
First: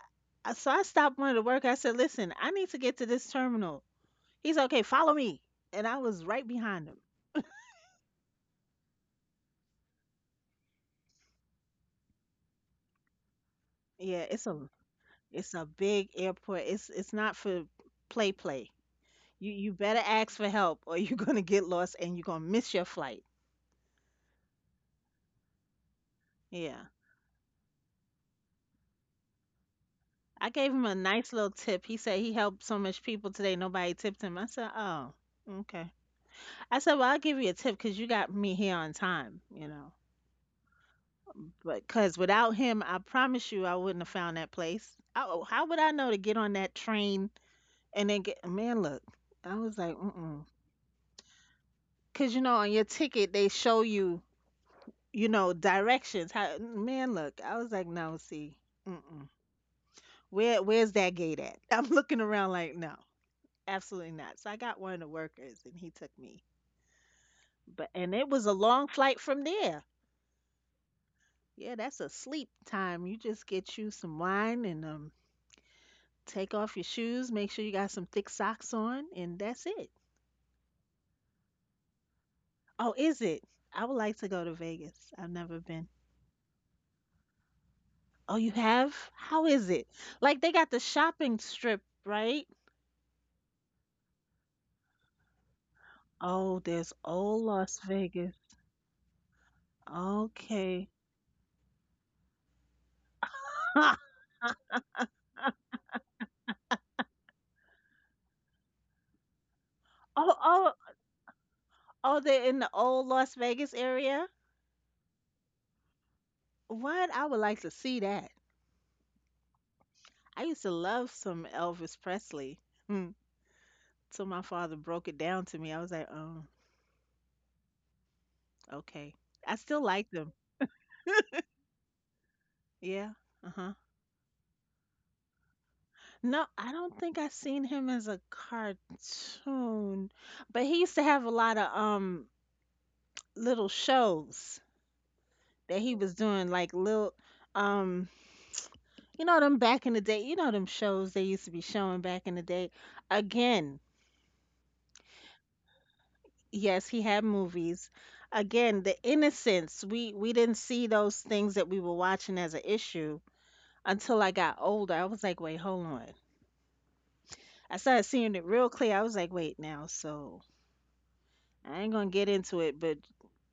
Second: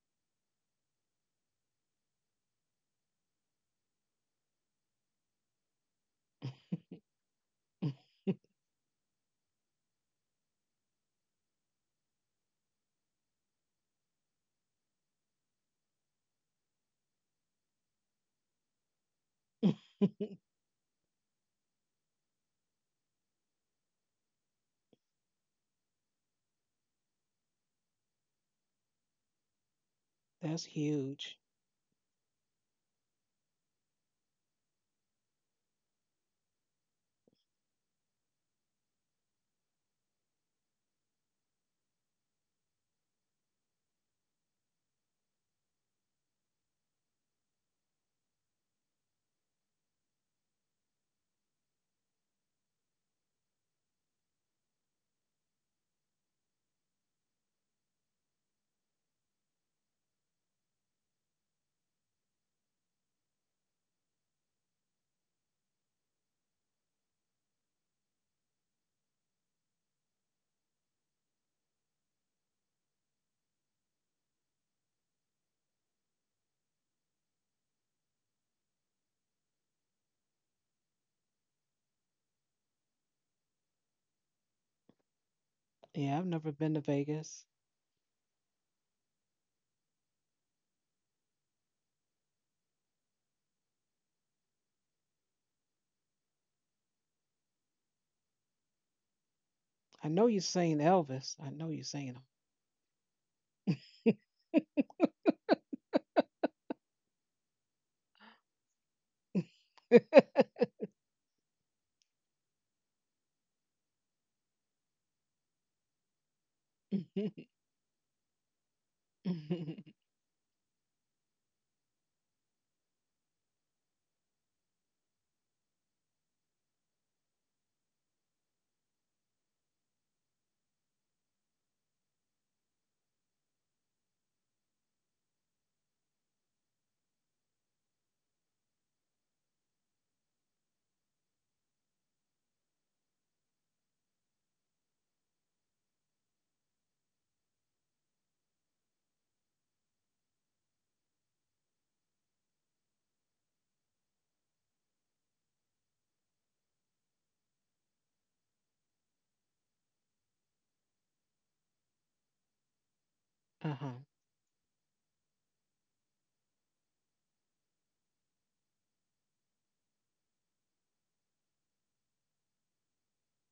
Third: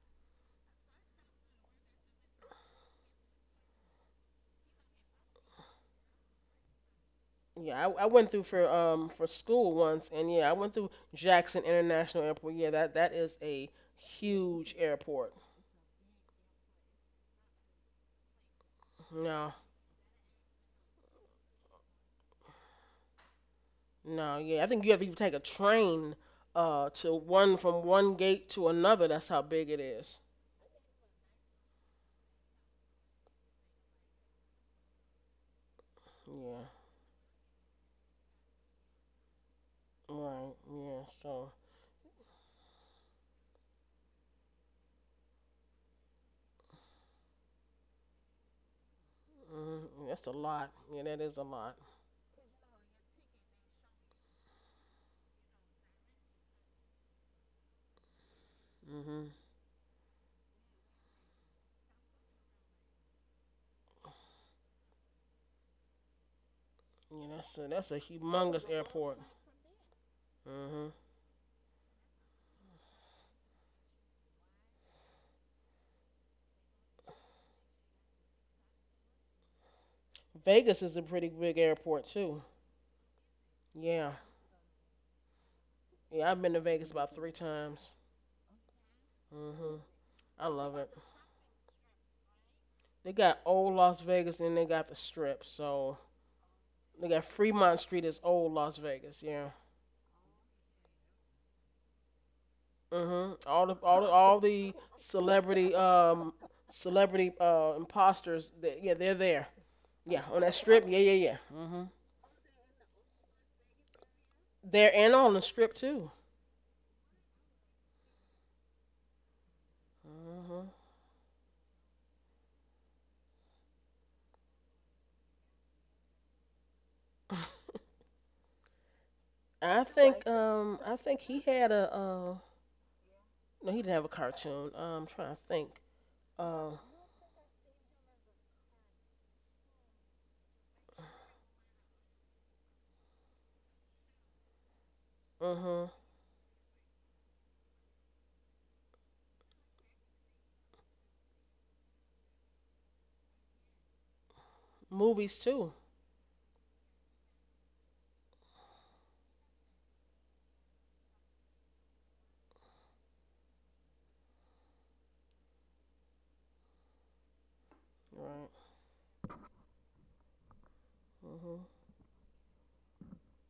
I- so I stopped one of the workers. I said, listen, I need to get to this terminal. He's like, okay, follow me, and I was right behind him.
Yeah, I went through for school once, and yeah, I went through Jackson International Airport. Yeah, that that is a
Yeah, it's a,
huge airport.
it's a big airport. It's not for play play. You
No,
you better ask for help or you're gonna get lost and you're gonna miss your flight.
no, yeah, I think you have to even take a train
Yeah.
to one from one gate to another. That's how big it is.
I
That's
gave him a nice
huge.
little tip. He said he helped so much people today, nobody tipped him. I said, oh, okay.
Yeah,
I said, well, I'll give you a tip because you got me here on time, you know.
right. Yeah, so
But because without him, I promise you I wouldn't have found that place. Oh, how would I know to get on that train and then get, man, look, I was
mhm,
like,
yeah, that's a
mm-mm.
lot. Yeah, that is a lot.
Because, you know, on your ticket, they show you, you know, directions. How, man, look, I was like, no, see, mm-mm.
Mhm.
Where where's that gate at? I'm looking around like, no, absolutely not. So I got one of the workers, and he took me.
Yeah, that's
But
that's a
and it was a
humongous
long flight
airport.
from there.
Mhm.
Yeah, that's a sleep time. You just get you some wine and take off your shoes. Make sure you got some thick socks on, and that's it.
Vegas is a pretty big airport too.
Oh, is it? I would
Yeah.
like to go to Vegas. I've never been.
Yeah, I've
Yeah, I've
never
been to
been to
Vegas about three
Vegas.
times.
Oh, you have? How is
Mhm.
it? Like
I
they got the
love it.
shopping strip, right?
They got old Las Vegas and they got the Strip. So
Oh, there's
they got
old Las
Fremont Street is
Vegas.
old Las Vegas. Yeah.
I know you're saying
Okay.
Elvis. I know you're saying
Mhm.
Oh,
All the celebrity celebrity imposters. They, yeah, they're there. Yeah, on that
oh,
Strip. Yeah, yeah, yeah. Mhm.
oh, they're in the old Las Vegas area?
They're and on the Strip too.
him.
What? I would like to see that.
Uh
I used to
Mhm.
love some Elvis Presley. Hmm. So my father broke it down to me. I was like, oh, okay. I still like them.
I think he had a
Yeah. Uh-huh.
no he didn't have a cartoon. I'm trying to think.
No, I
Uh.
don't think I seen him as a cartoon, but he used to have a lot of little shows that
Mhm.
he was doing, like little um you know them back in the day, you know them shows they used to be showing back in the day. Again,
Movies too.
yes, he had movies. Again, the innocence. We didn't see those things that we were watching as an issue
huh.
until I got older. I was like, wait, hold on. I started seeing it
Right.
real clear. I was like, wait now, so
Mhm.
I ain't gonna get into it, but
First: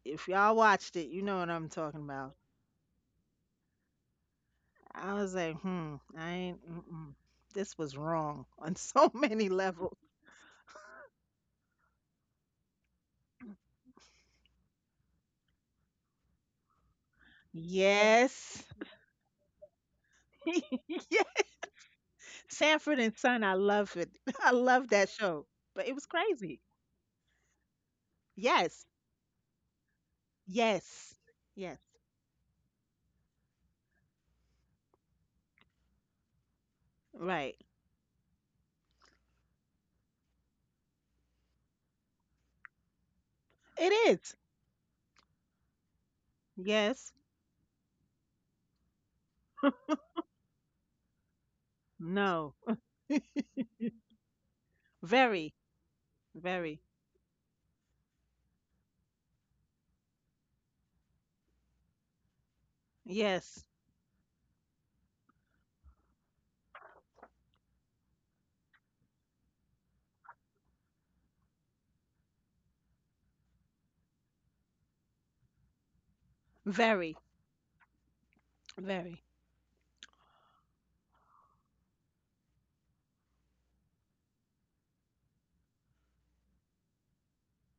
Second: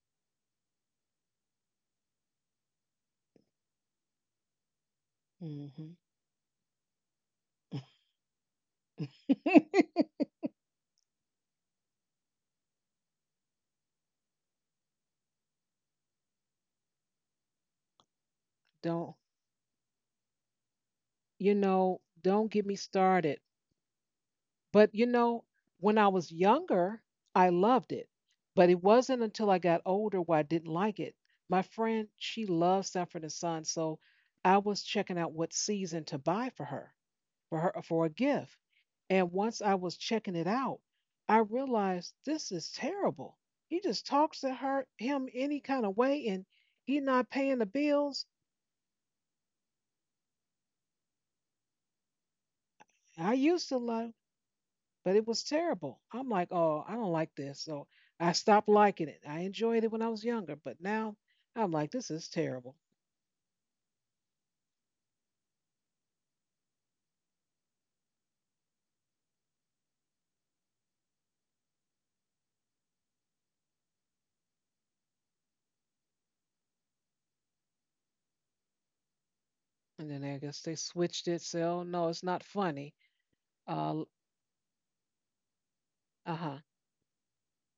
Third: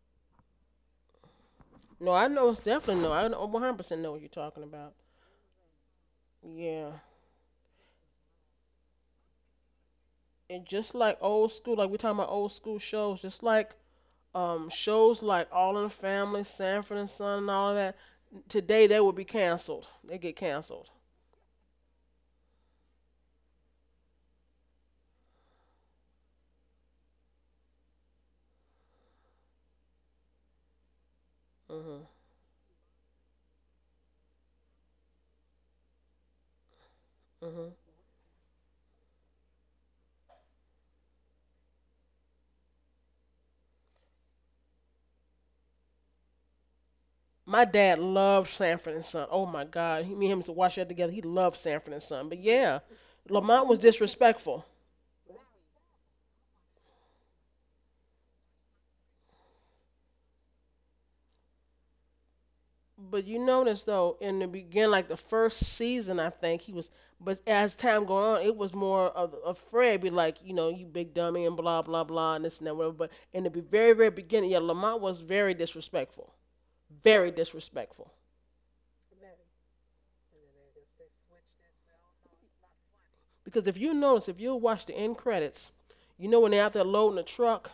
if y'all watched it, you know what I'm talking
No, I
about.
know it's definitely no. I 100% know what you're talking about.
I was like,
Hmm.
hmm, I ain't,
Yeah.
mm-mm. This was wrong on so many levels.
And just like old school, like we're talking about old school shows, just like shows like All in the Family, Sanford and Son, and all of that.
Yes.
Today they
Don't
would be canceled. They get canceled.
you know? Don't get me
Sanford and
started.
Son, I love it. I love
But,
that show. But it
when
was
I was
crazy.
younger, I loved it. But it
Yes.
wasn't until I got older where I didn't like
Yes.
it. My
Yes.
Mhm.
friend, she loves Sanford and Son, so I was checking out what season to buy for her,
Right.
for
Mhm.
her for a gift. And once I was checking it out, I realized this is terrible. He
It
just
is.
talks to her him any kind of way and he
Yes.
not paying
My
the
dad
bills.
loved Sanford and Son. Oh my God, he, me and him used to watch that together. He loved Sanford and Son. But
No.
yeah,
I
Lamont
used
was
to love,
disrespectful.
but it was
Very.
terrible. I'm like,
Very.
oh, I don't like this. So I stopped liking it. I enjoyed it when I was younger, but now I'm like, this is terrible.
But you
Yes.
notice though, in the beginning, like the first season, I think he was. But as time go on, it was more of Fred be like, you know, you big dummy and blah blah blah and this and that whatever. But in the very very beginning, yeah, Lamont was very disrespectful,
Very.
very disrespectful.
Very.
And then I guess they switched it. So oh, no, it's not funny.
Because if you
Uh
notice, if you watch the end credits, you know when
huh.
they're out there loading the truck.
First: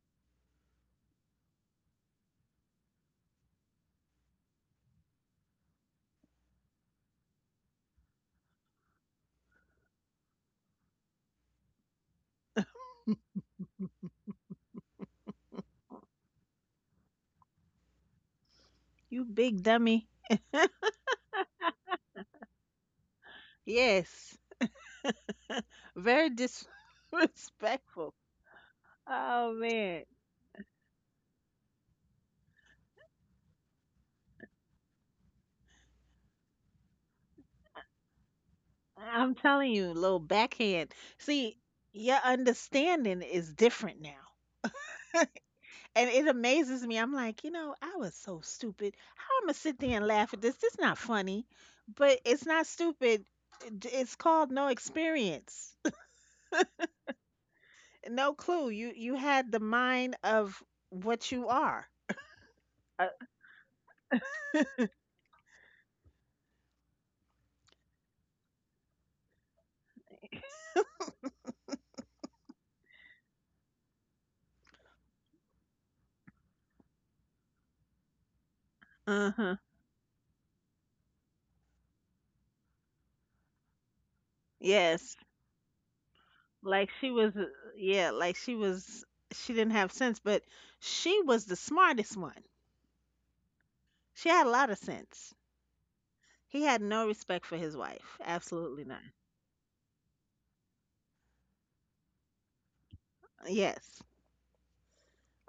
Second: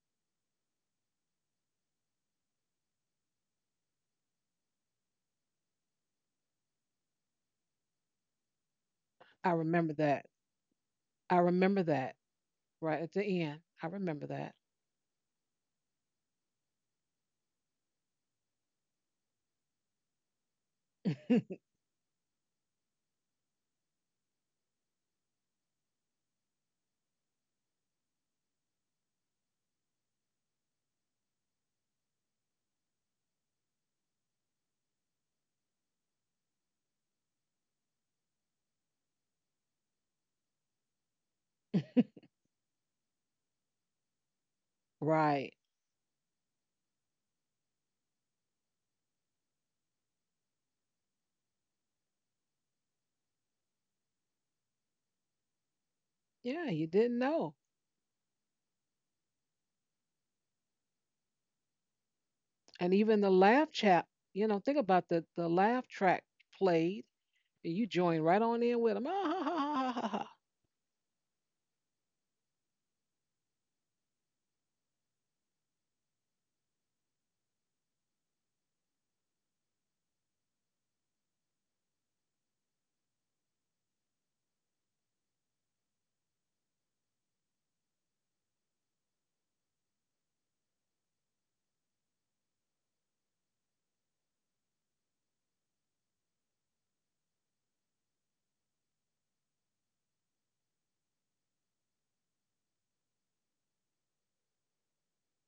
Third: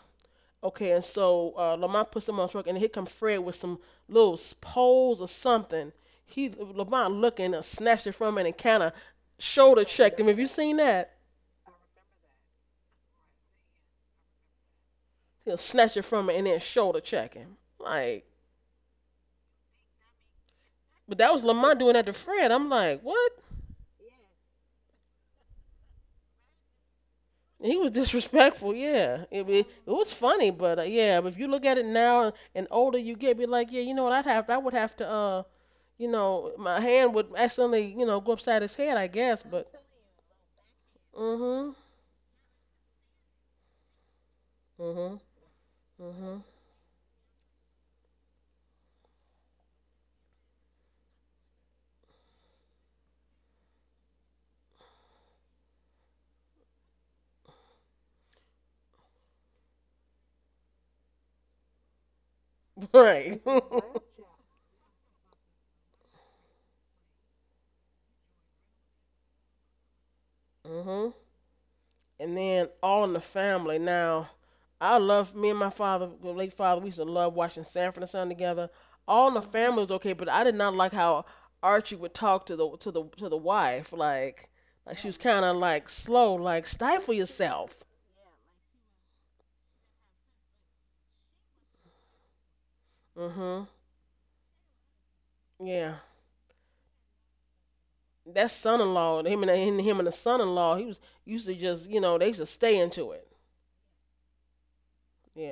Okay, and so Lamont puts him on the truck, and here come Fred with some little poles or something. He Lamont looking, snatched it from him, and kind of
I
shoulder
remember
checked
that.
him. Have you seen that?
I remember that right at the end. I remember that.
He'll snatch it from him and then shoulder check him. Like,
You big dummy.
but that was Lamont doing that to Fred. I'm like, what?
Yes. Very
He was
disrespectful.
disrespectful. Yeah,
Oh
it
man.
was funny, but yeah, but if you look at it now and older you get, be like, yeah, you know what? I would have to my hand would accidentally go upside his head, I
I'm
guess. But
telling you, little backhand. See,
mm-hmm,
your understanding is different now.
mm-hmm,
Right.
And it
mhm.
amazes me. I'm like, you know, I was so stupid. How I am gonna sit there and laugh at this? This not funny, but it's not stupid. It's called no experience,
Yeah, you didn't know.
no clue. You had the mind of what you are.
And even the
Right.
laugh chat, think about the laugh track played, and you join right on in with them. Ah, ha, ha, ha, ha, ha.
Mhm. And then All in the Family. Now, I love me and my father, my late father. We used to love watching Sanford and Son together. All in
Uh
the
huh.
Family was okay, but I did not like how Archie would talk to the wife. Like, she was
Yes.
kind of like slow. Like,
Like she
stifle
was.
yourself.
Yeah. Like she was. She didn't have sense, but she was the smartest one.
Mhm.
She had a lot of sense.
Yeah.
He had no respect for his wife.
That
Absolutely none.
son-in-law, him and the son-in-law, he was used to just, they used to stay into it.
Yes.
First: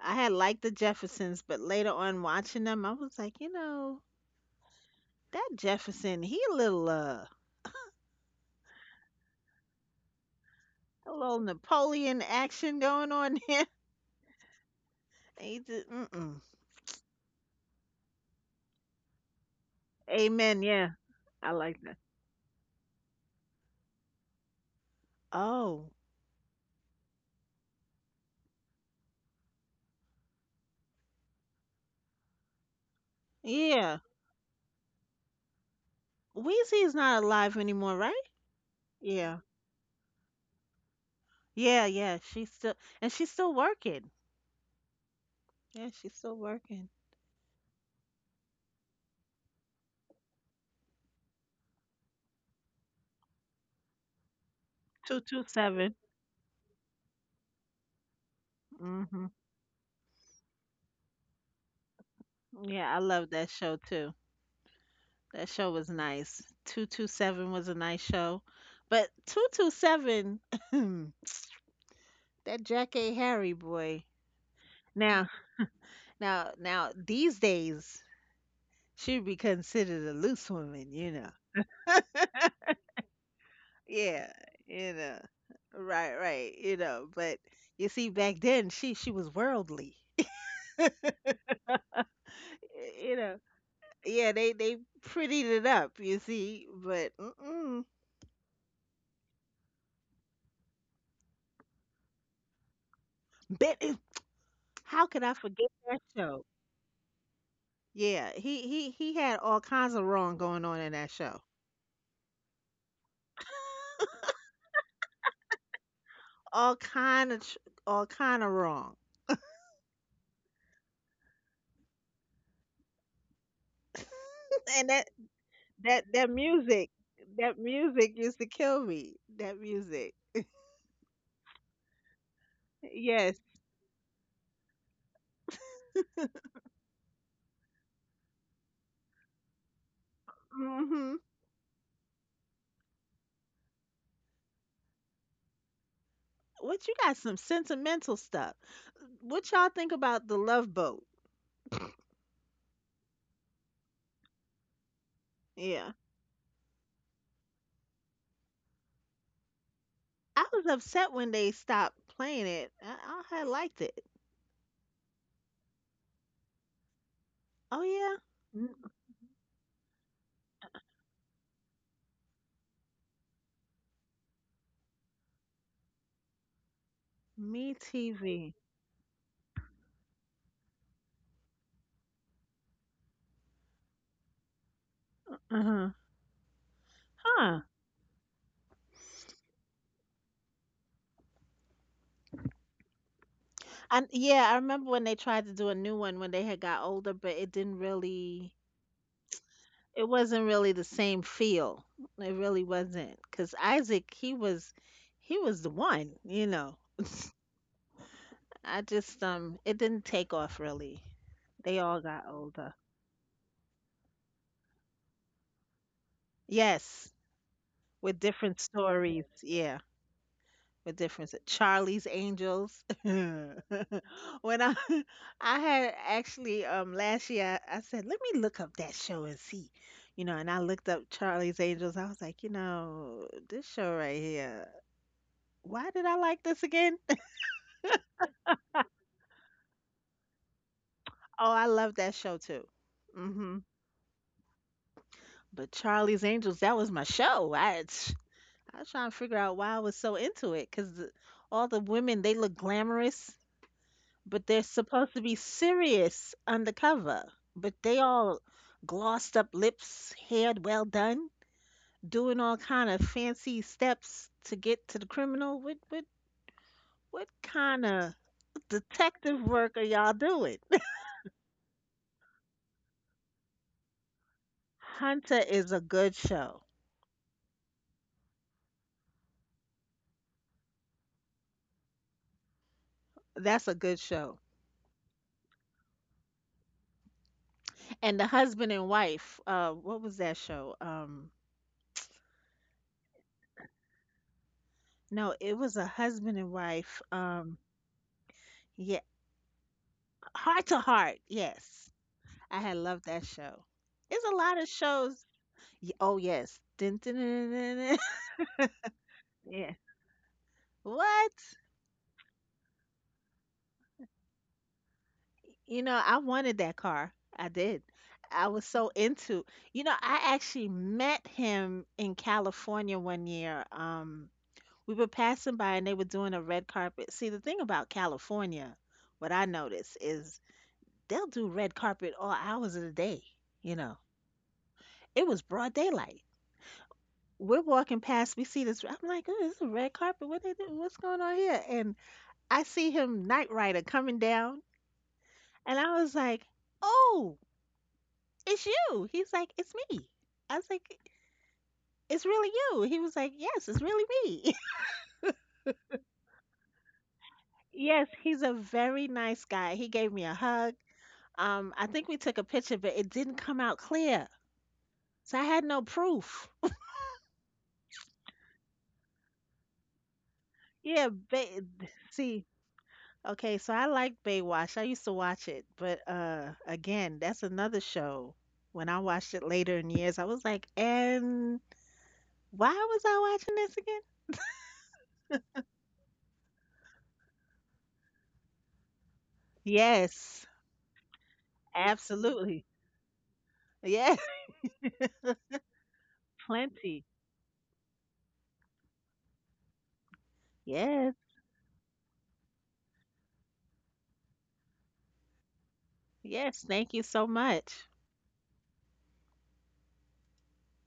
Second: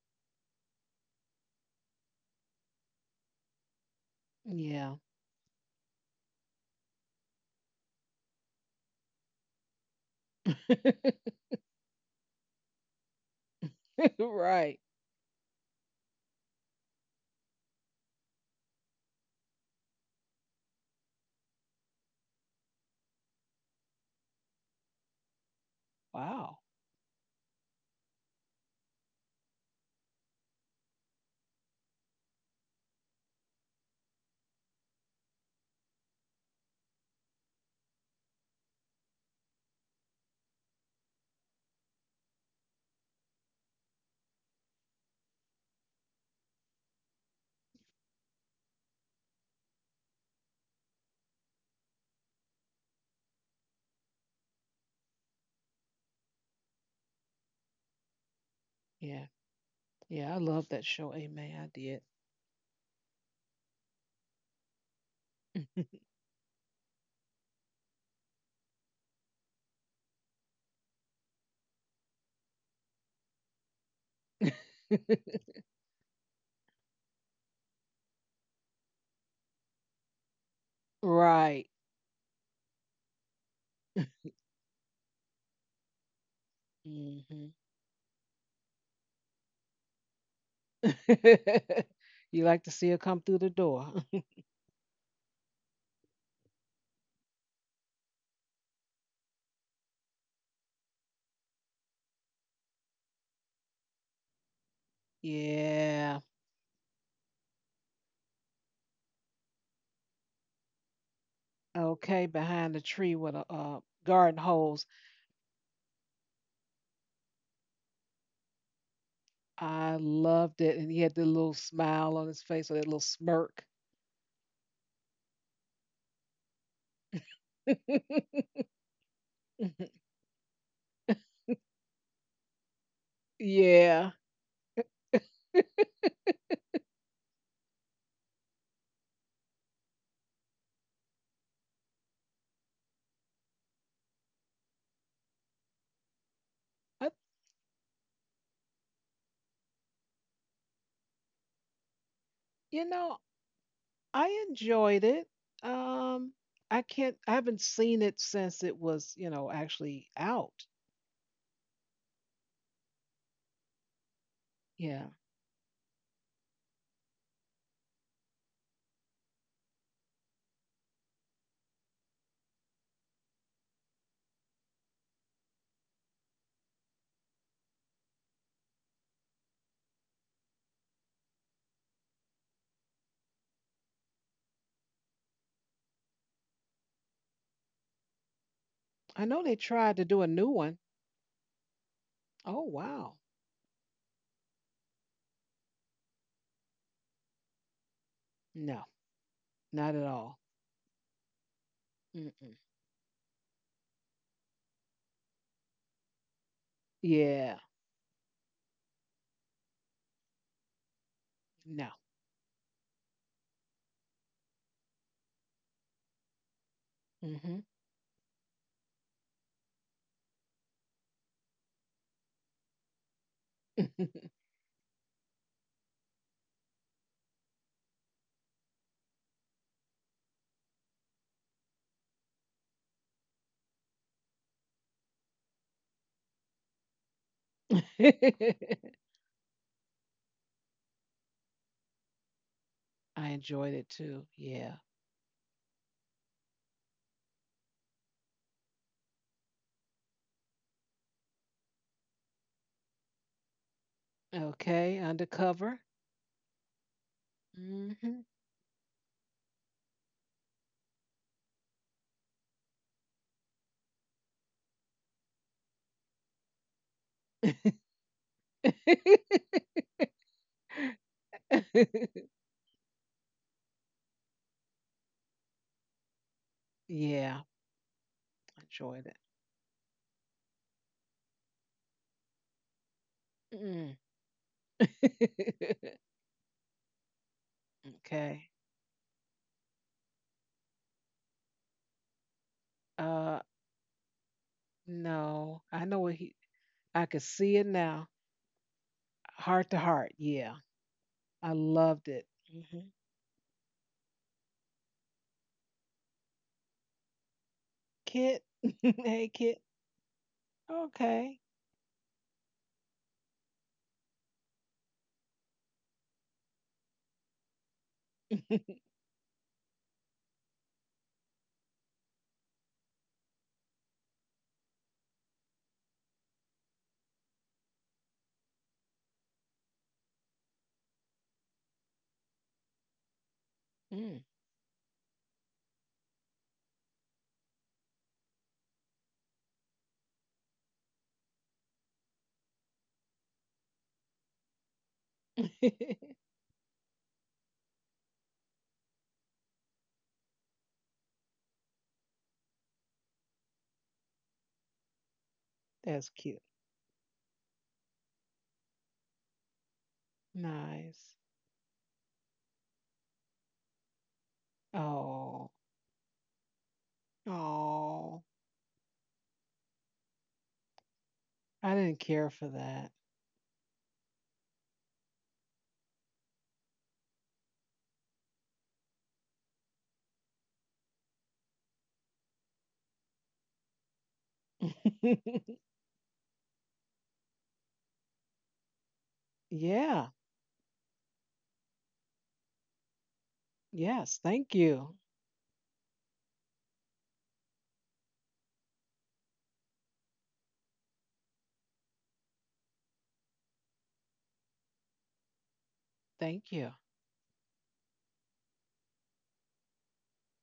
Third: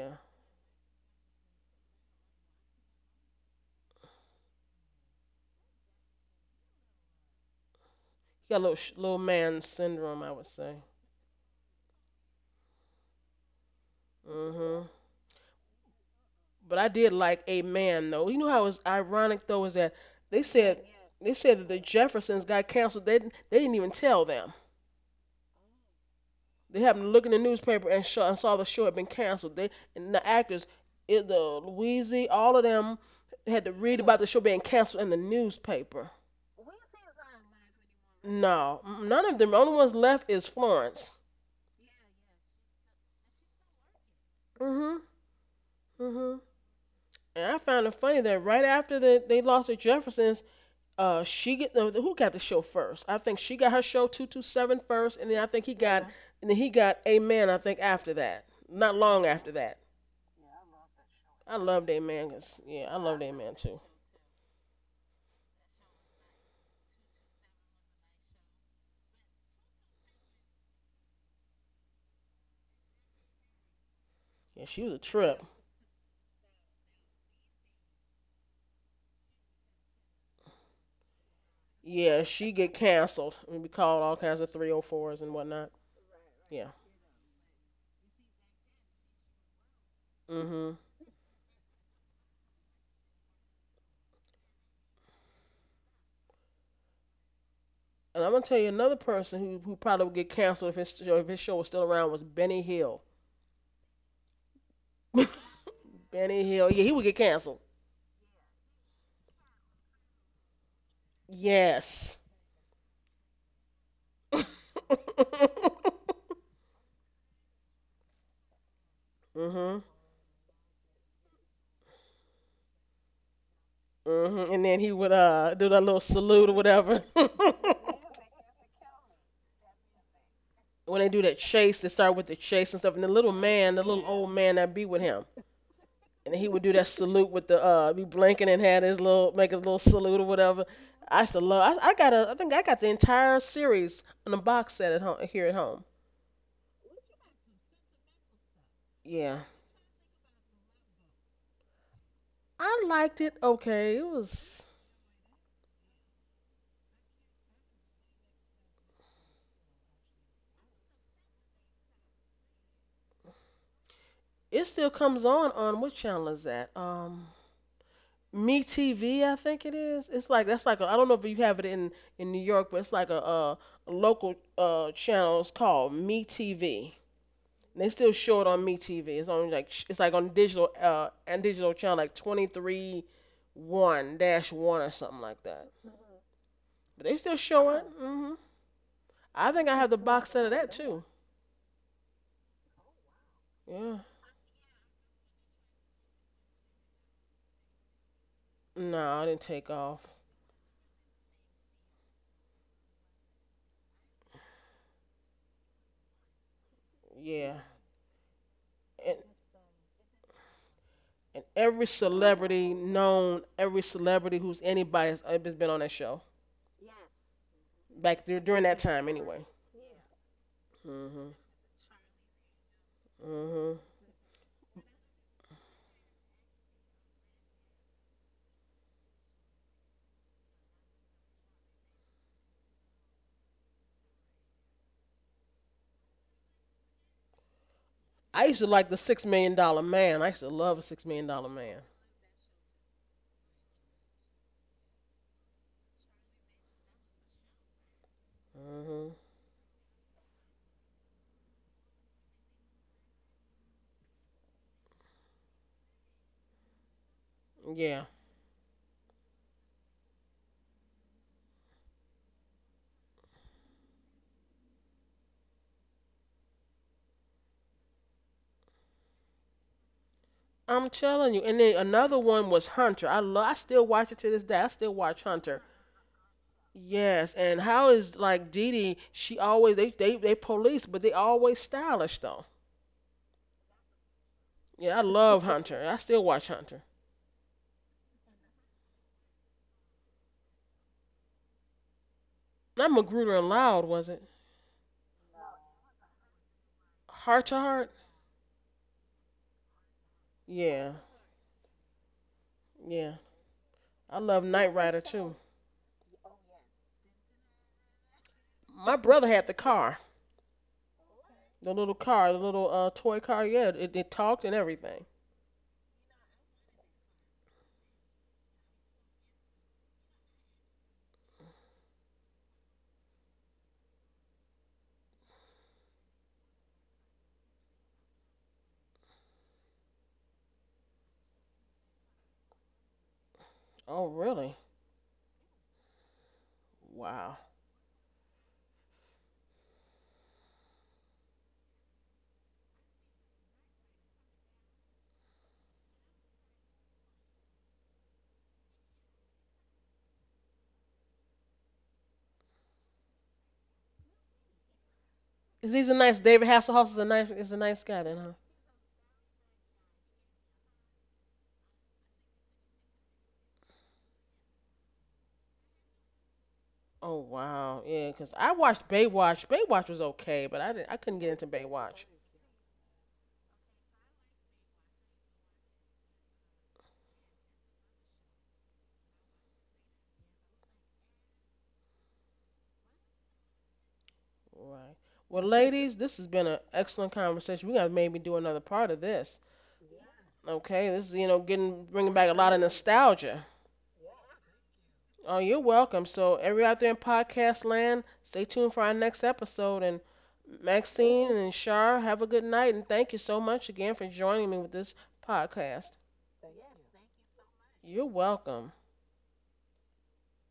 I had liked the Jeffersons, but later on watching them, I was like, you know,
Yeah.
that Jefferson, he
He got a little little man syndrome, I would say.
a little Napoleon action going on here.
Right.
Mhm.
He just, mm-mm.
But I did like a man though. You know how it was ironic though is that they
Amen.
said
Yeah,
they
I
said that the
like that.
Jeffersons got canceled. They didn't even tell them.
Oh,
Wow.
They happened to look in the newspaper and saw the show had been canceled. They and the actors, it, the Louise, all of them had to
yeah.
read about the show being canceled in the newspaper.
Weezy is not alive anymore, right?
No, none of
Yeah,
them. The only ones left is Florence.
yeah, yeah. She's still working.
Mhm.
Yeah, she's still
Mhm.
working.
And I found it funny that right after they lost to Jeffersons. She get no, Who got the show first? I think she got her show 227 first,
Two
and then
two
I think he
seven.
got and then he got Amen, I think, after that, not
Yeah.
Mhm.
long after that.
Yeah. I love that show.
I
Amen. I
loved
did.
Amen,
Yeah,
yeah,
I
I loved
love that
Amen
show
too.
too. That show was nice. 227 was a nice show. But 227, that Jack A. Harry boy.
Yeah, she was a
Now,
trip.
now, now, these days, she'd be considered a loose woman, you know.
Right.
Yeah, she get canceled and be called all
Yeah,
kinds of
you know.
304s and whatnot.
Right, right,
Yeah.
you know. But
Hmm.
you see, back then, she was worldly.
Mhm.
You like to see her
You
come
know.
through the door.
Yeah, they prettied it up, you see. But mm-mm.
And I'm gonna tell you another person who probably would get canceled if his show was still around was Benny Hill.
But how could I forget that
Yeah.
show?
Benny Hill. Yeah, he would get canceled.
Yeah, he had all kinds of wrong going on in that show.
Yes.
Okay. Behind the tree with a, garden hose.
All kind of tr- all kind of wrong.
Mhm.
I loved it. And he had the little smile on his face or that little smirk.
And then
and
he
that
would do that little
that that
salute or
music,
whatever.
that music used to kill me. That music.
When they do that chase, they start with the chase and stuff. And the little
Yes.
man, the little
Yeah.
old man that be with him, and he would do that salute with the be blinking and had his little salute or whatever.
Mhm.
I used to love. I got a. I think I got the entire series on a box set at home, here at home.
What you
I,
got some sentimental stuff.
Yeah,
What y'all think about The Love Boat?
you
I
know,
liked it. Okay, it
I
was.
enjoyed it.
Yeah.
Um, I can't. I haven't seen it since it was, actually
I was
out.
upset when they stopped playing it. I had liked it.
It still
Yeah,
comes on what channel is that?
Oh yeah.
Me
M-
TV, I think it is. It's like that's like a, I don't know if you have it in New York, but it's like a local channel. It's called Me TV.
Me
They still show it
TV.
on Me TV. It's on like it's like on digital channel like 23 one dash one or something like that.
Uh-huh.
But they still
Huh.
show it. Oh,
I know they
I think I
tried
have the
to do a
box
new
set of awesome,
one.
that too.
Oh wow,
Yeah.
And yeah, I remember when they tried to do a new one when they had got older, but it didn't really,
no,
No, I didn't take
not at
it
off.
all.
wasn't really the same feel. It
Mm-mm.
really wasn't, because Isaac, he was the one, you know.
Yeah,
Yeah.
I just,
And
it didn't take off really. They
every, oh,
no.
all got older.
celebrity known, every celebrity who's anybody has been on that show,
Yes,
Hmm.
with
back there
different
during that time
stories.
anyway.
Yeah. What difference?
Mhm.
Charlie's Angels. when
Mhm.
I I had actually last year I said, let me look up that show and see. You know, and I looked up Charlie's Angels. I was like, you know, this show right here. Why did I like this again?
I used to like the Six Million Dollar Man. I used to love a Six Million
Oh,
Dollar
I
Man.
love that show too.
I
hmm
enjoyed it too. Yeah.
But Charlie's Angels, that was my show. I was trying to
Mhm.
figure out why I was so into it because all the women, they look glamorous. But they're
Okay.
supposed to be
Undercover.
serious undercover. But they
Yeah.
Hmm.
all glossed up lips, hair well done, doing all kind of fancy steps to get to the criminal. What kind of detective work are y'all doing?
I'm telling you. And then another one was Hunter. I still watch it to this day. I still watch
Hunter
Hunter.
is a good show.
Yes.
Yeah,
And how is like Dee Dee?
enjoyed it.
She always, they police, but they always stylish though.
That's a
Mm.
good show.
Yeah. I love Hunter. I still watch Hunter.
And the
Okay.
husband and wife, what was that show?
Not Magruder
Uh,
and Loud, was it?
No, it
No,
was
I
a
know what he.
husband and wife.
I could
Heart to
see it
Heart.
now,
Yeah,
heart to heart. Yeah,
Heart to
Yeah.
Heart.
I
Yes,
loved it.
I had
Hmm.
loved
Yeah.
that show.
I
It's a
love
lot of
Knight Rider
shows.
too.
Oh yes. Dun, dun, dun, dun, dun.
Kit,
My brother
hey
had the
Kit.
Yeah.
car.
What?
Okay,
The little car, the little toy car, yeah, it talked and everything.
You know, I wanted that car. I did. I was so into. You know, I actually met him in California one year. We were passing by and they were doing a red carpet. See, the thing about California, what I noticed is they'll do red carpet all hours of the day. You know,
Oh,
mm.
really?
it was broad daylight.
Wow.
We're walking past, we see this. I'm like, oh, this is a red carpet. What they do? What's going on here? And I see him Knight Rider coming down, and I was like, "Oh, it's you." He's like, "It's me." I was like, "It's really you." He was like, "Yes, it's really me."
'Cause He's a
That's
nice
cute.
David Hasselhoff is a nice guy
Yes,
then, huh?
he's a very nice guy. He gave me a hug.
Nice.
I think we took a picture, but it didn't come out clear, so I
Oh,
had no proof.
Oh wow, yeah.
oh,
'Cause I watched Baywatch. Baywatch was okay, but I didn't. I
Yeah,
couldn't get into
I didn't
Baywatch.
care
see,
for that.
okay, so I like Baywatch. I used to watch it, but again, that's another show. When I watched it later in years, I was like, and why was I watching this again?
Right. Well, ladies, this has been an excellent conversation. We gotta maybe do another part of this.
Yeah.
Yes,
Okay, this is, getting, bringing back a lot of
absolutely.
nostalgia.
Yes.
Yes,
Thank you.
Oh, you're welcome. So everybody out there in
plenty.
podcast land, stay tuned for our next episode. And
Yes,
Maxine and Shar, have a good night. And thank you so much again for joining me with this podcast.
Thank
yes.
you.
Thank you so much.
You're welcome.